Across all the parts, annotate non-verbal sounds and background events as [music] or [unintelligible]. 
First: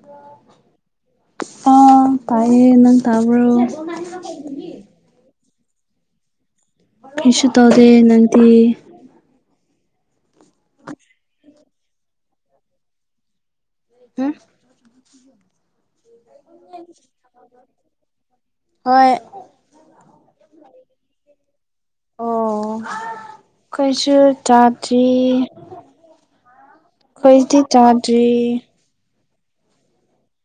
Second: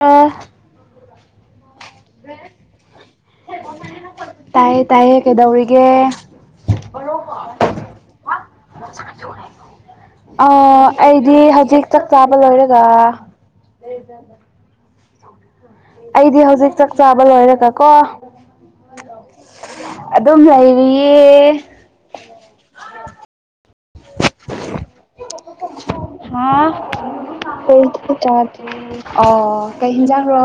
ꯑ ꯑ ꯇꯥꯏꯌ‌ꯦ ꯅꯪ ꯇꯥꯕꯔꯣ ꯇꯥꯏꯌ‌ꯦ ꯇꯥꯏ‌ꯌ‌ꯦ ꯀꯩꯗꯧꯔꯤꯒ‌ꯦ ꯀꯩꯁꯨ ꯇꯧꯗꯦ ꯅꯪꯗꯤ ꯑ ꯑꯩꯗꯤ ꯍꯧꯖꯤꯛ ꯆꯥꯛ ꯆꯥꯕ ꯂꯣꯏꯔꯒ ꯍꯨ ꯑꯩꯗꯤ ꯍꯧꯖꯤꯛ ꯆꯥꯛ ꯆꯥꯕ ꯂꯣꯏꯔꯒ ꯀꯣ ꯍꯣꯏ ꯑꯗꯨꯝ ꯂꯩꯔꯤꯌꯦ ꯑꯣ ꯈ‌ꯣꯏꯁꯨ ꯆꯥꯗ꯭ꯔꯤ ꯍꯥ ꯈꯣꯏꯗꯤ [unintelligible] ꯁꯨ ꯆꯥꯗ꯭ꯔꯤ ꯇꯥꯗꯦ ꯑꯣ ꯀꯩ ꯏꯟꯖꯥꯡꯔꯣ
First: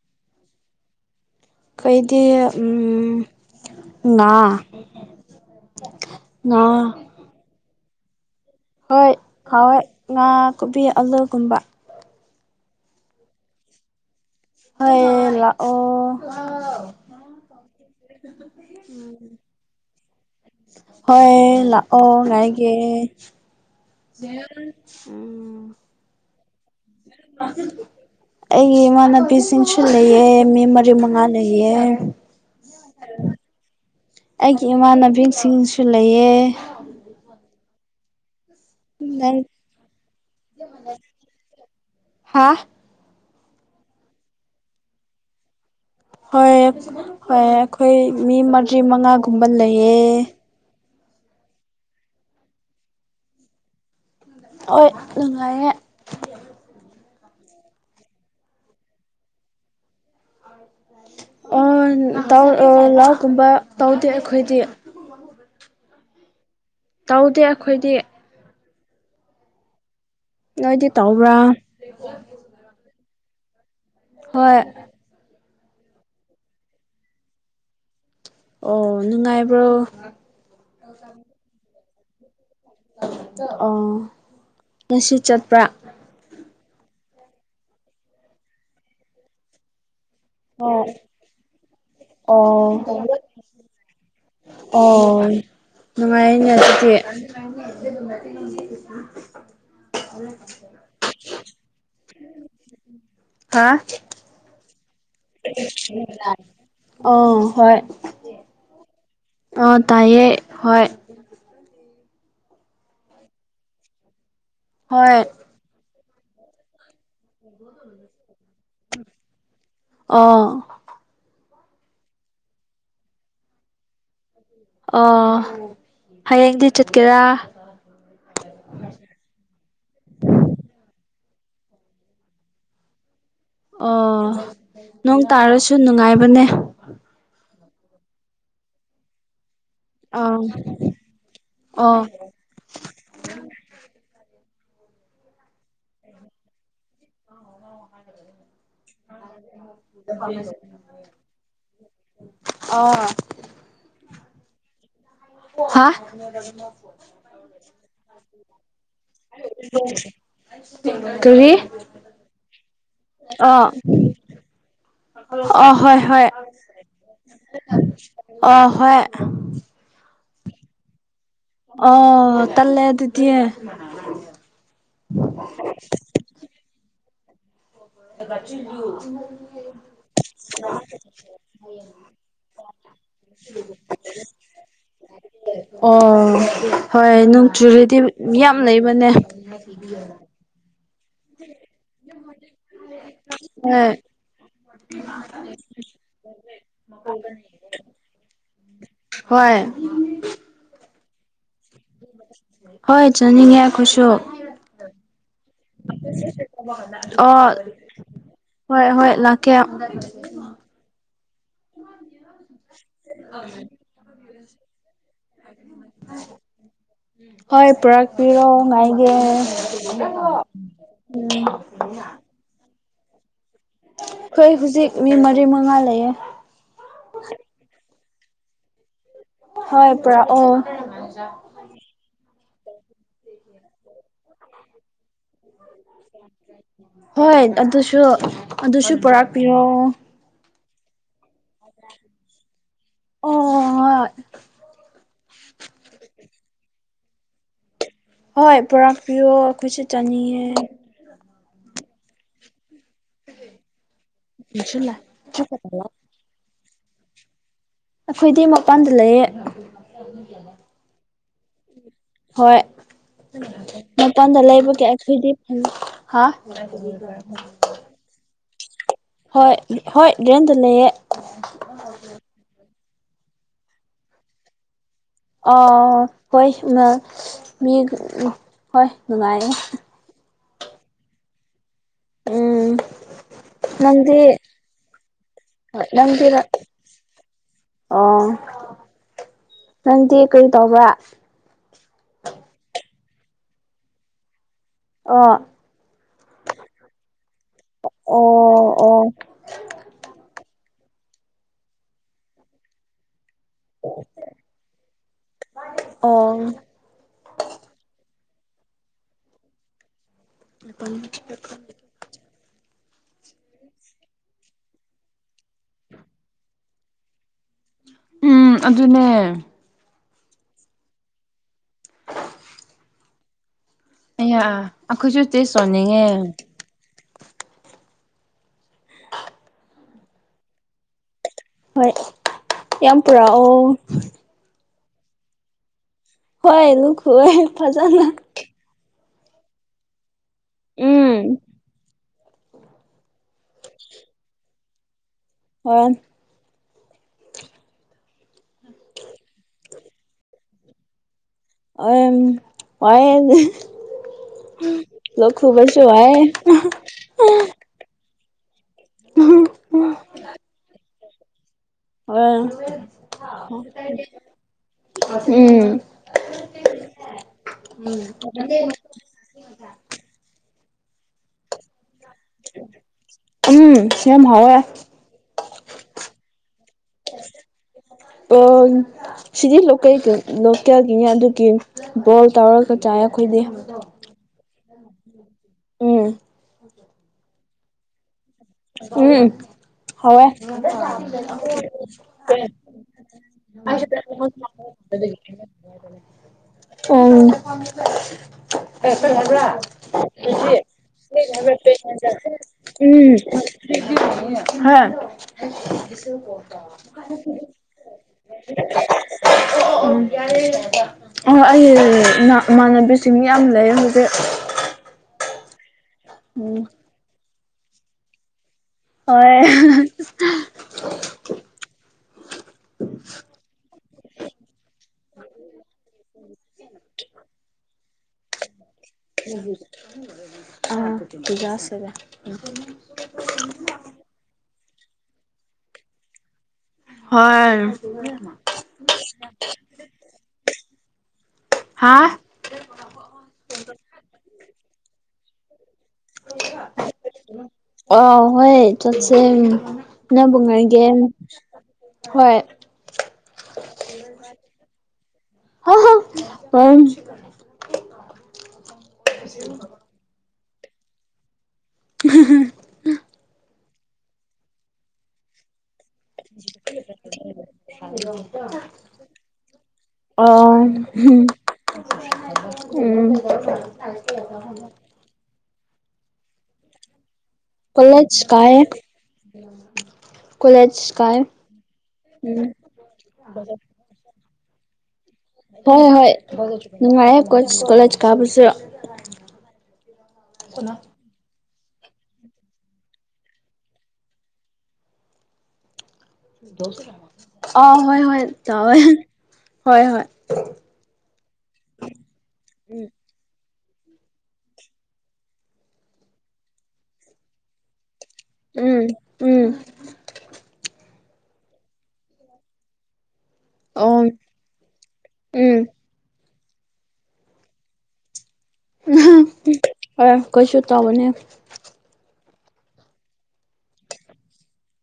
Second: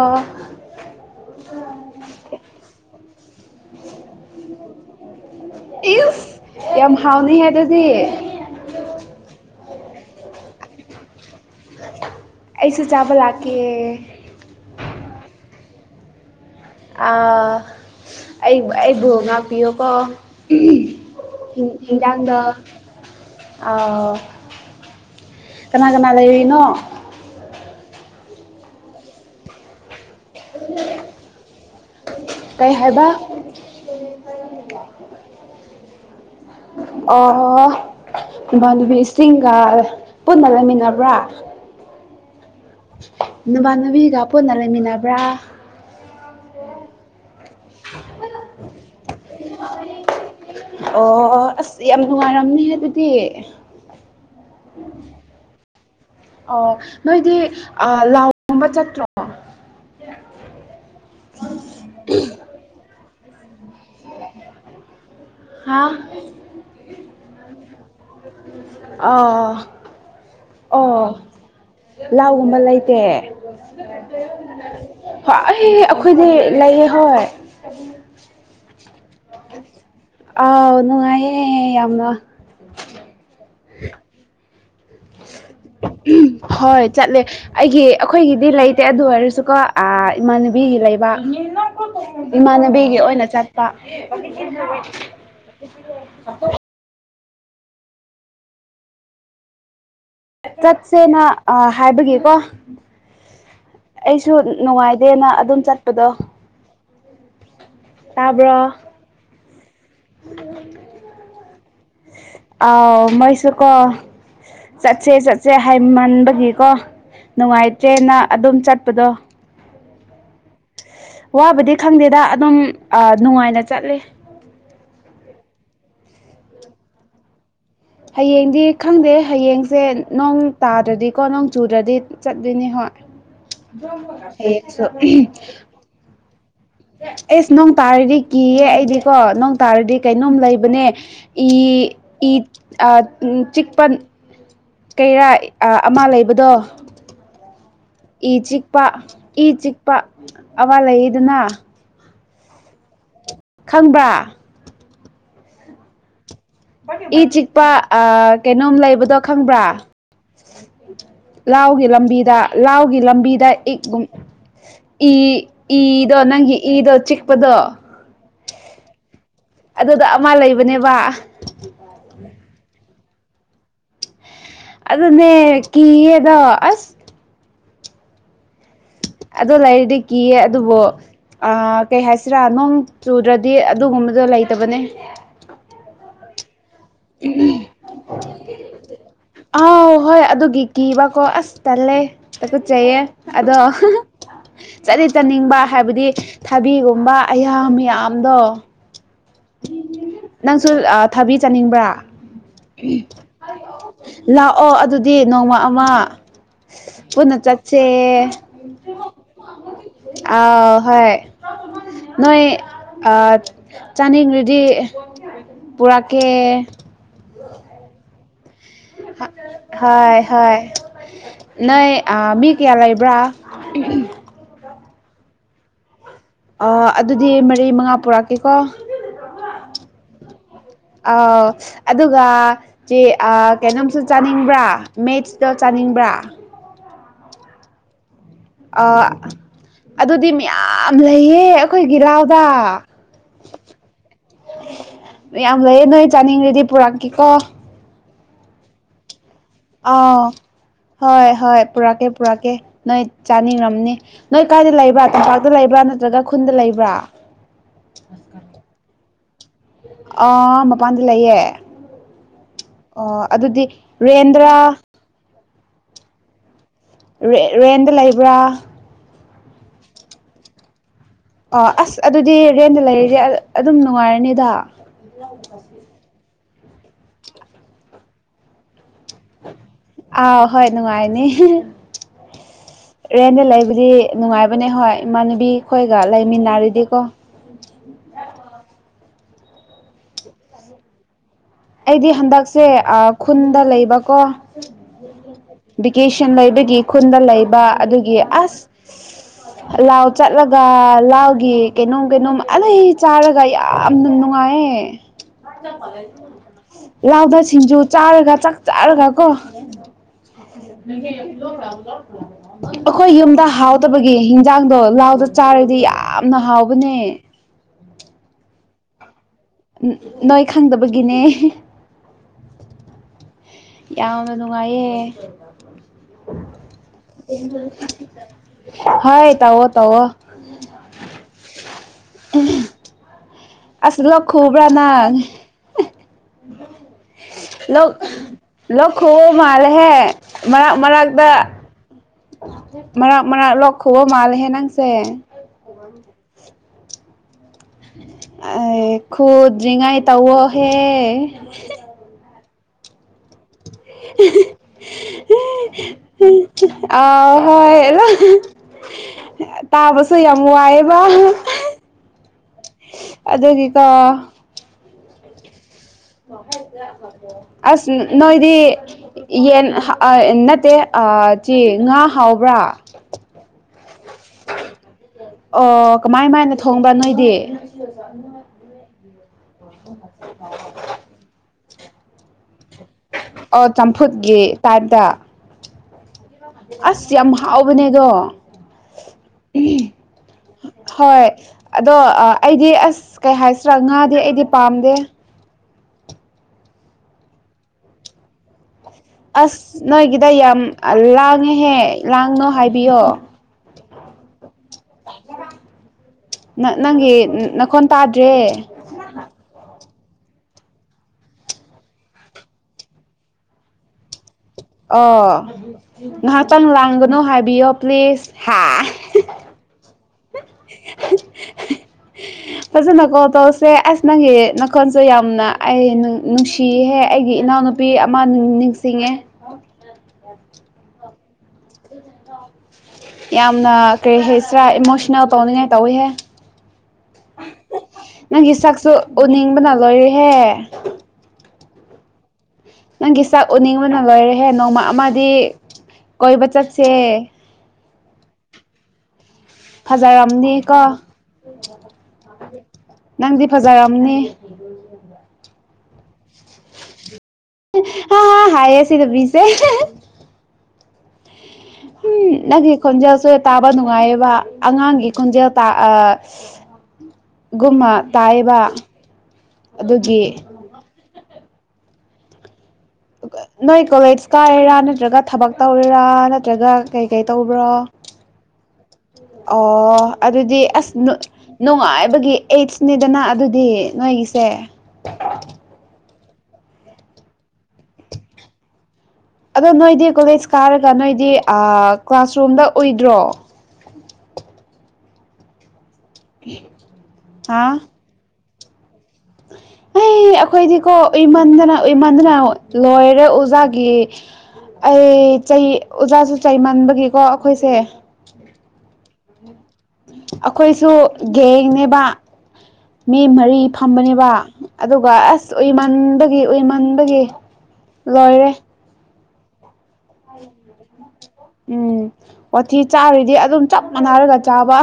ꯈ‌ꯣꯏꯗꯤ ꯎꯝ ꯉꯥ ꯉꯥ [unintelligible] ꯌꯥꯝ ꯍꯥꯎꯅꯤꯍ‌ꯦ ꯗꯨꯗꯤ ꯍꯣꯏ ꯍꯥꯎꯌ‌ꯦ ꯉꯥ ꯀꯣꯕꯤ ꯑꯂꯨꯒꯨꯝꯕ ꯑꯩꯁꯨ ꯆꯥꯕ ꯂꯥꯛꯀꯦ ꯍꯣꯏ ꯂꯥꯛꯑꯣ ꯑꯥ ꯑꯩ ꯑꯩꯕꯨ ꯉꯥꯛꯄꯤꯌꯣꯀꯣ ꯍꯣꯏ ꯍꯤꯟ ꯂꯥꯛꯑꯣ ꯍꯤꯟꯖꯥꯡꯗꯣ ꯉꯥꯏꯒꯦ [unintelligible] ꯀꯥꯅꯥ ꯂꯩꯔꯤꯅꯣ ꯑꯩꯒꯤ ꯏꯃꯥꯟꯅꯕꯤꯁꯤꯡꯁꯨ ꯂꯩꯌꯦ ꯃꯤ ꯃꯔꯤ ꯃꯉꯥ ꯂꯩ ꯌꯦꯔ ꯀꯩ ꯍꯥꯏꯕ ꯑꯩꯒꯤ ꯏꯃꯥꯟꯅꯕꯤꯁꯤꯡꯁꯨ ꯂꯩꯌꯦ ꯑꯣ ꯅꯪ ꯏꯃꯥꯟꯅꯕꯤꯁꯤꯡꯒ ꯄꯨꯟꯅ ꯂꯩꯃꯤꯟꯅꯕ꯭ꯔꯥ ꯍꯥꯥ ꯅꯥꯝꯅꯥꯕꯤꯒ ꯄꯨꯟꯅ ꯂꯩꯃꯤꯟꯅꯕ꯭ꯔꯥ ꯍꯣꯏ ꯍꯣꯏ ꯑꯩꯈꯣꯏ ꯃꯤ ꯃꯔꯤ ꯃꯉꯥꯒꯨꯝꯕ ꯂꯩꯌꯦ ꯑꯣ ꯑꯣ ꯑꯁ ꯌꯥꯝ ꯅꯨꯡꯉꯥꯏꯔꯝꯅꯤꯍꯦ ꯑꯗꯨꯗꯤ ꯍꯣꯏ ꯅꯨꯡꯉꯥꯏꯌꯦ ꯑꯣ ꯅꯣꯏꯗꯤ ꯑꯥ ꯂꯥꯎꯒꯨꯝꯕ ꯆꯠꯇ꯭ꯔꯣ [unintelligible] [unintelligible] ꯂꯥꯎꯀꯨꯝꯕ ꯇꯧꯗꯦ ꯑꯩꯈꯣꯏꯗꯤ ꯍꯥ ꯇꯧꯗꯦ ꯑꯩꯈꯣꯏꯗꯤ ꯑꯥ ꯑꯣ ꯅꯣꯏꯗꯤ ꯇꯧꯕ꯭ꯔꯥ ꯂꯥꯎꯒꯨꯝꯕ ꯂꯩꯇꯦ ꯍꯣꯏ ꯍꯣꯏ ꯑꯩ ꯑꯩꯈꯣꯏꯗꯤ ꯂꯩꯌꯦ ꯍꯣꯏ ꯑꯣ ꯅꯨꯡꯉꯥꯏꯕ꯭ꯔꯣ ꯑꯥꯎ ꯅꯨꯡꯉꯥꯏꯌꯦ ꯌꯥꯝꯅ ꯑꯣ ꯉꯁꯤ ꯆꯠꯄ꯭ꯔꯥ ꯍꯣꯏ ꯆꯠꯂꯦ ꯑꯩꯒꯤ ꯑꯩꯈꯣꯏꯒꯤꯗꯤ ꯂꯩꯇꯦ ꯑꯗꯨ ꯑꯣꯏꯔꯁꯨꯀꯣ ꯑꯥ ꯏꯃꯥꯟꯅꯕꯤꯒꯤ ꯑꯣ ꯂꯩꯕ ꯏꯃꯥꯟꯅꯕꯤꯒꯤ ꯑꯣꯏꯅ ꯆꯠꯄ [unintelligible] ꯅꯨꯡꯉꯥꯏ ꯌꯦꯅꯦ ꯑꯗꯨꯗꯤ ꯆꯠꯁꯦꯅ ꯍꯥꯏꯕꯒꯤꯀꯣ ꯍꯥ ꯑꯩ ꯁꯨ ꯅꯨꯡꯉꯥꯏꯗꯦꯅ ꯑꯗꯨꯝ ꯆꯠꯄꯗꯣ ꯑꯧ ꯍꯣꯏ ꯇꯥꯕ꯭ꯔꯣ ꯑꯣ ꯇꯥꯏꯌꯦ ꯍꯣꯏ ꯑꯥꯎ ꯃꯩꯁꯨ ꯀꯣ ꯆꯠꯁꯦ ꯍꯣꯏ ꯆꯠ ꯁꯦ ꯍꯥꯏꯃꯟꯕꯒꯤꯀꯣ ꯅꯨꯡꯉꯥꯏꯇ꯭ꯔꯦꯅ ꯑꯗꯨꯝ ꯆꯠꯄꯗꯣ ꯑꯣ ꯋꯥꯕꯨꯗꯤ ꯈꯪꯗꯦꯗ ꯑꯗꯨꯝ ꯑꯥ ꯅꯨꯡꯉꯥꯏꯅ ꯆꯠꯂꯤ ꯑꯣ ꯍꯌꯦꯡꯗꯤ ꯆꯠꯀꯦꯔꯥ ꯍꯌꯦꯡꯗꯤ ꯈꯪꯗꯦ ꯍꯌꯦꯡꯁꯦ ꯅꯣꯡ ꯇꯥꯗ꯭ꯔꯗꯤꯀꯣ ꯅꯣꯡ ꯆꯨꯗ꯭ꯔꯗꯤ ꯆꯠꯂꯥꯅꯤ ꯍꯣꯏ ꯍꯌꯦꯡꯁꯨ ꯗꯨ ꯅꯨꯡꯉꯥꯏꯕꯅꯦ ꯏꯁ ꯅꯣꯡ ꯇꯥꯔꯤꯗꯤ ꯀꯤꯌꯦ ꯑꯩꯗꯤꯀꯣ ꯅꯣꯡ ꯇꯥꯔꯗꯤ ꯀꯩꯅꯣꯝ ꯑꯥ ꯂꯩꯕꯅꯦ ꯏ ꯏ ꯆꯤꯛꯄꯟ ꯀꯩꯔꯥ ꯑꯃ ꯂꯩꯕꯗꯣ ꯏ ꯆꯤꯛꯄ ꯏ ꯆꯤꯛꯄ ꯑꯃꯥ ꯂꯩꯌꯦꯗꯅ ꯑꯣ ꯈꯪꯕ꯭ꯔꯥ ꯍꯥ ꯏ ꯆꯤꯛꯄ ꯑ ꯀꯩꯅꯣꯝ ꯂꯩꯕꯗꯣ ꯈꯪꯕ꯭ꯔꯥ ꯀꯔꯤ ꯂꯥꯎꯒꯤ ꯂꯝꯕꯤꯗ ꯂꯥꯎꯒꯤ ꯂꯝꯕꯤꯗ ꯑꯣ ꯏꯛꯒꯨꯝ ꯏ ꯑꯣ ꯍꯣꯏ ꯏꯗꯣ ꯍꯣꯏ ꯅꯪꯒꯤ ꯏꯗꯣ ꯆꯤꯛꯄꯗꯣ ꯑꯣ ꯍꯣꯏ ꯑꯗꯨꯗ ꯑꯃ ꯂꯩꯕꯅꯦꯕ ꯑꯣ ꯇꯜꯂꯦ ꯑꯗꯨꯗꯤ ꯑꯗꯨꯅꯦ ꯀꯤꯌꯦꯗꯣ ꯑꯁ ꯨ [unintelligible] ꯑꯗꯨ ꯂꯩꯔꯗꯤ ꯀꯤꯌꯦ ꯑꯗꯨꯕꯨ ꯑꯥ ꯀꯩ ꯍꯥꯏꯁꯤꯔꯥ ꯅꯣꯡ ꯆꯨꯗ꯭ꯔꯗꯤ ꯑꯗꯨꯒꯨꯝꯕꯗꯣ ꯂꯩꯇꯕꯅꯦ ꯑꯣ ꯍꯣꯏ ꯅꯣꯡꯆꯨꯔꯗꯤ ꯌꯥꯝ ꯂꯩꯕꯅꯦ ꯑꯥꯎ ꯍꯣꯏ ꯑꯗꯨꯒꯤ ꯀꯤꯕꯀꯣ ꯑꯁ ꯇꯜꯂꯦ ꯇꯀꯠꯆꯩꯌꯦ ꯑꯗꯣ ꯍꯣꯏ ꯆꯠꯇꯤ ꯆꯅꯤꯡꯕ ꯍꯥꯏꯕꯗꯤ ꯊꯕꯤꯒꯨꯝꯕ ꯑꯌꯥ ꯃꯌꯥꯝꯗꯣ ꯍꯣꯏ ꯅꯪꯁꯨ ꯑꯥ ꯊꯕꯤ ꯆꯥꯅꯤꯡꯕ꯭ꯔꯥ ꯍꯣꯏ ꯆꯥꯅꯤꯡꯉꯦ ꯑꯩꯈꯣꯏꯁꯨ ꯂꯥꯛꯑꯣ ꯑꯗꯨꯗꯤ ꯅꯣꯡꯃ ꯑꯃ ꯄꯨꯟꯅ ꯑꯣ ꯆꯠꯁꯦ ꯍꯣꯏ ꯍꯣꯏ ꯂꯥꯛꯀꯦ ꯑ ꯍꯣꯏ ꯅꯣꯏ ꯑꯥ ꯆꯥꯅꯤꯡꯉꯥꯗꯤ ꯄꯨꯔꯛꯀꯦ ꯍꯣꯏ ꯄꯨꯔꯛꯄꯤꯔꯣ ꯉꯥꯏꯒꯦ ꯎꯝ ꯍꯣꯏ ꯑꯥ ꯃꯤ ꯀꯌꯥ ꯂꯩꯕ꯭ꯔꯥ ꯑꯩꯈꯣꯏ ꯍꯧꯖꯤꯛ ꯃꯤ ꯃꯔꯤ ꯃꯉꯥ ꯂꯩꯌꯦ ꯑ ꯑꯗꯨꯗꯤ ꯃꯔꯤ ꯃꯉꯥ ꯄꯨꯔꯛꯀꯦꯀꯣ ꯍꯣꯏ ꯄꯨꯔꯛꯑꯣ ꯑ ꯑꯗꯨꯒ ꯆꯦ ꯑ ꯀꯩꯅꯣꯝꯁꯨ ꯆꯥꯅꯤꯡꯕ꯭ꯔꯥ ꯃꯦꯠꯁ ꯍꯣꯏ ꯑꯗꯨꯁꯨ ꯑꯗꯨꯁꯨ ꯄꯨꯔꯛꯄꯤꯌꯣ ꯌꯥꯝ ꯂꯩꯌꯦ ꯑꯩꯈꯣꯏꯒꯤ ꯂꯥꯎꯗ ꯑꯣ ꯍꯣꯏ ꯃꯌꯥꯝ ꯂꯩꯌꯦ ꯅꯣꯏ ꯆꯥꯅꯤꯡꯉꯥꯗꯤ ꯄꯨꯨꯔꯛꯀꯦꯀꯣ ꯍꯣꯏ ꯄꯨꯔꯛꯄꯤꯌꯣ ꯑꯩꯈꯣꯏꯁꯨ ꯑ ꯆꯥꯅꯤꯡꯉꯦ ꯍꯣꯏ ꯍꯣꯏ ꯄꯨꯔꯛꯀꯦ ꯄꯨꯔꯛꯀꯦ ꯅꯣꯏ ꯆꯥꯅꯤꯡꯉꯝꯅꯤ ꯅꯣꯏ ꯀꯥꯏꯗ ꯂꯩꯕ꯭ꯔꯥ ꯇꯝꯄꯥꯛꯇ ꯂꯩꯕ꯭ꯔꯥ ꯅꯠꯇ꯭ꯔꯒ ꯈꯨꯟꯗ ꯂꯩꯕ꯭ꯔꯥ ꯑꯩꯈꯣꯏꯗꯤ ꯃꯄꯥꯟꯗ ꯂꯩꯌꯦ ꯑ ꯃꯄꯥꯟꯗ ꯂꯩꯌꯦ ꯍꯣꯏ ꯑꯣ ꯑꯗꯨꯗꯤ ꯔꯦꯟꯗ꯭ꯔꯥ [inaudible] ꯍꯥꯥ ꯔꯦ ꯔꯦꯟꯗ ꯂꯩꯕ꯭ꯔꯥ ꯍꯣꯏ ꯍꯣꯏ ꯔꯦꯟꯗ ꯂꯩꯌꯦ ꯑꯣ ꯑꯁ ꯑꯗꯨꯗꯤ ꯔꯦꯟꯗ ꯂꯩꯔꯗꯤ ꯑ ꯑꯗꯨꯝ ꯅꯨꯡꯉꯥꯏꯔꯅꯤꯗ ꯑ ꯍꯣꯏ ꯎ ꯃ ꯃꯤ ꯍꯣꯏ ꯅꯨꯡꯉꯥꯏꯌꯦ ꯑꯥ ꯍꯣꯏ ꯅꯨꯡꯉꯥꯏꯅꯤ ꯎꯝ ꯔꯦꯟꯗ ꯂꯩꯕꯗꯤ ꯅꯪꯗꯤ ꯅꯨꯡꯉꯥꯏꯕꯅꯦ ꯍꯣꯏ ꯏꯃꯥꯟꯅꯕꯤ ꯈꯣꯏꯒ ꯅꯪꯗꯤ ꯂꯩꯃꯤꯟꯅꯔꯗꯤꯀꯣ ꯑꯣ ꯅꯪꯗꯤ ꯀꯔꯤ ꯇꯧꯕ꯭ꯔꯥ ꯑꯩꯗꯤ ꯍꯟꯗꯛꯁꯦ ꯑ ꯈꯨꯟꯗ ꯂꯩꯕꯀꯣ ꯑꯣ ꯕꯤꯀꯦꯁꯟ ꯂꯩꯕꯒꯤ ꯈꯨꯟꯗ ꯂꯩꯕ ꯑꯗꯨꯒꯤ ꯑꯁ ꯑꯣ ꯑꯣ ꯂꯥꯎ ꯆꯠꯂꯒ ꯂꯥꯎꯒꯤ ꯀꯩꯅꯣꯝ ꯀꯩꯅꯣꯝ ꯑꯗꯩ ꯆꯥꯔꯒ ꯌꯥꯝꯅ ꯅꯨꯡꯉꯥꯏꯌꯦ ꯑꯣ ꯂꯥꯎꯗ ꯁꯤꯡꯖꯨ ꯆꯥꯔꯒ ꯆꯥꯛ ꯆꯥꯔꯒ ꯀꯣ [unintelligible] ꯑꯩꯈꯣꯏ ꯌꯨꯝꯗ ꯍꯥꯎꯗꯕꯒꯤ ꯍꯤꯟꯖꯥꯡꯗꯣ ꯂꯥꯎꯗ ꯆꯥꯔꯗꯤ ꯌꯥꯝꯅ ꯍꯥꯎꯕꯅꯦ ꯎꯝ ꯑꯗꯨꯅꯦ ꯅꯣꯏ ꯈꯪꯗꯕꯒꯤꯅꯦ ꯌꯥꯝꯅ ꯑꯩꯌꯥ ꯅꯨꯡꯉꯥꯏꯌꯦ ꯑꯩꯈꯣꯏꯁꯨ ꯇꯦꯁ ꯆꯣꯟꯅꯤꯡꯉꯦ ꯍꯣꯏ ꯇꯧꯋꯣ ꯇꯧꯋꯣ ꯍꯣꯏ ꯌꯥꯝ ꯄꯨꯔꯛꯑꯣ ꯂ‌ꯣꯛ ꯈꯨꯕ꯭ꯔꯥ ꯅꯪ ꯍꯣꯏ ꯂ‌ꯣꯛ ꯈꯨꯏꯌ‌ꯦ ꯐꯖꯅ ꯂ‌ꯣꯛ ꯈꯨꯨꯕ ꯃꯥꯂꯦꯍꯦ ꯃꯔꯛ ꯎꯝ ꯃꯔꯥꯛꯇ ꯃꯔꯛ ꯃꯔꯛ ꯂꯣꯛ ꯈꯨꯕ ꯃꯥꯂꯦꯍꯦ ꯅꯪꯁꯦ ꯍ ꯑꯦ ꯈꯨꯗꯔ꯭ꯤꯉꯩ ꯇꯋ‌ꯣ ꯍꯦ ꯑꯣ ꯍ ꯂꯣꯛ ꯈꯨꯕꯁꯨ ꯋꯥꯏꯌꯦ ꯑ ꯍ‌ꯣꯏ ꯇꯥꯕꯁꯨ ꯌꯥꯝ ꯋꯥꯏꯑꯦꯕ ꯑ ꯎꯝ ꯑꯁ ꯅꯣꯏꯗꯤ ꯌꯦꯟ ꯅꯠꯇꯦ ꯁꯤ ꯉꯥ ꯍꯥꯎꯕ꯭ꯔꯥ ꯎꯝ ꯌꯥꯝ ꯍꯥꯎꯋꯦ ꯑꯣ ꯀꯃꯥꯏ ꯀꯃꯥꯏꯅ ꯊꯣꯡꯕ ꯅꯣꯏꯗꯤ ꯑ ꯁꯤꯗꯤ ꯂꯣꯀꯦꯜ ꯂꯣꯀꯦꯜꯒꯤꯅꯦ ꯑꯗꯨꯒꯤ ꯕꯣꯜ ꯇꯧꯔꯒ ꯆꯥꯏ ꯑꯩꯈꯣꯏꯗꯤ ꯐꯨꯠꯀꯤ ꯇꯥꯏꯞꯇ ꯎꯝ ꯑꯁ ꯌꯥꯝ ꯍꯥꯎꯕꯅꯦꯗꯣ ꯎꯝ ꯍꯥꯎꯋꯦ ꯍꯣꯏ ꯑꯗꯣ ꯑꯩꯗꯤ ꯑꯁ ꯀꯩ ꯍꯥꯏꯁꯤꯔꯥ ꯉꯥꯗꯤ ꯑꯩꯗꯤ ꯄꯥꯝꯗꯦ ꯎꯝ ꯑꯁ ꯅꯣꯏꯒꯤꯗ ꯌꯥꯝ ꯂꯥꯡꯉꯦꯍꯦ ꯂꯥꯡꯅꯣ ꯍꯥꯏꯕꯤꯌꯣ ꯍꯥꯥ ꯅꯪꯒꯤ ꯅꯈꯣꯟ ꯇꯥꯗ꯭ꯔꯦ [unintelligible] [unintelligible] ꯑꯩ ꯏꯃꯥꯟꯅꯕꯤꯁꯤꯡ ꯌꯥꯝ ꯂꯩꯌ‌ꯦ ꯍꯧꯖꯤꯛ ꯑꯣ ꯎꯝ ꯉꯍꯥꯛꯇꯪ ꯂꯥꯡꯒꯅꯨ ꯍꯥꯏꯕꯤꯌꯣ ꯄ꯭ꯂꯤꯖ ꯍꯥ ꯍꯣꯏ [inaudible] ꯐꯖꯅ ꯀꯣ ꯇꯧꯁꯦ ꯑꯁ ꯅꯪꯒꯤ ꯅꯈꯣꯟꯁꯨ ꯌꯥꯝꯅ ꯑꯩ ꯅꯨꯡꯁꯤꯍꯦ ꯑꯩꯒꯤ ꯏꯅꯥꯎꯅꯨꯄꯤ ꯅꯨꯄꯤ ꯑꯃ ꯅꯤꯡꯁꯤꯡꯉꯦ [unintelligible] ꯌꯥꯝꯅ ꯀꯔꯤ ꯍꯥꯏꯁꯤꯔꯥ ꯏꯃꯣꯁꯅꯦꯜ ꯇꯧꯅꯤꯡꯉꯥꯏ ꯇꯧꯋꯤꯍꯦ ꯅꯪꯒꯤ ꯁꯛꯁꯨ ꯎꯅꯤꯡꯕꯅ ꯂꯣꯏꯔꯦꯍꯦ ꯍꯥꯥ ꯅꯪꯒꯤ ꯁꯛ ꯎꯅꯤꯡꯕꯅ ꯂꯣꯏꯔꯦꯍꯦ ꯅꯣꯡꯃ ꯑꯃꯗꯤ ꯀꯣꯏꯕ ꯆꯠꯁꯦ ꯑ ꯍꯣꯏ ꯆꯠꯁꯦꯝ ꯅꯪꯕꯨ ꯉꯥꯏꯒꯦ ꯐꯖꯔꯝꯅꯤꯀꯣ ꯍꯣꯏ ꯅꯪꯗꯤ ꯐꯖꯔꯝꯅꯤ [unintelligible] ꯍꯥ ꯍꯥꯏꯌꯦ ꯁꯤ ꯅꯨꯄꯤꯁꯦ ꯍꯨꯝ ꯅꯪꯒꯤ ꯈꯣꯟꯖꯦꯜꯁꯦ ꯇꯥꯕ ꯅꯨꯡꯉꯥꯏꯌꯦꯕ ꯑꯉꯥꯡꯒꯤ ꯈꯣꯟꯖꯦꯜ ꯇꯥ ꯑ ꯒꯨꯝꯃ ꯇꯥꯏꯌꯦꯕ ꯑꯗꯨꯒꯤ ꯑꯣ ꯅꯣꯏ ꯀꯣꯂꯦꯖ ꯀꯥꯏꯔꯤꯔꯥ ꯅꯠꯇ꯭ꯔꯒ ꯊꯕꯛ ꯇꯧꯔꯤꯔꯥ ꯅꯠꯇ꯭ꯔꯒ ꯀꯩ ꯀꯩ ꯇꯧꯕ꯭ꯔꯣ ꯀꯣꯂꯦꯖ ꯀꯥꯏꯌꯦ ꯑꯣ ꯑꯗꯨꯗꯤ ꯑꯁ ꯀꯥꯏ ꯅꯨꯠ ꯅꯨꯡꯉꯥꯏꯕꯒꯤ ꯎꯝ ꯑꯦꯠꯁꯅꯤꯗꯅ ꯑꯗꯨꯗꯤ ꯅꯣꯏꯒꯤꯁꯦ ꯍꯣꯏ ꯍꯣꯏ ꯅꯨꯡꯉꯥꯏꯌꯦ ꯀꯨꯖ ꯀꯣꯂꯦꯖ ꯀꯥꯕꯨꯁꯨ ꯑꯗꯣ ꯅꯣꯏꯗꯤ ꯀꯣꯂꯦꯖ ꯀꯥꯔꯒ ꯅꯣꯏꯗꯤ ꯑ ꯀ꯭ꯂꯥꯁꯔꯨꯝꯗ ꯎꯏꯗ꯭ꯔꯣ ꯍꯥ ꯑ ꯍꯣꯏ ꯍꯣꯏ ꯇꯧꯋꯦ ꯍꯣꯏ ꯍꯣꯏ ꯑꯩ ꯑꯩꯈꯣꯏꯗꯤꯀꯣ ꯎꯏꯃꯟꯗꯅ ꯎꯏꯃꯟꯗꯅ ꯂꯣꯏꯔꯦ ꯑꯣꯖꯥꯒꯤ ꯑꯩ ꯆꯩ ꯑꯣꯖꯥꯁꯨ ꯆꯩꯃꯟꯕꯒꯤꯀꯣ ꯑꯩꯈꯣꯏꯁꯦ ꯎꯝ ꯎꯝ ꯑꯈꯣꯏꯁꯨ ꯒꯦꯡꯅꯦꯕ ꯃꯤ ꯃꯔꯤ ꯔꯤ ꯑꯣ ꯎꯝ ꯐꯝꯕꯅꯦꯕ ꯑꯗꯨꯒ ꯑꯁ ꯎꯏꯃꯟ ꯃꯟꯕꯒꯤ ꯎꯏꯃꯟꯕꯒꯤ ꯂꯣꯏꯔꯦ ꯍꯣꯏ ꯈꯣꯏꯁꯨ ꯇꯧꯕꯅꯦ ꯎꯝ ꯋꯥꯊꯤ ꯆꯥꯔꯤꯗꯤ ꯑꯗꯨꯝ ꯆꯞ ꯃꯥꯟꯅꯔꯒ ꯆꯥꯕ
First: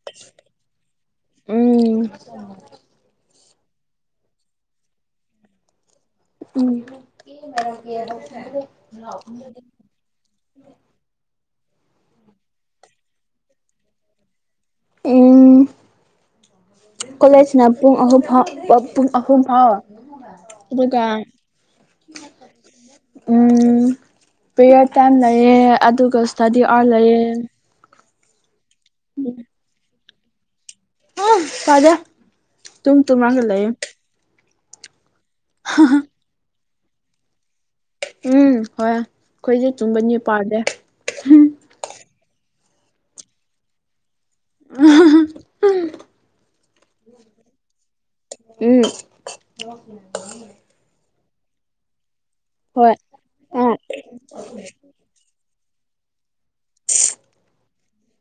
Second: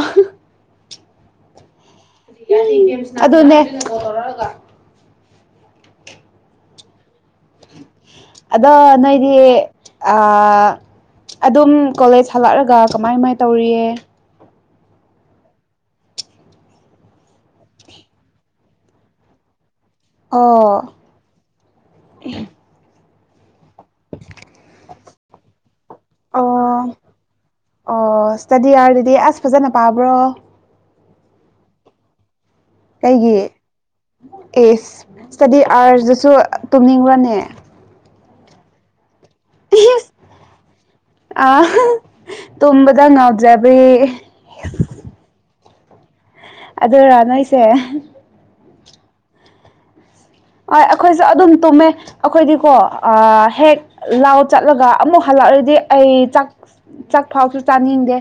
ꯎꯝ ꯎꯝ ꯑꯗꯨꯅꯦ ꯎꯝ ꯑ ꯑꯗꯨꯝ ꯀꯣꯂꯦꯖ ꯍꯜꯂꯛꯔꯒ ꯀꯃꯥꯏ ꯀꯃꯥꯏꯟ ꯇꯧꯔꯤꯌꯦ ꯎꯝ ꯀꯣꯂꯦꯖꯅ ꯄꯨꯡ ꯑꯍꯨꯝ ꯐꯥꯎ ꯑ ꯄꯨꯡ ꯑꯍꯨꯝ ꯐꯥꯎ ꯑꯣ ꯑꯗꯨꯒ ꯎꯝ ꯄꯤꯔꯠ ꯇꯥꯏꯝ ꯂꯩꯌꯦ ꯑꯗꯨꯒ ꯁ꯭ꯇꯥꯗꯤ ꯑꯣ ꯑꯋꯥꯔ ꯂꯩꯌꯦ ꯑꯣ ꯁ꯭ꯇꯥꯗꯤ ꯑꯋꯥꯔꯗꯗꯤ ꯑꯁ ꯐꯖꯅ ꯄꯥꯕ꯭ꯔꯣ ꯍꯨꯝ ꯄꯥꯗꯦ ꯇꯨꯝ ꯀꯩꯒꯤ ꯇꯨꯝꯔꯒ ꯂꯩꯌꯦ ꯑꯦꯁ ꯁ꯭ꯇꯥꯗꯤ ꯑꯥꯔꯁꯗꯁꯨ ꯇꯨꯝꯅꯤꯡꯕ꯭ꯔꯅꯦ ꯎꯝ ꯍꯣꯏ ꯑꯩꯈꯣꯏꯗꯤ ꯏꯁ ꯇꯨꯝꯕꯅꯤ ꯄꯥꯗꯦ ꯇꯨꯝꯕꯗ ꯉꯥꯎꯖꯕꯤ [unintelligible] ꯑꯗꯨꯔꯥ ꯅꯣꯏꯁꯦ ꯎꯝ ꯑꯣꯏ ꯑꯩꯈꯣꯏꯁꯨ ꯑꯗꯨꯝ ꯇꯨꯝꯃꯦ ꯑꯩꯈꯣꯏꯗꯤꯀꯣ ꯍꯣꯏ ꯑ ꯑꯥ ꯍꯦꯛ ꯂꯥꯎ ꯆꯠꯂꯒ ꯑꯃꯨꯛ ꯍꯜꯂꯛꯂꯗꯤ ꯑꯩ ꯆꯥꯛ ꯆꯥꯛ ꯐꯥꯎꯁꯨ ꯆꯥꯅꯤꯡꯗꯦ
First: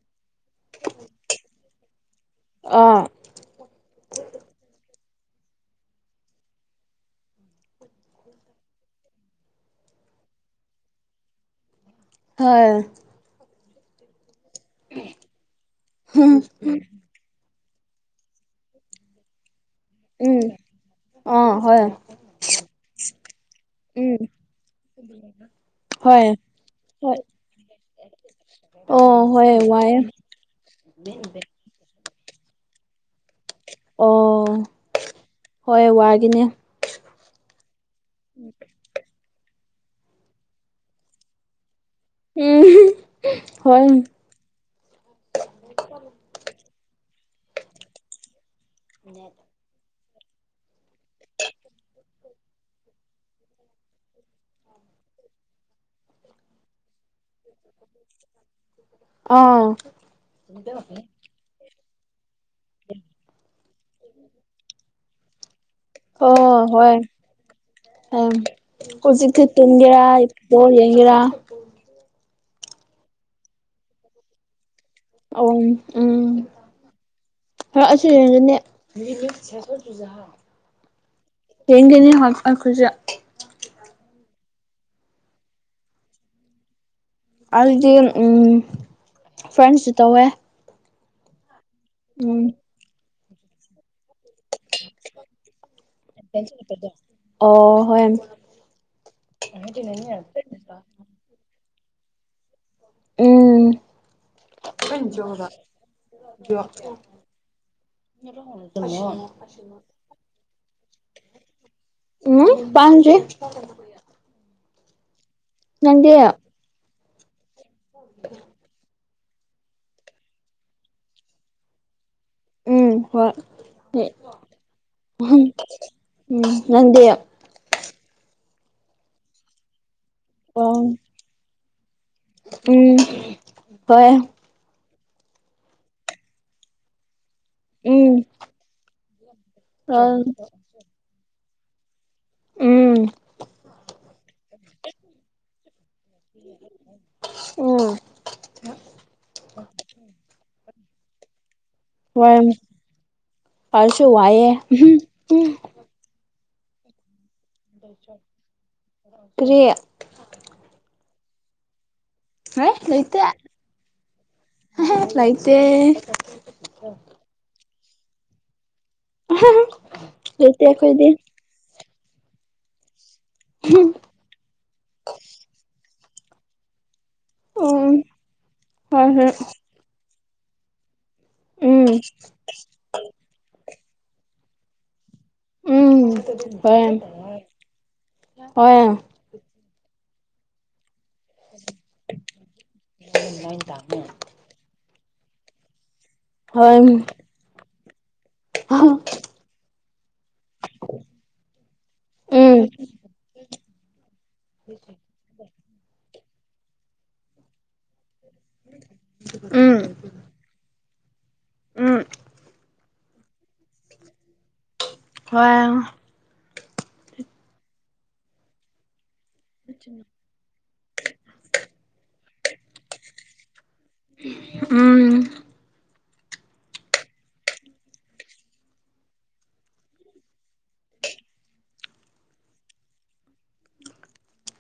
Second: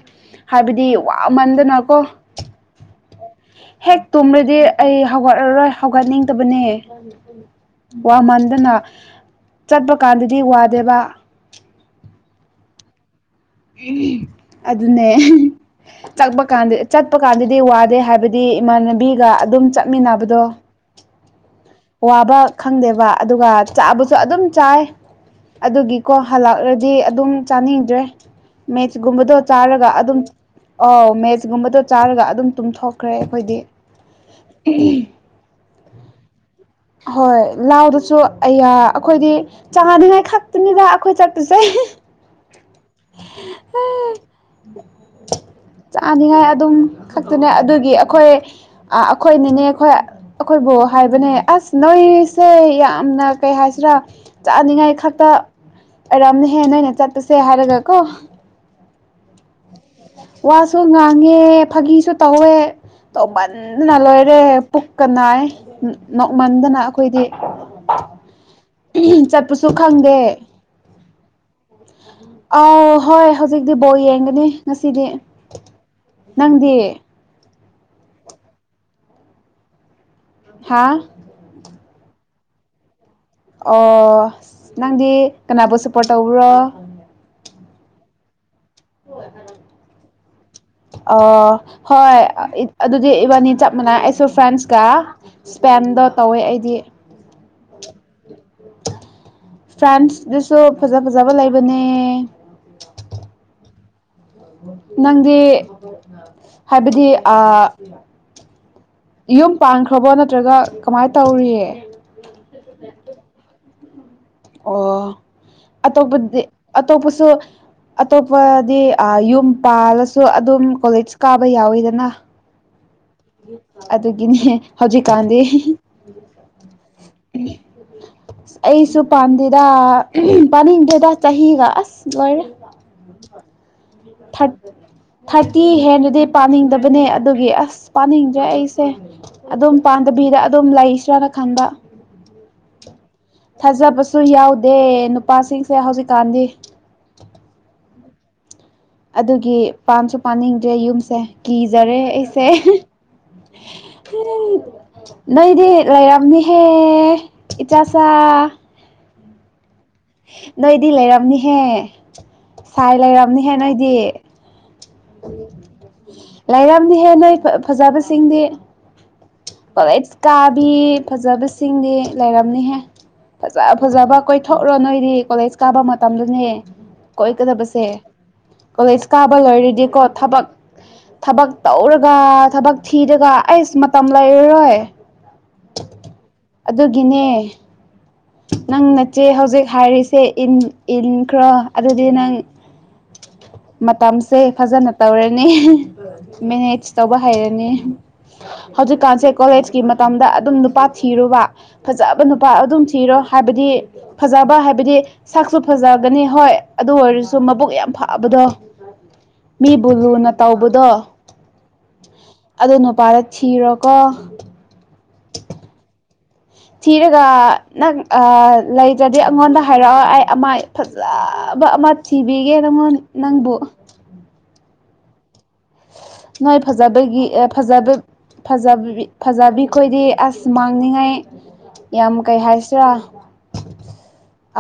ꯍꯥꯏꯕꯗꯤ ꯋꯥꯃꯟꯗꯅꯀꯣ ꯑꯥ ꯍꯦꯛ ꯇꯨꯝꯔꯗꯤ ꯑꯩ ꯍꯧꯒꯠꯂꯔꯣꯏ ꯍꯧꯒꯠꯅꯤꯡꯗꯕꯅꯦ ꯋꯥꯃꯟꯗꯅ ꯆꯠꯄ ꯀꯥꯟꯗꯗꯤ ꯋꯥꯗꯦꯕ ꯍꯣꯏ ꯑꯗꯨꯅꯦ ꯍꯨꯝ ꯆꯠꯄ ꯀꯥꯟꯗ ꯆꯠ ꯆꯠꯄ ꯀꯥꯟꯗꯗꯤ ꯋꯥꯗꯦ ꯍꯥꯏꯕꯗꯤ ꯏꯃꯥꯟꯅꯕꯤꯒ ꯑꯗꯨꯝ ꯆꯠꯃꯤꯟꯅꯕꯗꯣ ꯎꯝ ꯑꯥ ꯍꯣꯏ ꯋꯥꯕ ꯈꯪꯗꯦꯕ ꯑꯗꯨꯒ ꯆꯥꯕꯁꯨ ꯎꯝ ꯑꯗꯨꯝ ꯆꯥꯏ ꯑꯗꯨꯒꯤꯀꯣ ꯍꯣꯏ ꯍꯜꯂꯛꯂꯗꯤ ꯍꯣꯏ ꯑꯗꯨꯝ ꯆꯥꯅꯤꯡꯗ꯭ꯔꯦ ꯑꯣ ꯃꯦꯠꯁꯒꯨꯝꯕꯗꯣ ꯍꯣꯏ ꯆꯥꯔꯒ ꯋꯥꯏꯌꯦ ꯑꯗꯨꯝ ꯑ ꯃꯦꯠꯁ ꯨꯝꯕꯗꯣ ꯆꯥꯔꯒ ꯑꯗꯨꯝ ꯇꯨꯝꯊꯣꯛꯈ꯭ꯔꯦ ꯑꯩꯈꯣꯏꯗꯤ ꯑꯣ ꯍꯣꯏ ꯋꯥꯒꯤꯅꯦ ꯍꯣꯏ ꯂꯥꯎꯗꯁꯨ ꯑꯌꯥ ꯑꯩꯈꯣꯏꯗꯤ ꯆꯥꯉꯅꯤꯉꯥꯏ ꯈꯛꯇꯅꯤꯗ ꯑꯩꯈꯣꯏ ꯆꯠꯄꯨꯁꯦ ꯎꯝ ꯍꯣꯏ ꯆꯥꯅꯤꯡꯉꯥꯏ ꯑꯗꯨꯝ ꯈꯛꯇꯅꯦ ꯑꯗꯨꯒꯤ ꯑꯩꯈꯣꯏ ꯑ ꯑꯩꯈꯣꯏꯅꯅꯦ ꯑꯩꯈꯣꯏ ꯑꯩꯈꯣꯏꯕꯨ ꯍꯥꯏꯕꯅꯦ ꯑꯁ ꯅꯣꯏꯁꯦ ꯌꯥꯝꯅ ꯀꯩ ꯍꯥꯏꯁꯤꯔꯥ ꯆꯥꯅꯤꯡꯉꯥꯏ ꯈꯛꯇ ꯑꯔꯝꯅ ꯍꯦꯟꯅ ꯑꯣꯏꯅ ꯆꯠ ꯇꯁꯦ ꯍꯥꯏꯔꯒ ꯀꯣ ꯑꯥ ꯋꯥ ꯁꯨ ꯉ ꯐꯪꯉꯦ ꯐꯥꯒꯤꯁꯨ ꯇꯧꯋꯦ ꯇꯃꯟꯗꯅ ꯂꯣꯏꯔꯦ ꯄꯨꯛꯀ ꯅꯥꯏ ꯅꯣꯛꯃꯟꯗꯅ ꯑꯩꯈꯣꯏꯗꯤ ꯍꯧꯖꯤꯁꯤꯦ ꯆꯠꯄꯁꯨ ꯇꯨꯝꯒꯦꯔꯥꯣ ꯈꯪꯗꯦ ꯌꯦꯡꯒꯦꯔꯥ ꯑꯧ ꯍꯣꯏ ꯍꯧꯖꯤꯛꯇꯤ ꯕꯣꯜ ꯌꯦꯡꯒꯅꯤ ꯉꯁꯤꯗꯤ ꯑꯣ ꯎꯝ ꯅꯪꯗꯤ [unintelligible] ꯍꯥꯥ ꯌꯦꯡꯒꯅꯤ ꯍꯣꯏ ꯑꯩꯈꯣꯏꯁꯨ ꯑꯣ ꯅꯪꯗꯤ ꯀꯅꯥꯕꯨ ꯁꯞꯄꯣꯔꯠ ꯇꯧꯕ꯭ꯔꯣ ꯑꯩꯗꯤ ꯎꯝ ꯐ꯭ꯔꯦꯟꯁꯨ ꯇꯧꯋꯦ ꯑ ꯎꯝ ꯍꯣꯏ ꯑꯗꯨꯗꯤ ꯏꯕꯥꯅꯤ ꯆꯞ ꯃꯥꯅꯥꯏ ꯁꯨ ꯐ꯭ꯔꯦꯟꯁꯀ ꯏꯁꯄꯦꯟꯗꯣ ꯇꯧꯋꯦ ꯑꯩꯗꯤ ꯑꯣ ꯍꯣꯏ ꯐ꯭ꯔꯥꯟꯁ ꯗꯁꯨ ꯐꯖ ꯐꯖꯕ ꯂꯩꯕꯅꯦ ꯎꯝ ꯅꯪꯗꯤ ꯍꯥꯏꯕꯗꯤ ꯑ [inaudible] ꯌꯨꯝ ꯄꯥꯟꯈ꯭ꯔꯕꯣ ꯅꯠꯇ꯭ꯔꯒ ꯀꯃꯥꯏꯅ ꯇꯧꯔꯤꯌꯦ ꯎꯝ ꯄꯥꯟꯗ꯭ꯔꯤ ꯑꯣ ꯅꯪꯗꯤ ꯑꯇꯣꯞꯄꯗꯤ ꯑꯇꯣꯞꯄꯁꯨ ꯑꯇꯣꯞꯄꯗꯤ ꯑ ꯌꯨꯝ ꯄꯥꯜꯂꯁꯨ ꯑꯗꯨꯝ ꯀꯣꯂꯦꯖ ꯀꯥꯕ ꯌꯥꯎꯋꯤꯗꯅ ꯎꯝ ꯍꯣꯏ ꯑꯗꯨꯒꯤꯅꯦ ꯍꯧꯖꯤꯛꯀꯥꯟꯗꯤ ꯎꯝ ꯑ ꯅꯪꯗꯤ ꯑꯣ ꯑꯩꯁꯨ ꯄꯥꯟꯗꯦꯗ ꯄꯥꯅꯤꯡꯗꯦꯗ ꯆꯍꯤꯒ ꯑꯁ ꯂꯣꯏꯔꯦ ꯎꯝ ꯍꯣꯏ ꯊꯥ ꯊꯥꯔꯇꯤ ꯍꯦꯟꯅꯗꯤ ꯄꯥꯅꯤꯡꯗꯕꯅꯦ ꯑꯗꯨꯒꯤ ꯑꯁ ꯎꯝ ꯄꯥꯅꯤꯡꯗ꯭ꯔꯦ ꯑꯩꯁꯦ ꯑꯗꯨꯝ ꯄꯥꯟꯗꯕꯤꯗ ꯑꯗꯨꯝ ꯂꯩꯁ꯭ꯔꯥꯅ ꯈꯟꯕ ꯎꯝ ꯊꯥꯖꯕꯁꯨ ꯌꯥꯎꯗꯦ ꯅꯨꯄꯥꯁꯤꯡꯁꯦ ꯍꯧꯖꯤꯛꯀꯥꯟꯗꯤ ꯎꯝ ꯑꯗꯨꯒꯤ ꯄꯟꯁꯨ ꯄꯥꯅꯤꯡꯗ꯭ꯔꯦ ꯌꯨꯝꯁꯦ ꯀꯤꯖꯔꯦ ꯍꯣꯏ ꯑꯩꯁꯦ ꯑꯩꯁꯨ ꯋꯥꯏꯌꯦ ꯅꯣꯏꯗꯤ ꯂꯩꯔꯝꯅꯤꯍꯦ ꯏꯆꯥꯆꯥ ꯀꯔꯤ ꯅꯣꯏꯗꯤ ꯂꯩꯔꯝꯅꯤꯍꯦ ꯁꯥꯏ ꯂꯩꯔꯝꯅꯤꯍꯦ ꯅꯣꯏꯗꯤ ꯑꯍꯦ ꯂꯩꯇꯦ ꯂꯩꯔꯝꯅꯤꯍꯦ ꯅꯣꯏ ꯐꯥ ꯐꯥꯖꯕꯁꯤꯡꯗꯤ ꯀꯣꯂꯦꯖ ꯂꯩꯇꯦ ꯀꯥꯕꯤ ꯑꯩꯈꯣꯏꯗꯤ ꯐꯥꯖꯕꯤ ꯁꯤꯡꯗꯤ ꯂꯩꯔꯝꯅꯤꯍꯦ ꯐꯥꯖ ꯐꯥꯖꯕ ꯀꯣꯏꯊꯣꯛꯔꯣ ꯅꯣꯏꯗꯤ ꯀꯣꯂꯦꯖ ꯀꯥꯕꯃ ꯇꯝꯗꯨꯅꯦ ꯀꯣꯏꯒꯗꯕꯁꯦ ꯎꯝ ꯍꯣꯏ ꯀꯣꯂꯦꯖ ꯍꯣꯏ ꯀꯥꯕ ꯂꯣꯏꯔꯗꯤꯀꯣ ꯊꯕꯛ ꯊꯕꯛ ꯎꯝ ꯇꯧꯔꯒ ꯊꯕꯛ ꯊꯤꯔꯒ ꯑꯩꯁ ꯃꯇꯝ ꯂꯩꯔꯔꯣꯏ ꯎꯝ ꯍꯣꯏ ꯑꯗꯨꯒꯤꯅꯦ ꯅꯪ ꯍꯣꯏ ꯅꯆꯦ ꯍꯧꯖꯤꯛ ꯍꯥꯏꯔꯤꯁꯦ ꯏꯟ ꯏꯟ ꯈ꯭ꯔꯣ ꯑꯗꯨꯗꯤ ꯅꯪ ꯃꯇꯝ ꯁꯦ ꯐꯥꯖꯅ ꯇꯧꯔꯅꯤ ꯍꯣꯏ ꯃꯦꯅꯦꯖ ꯇꯧꯕ ꯍꯩꯔꯅꯤ ꯎꯝ ꯍꯧꯖꯤꯛꯀꯥꯟꯁꯦ ꯀꯣꯂꯦꯖꯀꯤ ꯃꯇꯝꯗ ꯑꯗꯨꯝ ꯅꯨꯄꯥ ꯊꯤꯔꯣꯕ ꯐꯥꯖꯕ ꯅꯨꯄꯥ ꯑꯗꯨꯝ ꯊꯤꯔꯣ ꯍꯥꯏꯕꯗꯤ ꯐꯥꯖꯕ ꯍꯥꯏꯕꯗꯤ ꯁꯛꯁꯨ ꯐꯥꯖꯒꯅꯤ ꯍꯣꯏ ꯑꯗꯨ ꯑꯣꯏꯔꯁꯨ ꯃꯕꯨꯛ ꯌꯥꯝ ꯐꯥ ꯑꯗꯨꯗꯣ ꯃꯤꯕꯨ ꯎꯝ ꯂꯨꯅ ꯇꯧꯕꯗꯣ ꯎꯝ ꯑꯗꯨ ꯅꯨꯄꯥꯗꯣ ꯊꯤꯔꯣꯀꯣ ꯍꯣꯏ ꯊꯤꯔꯒ ꯅꯪ ꯑꯥ ꯂꯩꯇ꯭ꯔꯗꯤ ꯑꯩꯉꯣꯟꯗ ꯍꯥꯏꯔꯛꯑꯣ ꯑꯩ ꯑꯃ ꯐꯥꯖꯕ ꯑꯃ ꯊꯤꯕꯤꯒꯦ ꯅꯪꯉꯣꯟ ꯅꯪꯕꯨ ꯎꯝ ꯅꯣꯏ ꯐꯥꯖꯕꯒꯤ ꯑꯦ ꯐꯥꯖꯕ ꯐꯥꯖꯕꯤ ꯐꯖꯕꯤꯈꯣꯏꯗꯤ ꯑꯁ ꯃꯥꯡꯅꯤꯡꯉꯥꯏ ꯌꯥꯝ ꯀꯩ ꯍꯥꯏꯁꯤꯔꯥ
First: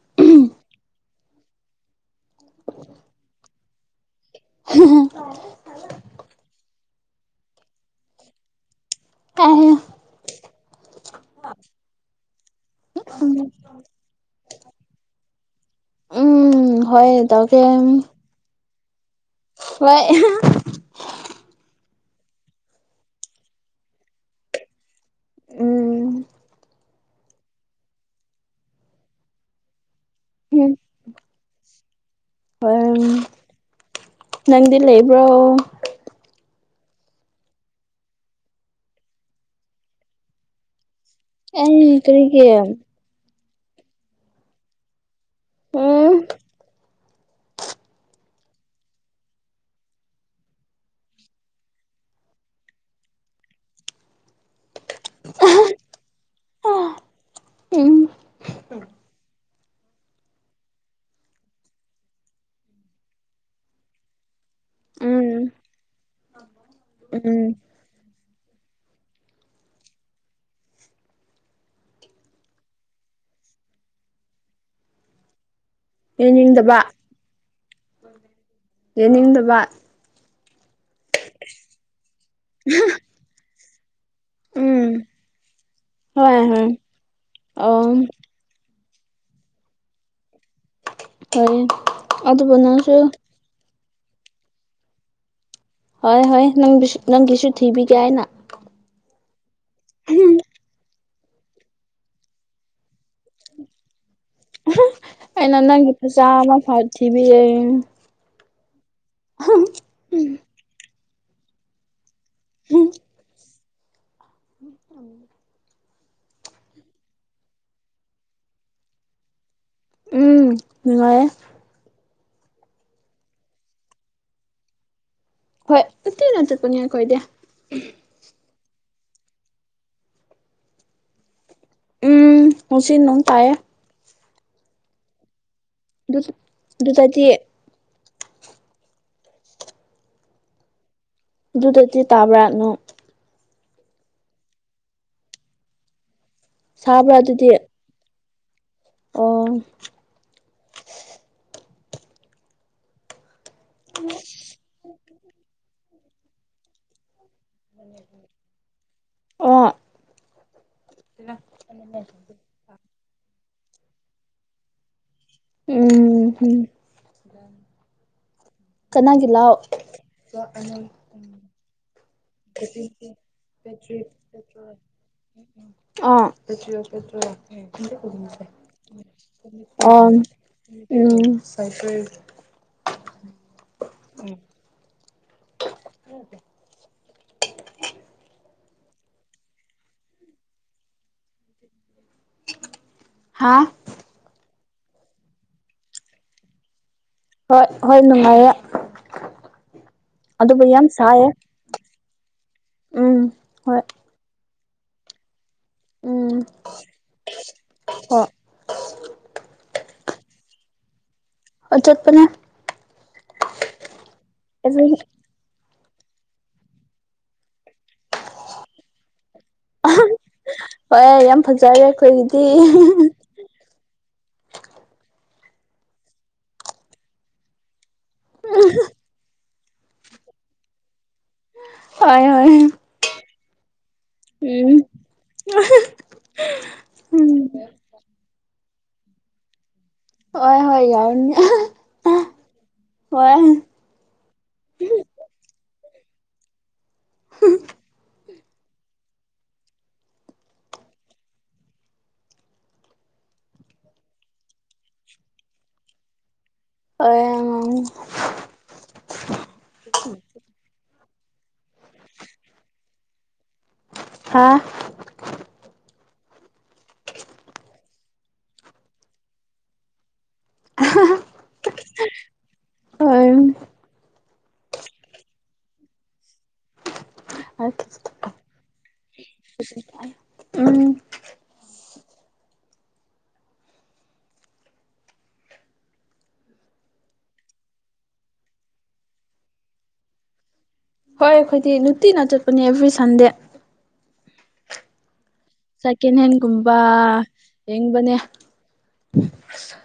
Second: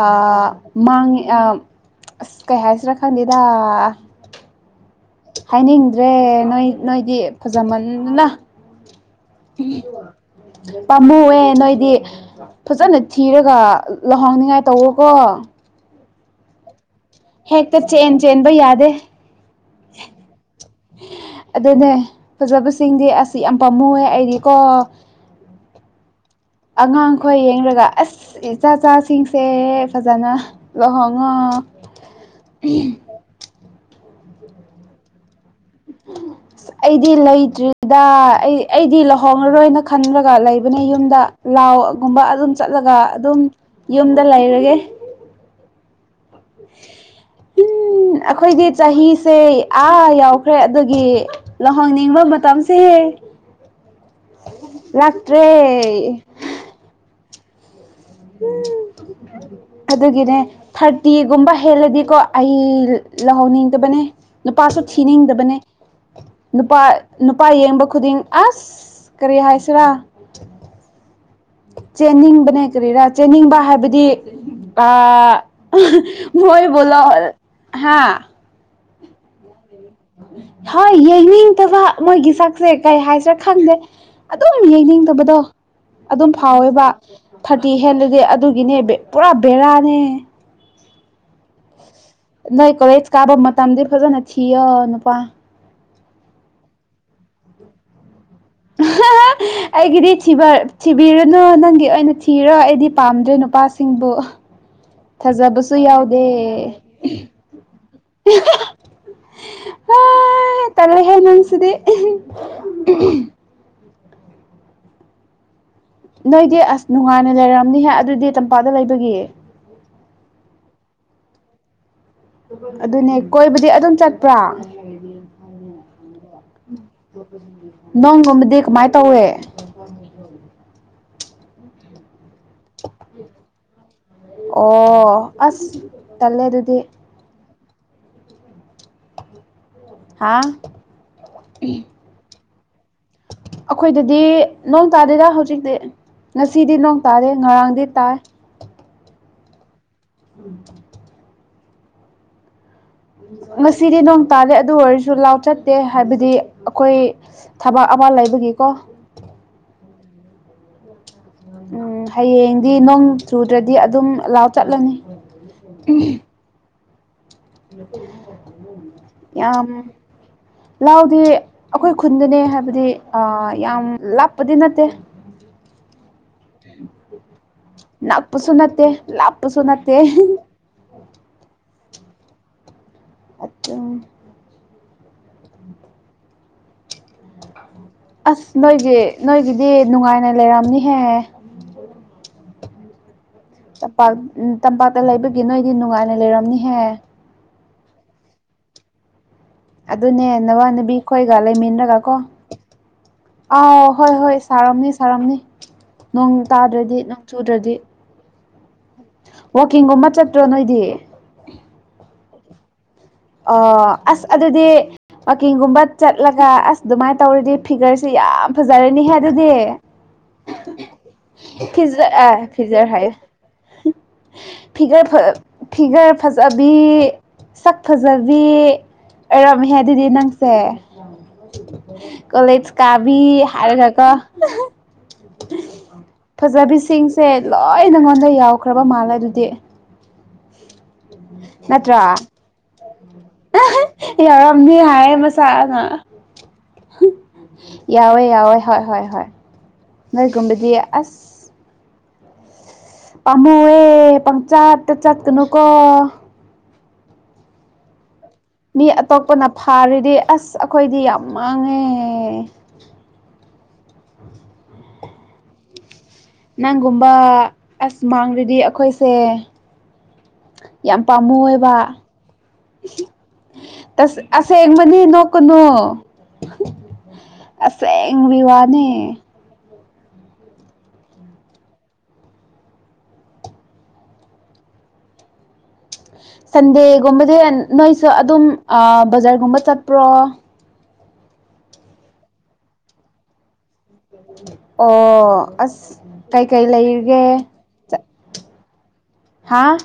ꯑꯥ ꯃꯥꯡꯉꯤ ꯑꯥꯁ ꯀꯩ ꯍꯥꯏꯁꯤꯔꯥ ꯈꯪꯗꯦꯗ [unintelligible] ꯍꯥꯏꯅꯤꯡꯗ꯭ꯔꯦ ꯅꯣꯏ ꯅꯣꯏꯗꯤ ꯐꯥꯖꯃꯟꯗꯅ ꯎꯝ ꯄꯥꯝꯃꯨꯌꯦ ꯅꯣꯏꯗꯤ ꯐꯥꯖꯅ ꯊꯤꯔꯒ ꯂꯨꯍꯣꯡꯅꯤꯡꯉꯥꯏ ꯇꯧꯔꯣꯀꯣ ꯎꯝ ꯍꯣꯏ ꯇꯧꯒꯦ ꯍꯦꯛꯇ ꯆꯦꯟ ꯆꯦꯟꯕ ꯌꯥꯗꯦ ꯍꯣꯏ ꯑꯗꯨꯅꯦ ꯐꯥꯖꯕꯁꯤꯡꯗꯤ ꯑꯥꯁ ꯌꯥꯝ ꯄꯥꯝꯃꯨꯑꯦ ꯑꯩꯗꯤꯀꯣ ꯎꯝ ꯑꯉꯥꯡꯈꯣꯏ ꯌꯦꯡꯂꯡꯔꯒ ꯑꯥꯁ ꯏꯆꯥ ꯆꯆꯥꯁꯤꯡꯁꯦ ꯐꯥꯖꯅ ꯂꯨꯍꯣꯡ ꯉꯣ ꯍꯣꯏ ꯅꯪꯗꯤ ꯂꯩꯕ꯭ꯔꯣ [inaudible] ꯑꯩꯗꯤ ꯂꯩꯇ꯭ꯔꯤꯗ ꯑꯩ ꯑꯩꯗꯤ ꯂꯨꯍꯣꯡꯉꯔꯣꯏꯅ ꯈꯟꯔꯒ ꯂꯩꯕꯅꯦ ꯌꯨꯝꯗ ꯑꯩ ꯂꯥꯎꯒꯨꯝꯕ ꯀꯔꯤꯒꯤ ꯑꯗꯨꯝ ꯆꯠꯂꯒ ꯑꯗꯨꯝ ꯌꯨꯝꯗ ꯂꯩꯔꯒꯦ ꯎꯝ ꯎꯝ ꯑꯩꯈꯣꯏꯗꯤ ꯆꯍꯤꯁꯦ ꯑꯥ ꯌꯥꯎꯈ꯭ꯔꯦ ꯑꯗꯨꯒꯤ ꯂꯧꯍꯣꯡꯅꯤꯡꯕ ꯃꯇꯝꯁꯦ ꯂꯥꯛꯇ꯭ꯔꯦ ꯑꯥ ꯎꯝ ꯑꯗꯨꯒꯤꯅꯦ ꯊꯥꯔꯇꯤꯒꯨꯝꯕ ꯍꯦꯜꯂꯗꯤꯀꯣ ꯑꯩ ꯂꯧꯍꯧꯅꯤꯡꯗꯕꯅꯦ ꯅꯨꯄꯥꯁꯨ ꯎꯝ ꯊꯤꯅꯤꯡꯗꯕꯅꯤ ꯅꯨꯄꯥ ꯎꯝ ꯅꯨꯄꯥ ꯌꯦꯡꯕ ꯈꯨꯗꯤꯡ ꯑꯁ ꯀꯔꯤ ꯍꯥꯏꯁꯤꯔꯥ ꯆꯦꯟꯅꯤꯡꯕꯅꯥ ꯀꯔꯤꯔꯥ ꯆꯦꯟꯅꯤꯡꯕ ꯍꯥꯏꯕꯗꯤ ꯑ ꯌꯦꯡꯅꯤꯡꯗꯕ ꯃꯣꯏꯕꯨ ꯂꯥꯛꯑꯣ ꯍꯥ ꯌꯥꯅꯤꯡꯗꯕ ꯍꯣꯏ ꯌꯦꯡꯅꯤꯡꯗꯕ ꯃꯣꯏꯒꯤ ꯁꯛꯁꯦ ꯀꯩ ꯍꯥꯏꯁꯤꯔꯥ ꯈꯪꯗꯦ ꯑꯗꯨꯝ ꯎꯝ ꯌꯦꯡꯅꯤꯡꯗꯕꯗꯣ ꯑꯗꯨꯝ ꯍꯣꯏ ꯍꯣꯏ ꯐꯥꯎꯋꯦꯕ ꯊꯥꯔꯇꯤ ꯑꯣ ꯍꯦꯜꯂꯗꯤ ꯑꯗꯨꯒꯤꯅꯦ ꯄꯨꯔꯥ ꯕꯔꯥꯅꯦꯍꯦ ꯀ ꯅꯣꯏ ꯀꯣꯂꯦꯁ ꯀꯥꯕ ꯃꯇꯝꯗꯤ ꯐꯖꯅ ꯊꯤꯑꯣ ꯅꯨꯄꯥ ꯍꯣꯏ ꯍꯣꯏ ꯅꯪꯁꯨ ꯅꯪꯒꯤꯁꯨ ꯊꯤꯕꯤꯒꯦ ꯍꯥꯏꯅ ꯑꯩꯒꯤꯗꯤ ꯊꯤꯕ ꯕꯤꯔꯅꯨ ꯅꯪꯒꯤ ꯑꯣꯏꯅ ꯊꯤꯔꯣ ꯑꯩꯗꯤ ꯄꯥꯝꯗ꯭ꯔꯦ ꯅꯨꯄꯥꯁꯤꯡꯕꯨ ꯑꯩꯅ ꯊꯥꯖꯕꯁꯨ ꯅꯪꯒꯤ ꯌꯥꯎꯗꯦ ꯐꯖꯥ ꯑꯃ ꯐꯥꯎ ꯊꯤꯕꯤꯔꯛꯏ ꯑ ꯇꯂꯦ ꯍꯦ ꯅꯣꯁꯤꯗꯤ ꯎꯝ ꯎ ꯎ [unintelligible] ꯅꯣꯏꯗꯤ ꯑꯁ ꯅꯨꯡꯉꯥꯏꯅ ꯂꯩꯔꯝꯅꯤꯍꯦ ꯑꯗꯨꯗꯤ ꯇꯝꯄꯥꯛꯗ ꯂꯩꯕꯒꯤ ꯎꯝ ꯅꯨꯡꯉꯥꯏꯌꯦ ꯑꯗꯨꯅꯦ ꯀꯣꯏꯕꯗꯤ ꯑꯗꯨꯝ ꯆꯠꯄ꯭ꯔꯥ ꯍꯣꯏ ꯇꯠꯇꯤꯅ ꯆꯠꯄꯅꯦ ꯑꯩꯈꯣꯏꯗꯦ ꯅꯣꯡꯒꯨꯝꯕꯗꯤ ꯀꯃꯥꯏꯅ ꯇꯧꯋꯦ ꯎꯝ ꯉꯁꯤ ꯅꯣꯡ ꯇꯥꯏꯌꯦ ꯑꯣ ꯑꯁ ꯇꯜꯂꯦ ꯑꯗꯨꯗꯤ ꯗꯨꯗꯒꯤ ꯍꯥꯥ ꯑꯗꯨꯗꯗꯤ ꯇꯥꯕ꯭ꯔꯥ ꯅꯣꯡ ꯑꯩꯈꯣꯏꯗꯗꯤ ꯅꯣꯡ ꯇꯥꯗꯦꯗꯥ ꯍꯧꯖꯤꯛꯇꯤ ꯉꯁꯤꯗꯤ ꯅꯣꯡ ꯁꯥꯕ꯭ꯔꯥ ꯇꯥꯗꯦ ꯑꯗꯨꯗꯤ ꯉꯔꯥꯡꯗꯤ ꯇꯥꯏ ꯑꯣ ꯎꯝ ꯉꯁꯤꯗꯤ ꯅꯣꯡ ꯇꯥꯗꯦ ꯑꯗꯨ ꯑꯣꯏꯔꯁꯨ ꯂꯥꯎ ꯆꯠꯇꯦ ꯍꯥꯏꯕꯗꯤ ꯑꯩꯈꯣꯏ ꯊꯕꯛ ꯑꯃ ꯂꯩꯕꯒꯤꯀꯣ ꯑꯣ ꯎꯝ ꯍꯌꯦꯡꯗꯤ ꯅꯣꯡ ꯆꯨꯗ꯭ꯔꯗꯤ ꯑꯗꯨꯝ ꯂꯥꯎ ꯆꯠꯂꯅꯤ ꯎꯝ ꯎꯝ ꯀꯅꯥꯒꯤ ꯂꯥꯎ ꯌꯥꯝ ꯂꯥꯎꯗꯤ ꯑꯩꯈꯣꯏ ꯈꯨꯟꯗꯅꯦ ꯍꯥꯏꯕꯗꯤ ꯌꯥꯝ ꯂꯥꯞꯄꯗꯤ ꯅꯠꯇꯦ ꯑꯥ ꯅꯛꯄꯁꯨ ꯅꯠꯇꯦ ꯂꯥꯞꯄꯁꯨ ꯅꯠꯇꯦ ꯑ ꯎꯝ ꯑ ꯎꯝ [unintelligible] ꯑꯁ ꯅꯣꯏꯒꯤ ꯅꯣꯏꯒꯤꯗꯤ ꯅꯨꯡꯉꯥꯏꯅ ꯂꯩꯔꯝꯅꯤꯍꯦ [inaudible] ꯍꯥꯥ ꯇꯝꯄꯥꯛ ꯇꯝꯄꯥꯛꯇ ꯂꯩꯕꯒꯤ ꯅꯣꯏꯗꯤ ꯅꯨꯡꯉꯥꯏꯅ ꯂꯩꯔꯝꯅꯤꯍꯦ ꯍꯣꯏ ꯍꯣꯏ ꯅꯨꯡꯉꯥꯏꯔꯦ ꯑꯗꯨꯅꯦ ꯅꯃꯤꯟꯅꯕꯤ ꯈꯣꯏꯒ ꯂꯩꯃꯤꯟꯅꯔꯒ ꯀꯣ ꯎꯝ ꯑꯥꯎ ꯍꯣꯏ ꯍꯣꯏ ꯁꯥꯔꯝꯅꯤ ꯁꯥꯔꯝꯅꯤ ꯅꯣꯡ ꯎꯝ ꯇꯥꯗ꯭ꯔꯗꯤ ꯅꯣꯡ ꯆꯨꯗ꯭ꯔꯗꯤ ꯍꯣꯏ ꯋꯥꯛꯀꯤꯡꯒꯨꯝꯕ ꯆꯠꯇ꯭ꯔꯣ ꯅꯣꯏꯗꯤ ꯑꯣ ꯆꯠꯄꯅꯦ ꯑ ꯑꯁ ꯑꯗꯨꯗꯤ ꯋꯥꯛꯀꯤꯡꯒꯨꯝꯕ ꯆꯠꯂꯒ ꯑꯁ ꯑꯗꯨꯃꯥꯏꯅ ꯇꯧꯔꯗꯤ ꯐꯤꯒꯔꯁꯤ ꯌꯥꯝ ꯐꯖꯔꯅꯤꯍꯦ ꯑꯗꯨꯗꯤ ꯍꯣꯏ ꯌꯥꯝ ꯐꯖꯔꯦ ꯐꯤꯖꯔ ꯑ ꯑꯩꯈꯣꯏꯒꯤꯗꯤ ꯐꯤꯖꯔ ꯍꯥꯏꯌꯦ ꯐꯤꯒꯔ ꯐꯤꯒꯔ ꯐꯖꯕꯤ ꯁꯛ ꯐꯖꯕꯤ ꯑꯣꯏꯔꯝꯃꯦ ꯑꯗꯨꯗꯤ ꯅꯪꯁꯦ ꯍꯣꯏ ꯍꯣꯏ ꯀꯣꯂꯦꯖ ꯀꯥꯕꯤ ꯍꯥꯏꯔ ꯒꯣ ꯎꯝ ꯐꯖꯕꯤꯁꯤꯡꯁꯦ ꯎꯝ ꯂꯣꯏ ꯅꯪꯉꯣꯟꯗ ꯌꯥꯎꯈ꯭ꯔꯕ ꯃꯥꯜꯂꯦ ꯑꯗꯨꯗꯤ ꯍꯣꯢ ꯍꯣꯏ ꯌꯥꯎꯅꯤ ꯅꯠꯇ꯭ꯔꯥ ꯍꯣꯢ ꯌꯥꯎꯔꯝꯅꯤ ꯍꯥꯏꯕ ꯃꯁꯥꯅ ꯌꯥꯎꯋꯦ ꯌꯥꯎꯋꯦ ꯍꯣꯏ ꯍꯣꯏ ꯍꯣꯏ ꯅꯣꯏ ꯀꯨꯝꯕꯗꯤ ꯑꯁ ꯄꯥꯝꯃꯨꯢꯑꯦ ꯄꯪꯆꯠ ꯇ ꯆꯠꯀꯅꯨ ꯀꯣ ꯑ [unintelligible] ꯃꯤ ꯑꯇꯣꯞꯄꯅ ꯐꯥꯔꯤꯗꯤ ꯑꯁ ꯑꯩꯈꯣꯏꯗꯤ ꯌꯥꯝ ꯃꯥꯡꯉꯦ ꯍꯥ ꯅꯪꯒꯨꯝꯕ ꯑꯁ ꯃꯥꯡꯗꯗꯤ ꯑꯩꯈꯣꯏꯁꯦ ꯌꯥꯝ ꯄꯥꯝꯃꯨꯢꯑꯦꯕ ꯍꯣꯏ ꯎꯝ ꯇꯁ ꯑꯁꯦꯡꯕꯅꯤ ꯅꯣꯛꯀꯅꯨ ꯑꯁꯦꯡꯕꯒꯤ ꯋꯥꯅꯦ ꯄꯨꯁꯤ [unintelligible] ꯁꯟꯗꯦꯒꯨꯝꯕꯗꯤ ꯅꯣꯏꯁꯨ ꯑꯗꯨꯝ ꯕꯖꯥꯔꯒꯨꯝꯕ ꯆꯠꯄ꯭ꯔꯣ ꯍꯣꯏ ꯑꯩꯈꯣꯏꯗꯤ ꯅꯨꯡꯇꯤꯅ ꯆꯠꯄꯅꯦ ꯑꯦꯕ꯭ꯔꯤ ꯁꯟꯗꯦ ꯑꯣ ꯑꯁ ꯁꯦꯀꯦꯟ ꯀꯩꯀꯩ ꯍꯦꯟꯒꯨꯝꯕ ꯂꯩꯔꯤꯒꯦ ꯌꯦꯡꯕꯅꯦ ꯍꯥ ꯑꯁ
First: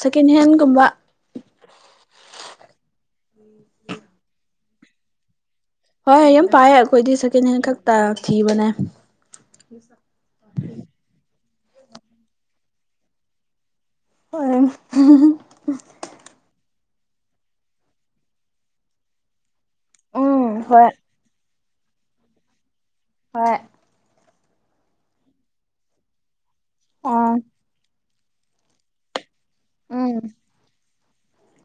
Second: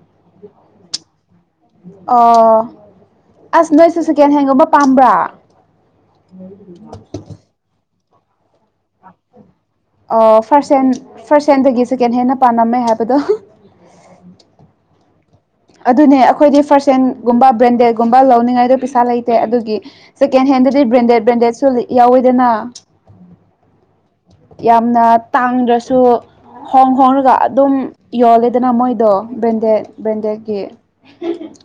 ꯁꯦꯀꯦꯟ ꯍꯦꯟꯒꯨꯝꯕ ꯑꯣ ꯑꯁ ꯅꯣꯏꯁꯨ ꯁꯦꯀꯦꯟ ꯍꯦꯟꯒꯨꯝꯕ ꯄꯥꯝꯕ꯭ꯔꯥ ꯍꯣꯏ ꯍꯣꯏ ꯌꯥꯝ ꯄꯥꯏꯑꯦ ꯑꯩꯈꯣꯏꯗꯤ ꯁꯦꯀꯦꯟ ꯍꯦꯟ ꯈꯛꯇ ꯊꯤꯕꯅꯦ ꯐꯥꯔꯁ ꯍꯦꯟ ꯐꯥꯔꯁ ꯍꯦꯟꯗꯒꯤ ꯁꯦꯀꯦꯟ ꯍꯦꯟꯅ ꯄꯥꯝꯃꯥꯝꯃꯦ ꯍꯥꯏꯕꯗꯣ ꯍꯣꯢ ꯑꯗꯨꯅꯦ ꯑꯩꯈꯣꯏꯗꯤ ꯐꯥꯔꯁ ꯍꯦꯟꯒꯨꯝꯕ ꯕ꯭ꯔꯦꯟꯗꯦꯗꯒꯨꯝꯕ ꯂꯧꯅꯤꯡꯉꯥꯏꯗꯣ ꯄꯩꯁꯥ ꯂꯩꯇꯦ ꯑꯗꯨꯒꯤ ꯎꯝ ꯁꯦꯀꯦꯟ ꯍꯦꯟꯗꯗꯤ ꯍꯣꯏ ꯕ꯭ꯔꯦꯟꯗꯦꯠ ꯕ꯭ꯔꯦꯟꯗꯦꯗꯁꯨ ꯌꯥꯎꯋꯤꯗꯅ ꯍꯣꯏ ꯌꯥꯝꯅ ꯇꯥꯡꯗ꯭ꯔꯁꯨ ꯍꯣꯡ ꯍꯣꯡꯉꯒ ꯑꯗꯨꯝ ꯌꯣꯜꯂꯦꯗꯅ ꯃꯣꯏꯗꯣ ꯕ꯭ꯔꯦꯟꯗꯦꯠ ꯎꯝ ꯕ꯭ꯔꯦꯟꯗꯦꯠꯀꯤ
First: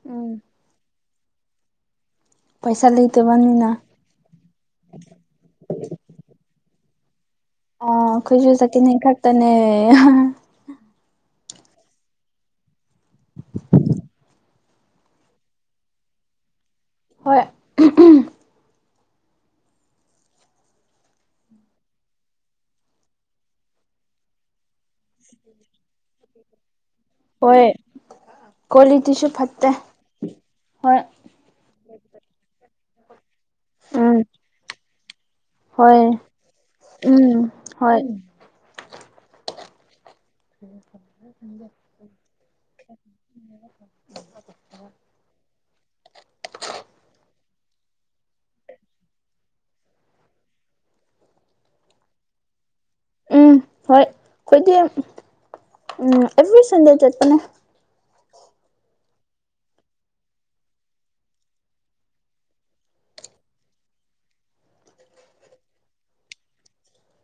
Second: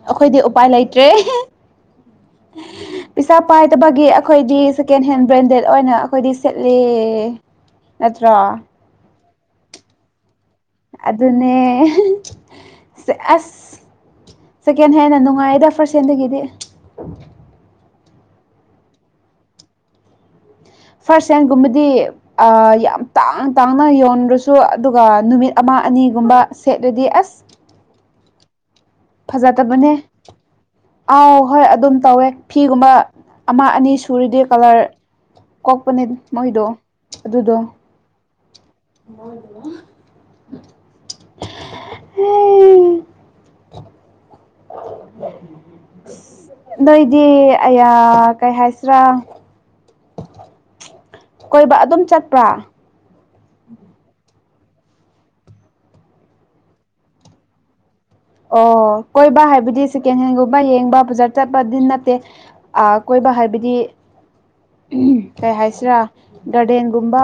ꯎꯝ ꯑꯩꯈꯣꯏꯗꯤ ꯎꯄꯥꯏ ꯂꯩꯇꯦ ꯇꯦ [unintelligible] ꯄꯩꯁꯥ ꯄꯩꯁꯥ ꯂꯩꯇꯕꯅꯤꯅ ꯄꯥꯏꯗꯕꯒꯤ ꯑꯩꯈꯣꯏꯗꯤ ꯁꯦꯀꯦꯟ ꯍꯦꯟ ꯕ꯭ꯔꯦꯟꯗꯦꯗ ꯑꯣꯏꯅ ꯑꯩꯈꯣꯏꯗꯤ ꯁꯦꯠꯂꯦ ꯑ ꯅꯠꯇ꯭ꯔꯣ ꯑꯩꯈꯣꯏꯁꯨ ꯁꯦꯀꯦꯟ ꯈꯛꯇꯅꯦ ꯑꯗꯨꯅꯦ ꯑꯁ ꯁꯦꯀꯦꯟ ꯍꯦꯟꯅ ꯅꯨꯡꯉꯥꯏꯗ ꯐꯥꯔꯁ ꯍꯦꯟꯗꯒꯤꯗꯤ ꯍꯣꯏ [unintelligible] ꯐꯥꯔꯁ ꯍꯦꯟꯒꯨꯝꯕꯗꯤ ꯑ ꯌꯥꯝ ꯇꯥꯡꯅ ꯇꯥꯡꯅ ꯌꯣꯟꯗꯁꯨ ꯁꯨ ꯑꯗꯨꯒ ꯅꯨꯃꯤꯠ ꯑꯃ ꯑꯅꯤꯒꯨꯝꯕ ꯁꯦꯠꯂꯗꯤ ꯑꯁ ꯀꯣꯂꯤ ꯐꯖꯗꯕꯅꯦ ꯑꯥꯎ ꯍꯣꯏ ꯑꯗꯨꯝ ꯇꯧꯋꯦ ꯐꯤꯒꯨꯝꯕ ꯑꯃ ꯑꯅꯤ ꯎꯝ ꯁꯨꯔꯗꯤ ꯀꯂꯔ ꯍꯣꯏ ꯀꯣꯛꯄꯅꯦ ꯃꯣꯏꯗꯣ ꯎꯝ ꯑꯗꯨꯗꯣ ꯍꯣꯏ [unintelligible] [unintelligible] ꯅꯣꯏꯗꯤ ꯑꯌꯥ ꯀꯩ ꯍꯥꯏꯁꯤꯔꯥ ꯀꯣꯏꯕ ꯑꯗꯨꯝ ꯆꯠꯄ꯭ꯔꯥ ꯎꯝ ꯍꯣꯏ ꯑꯩꯈꯣꯏꯗꯤ ꯎꯝ ꯑꯦꯚ꯭ꯔꯤ ꯁꯟꯗꯦ ꯆꯠꯄꯅꯦ ꯑꯣ ꯀꯣꯏꯕ ꯍꯥꯏꯕꯗꯤ ꯁꯦꯀꯦꯟ ꯍꯦꯟꯒꯨꯝꯕ ꯌꯦꯡꯕ ꯐꯖꯥ ꯆꯠꯄꯗꯤ ꯅꯠꯇꯦ ꯑꯥ ꯀꯣꯏꯕ ꯍꯥꯏꯕꯗꯤ ꯀꯩ ꯍꯥꯏꯁꯤꯔꯥ ꯒꯥꯔꯗꯦꯟꯒꯨꯝꯕ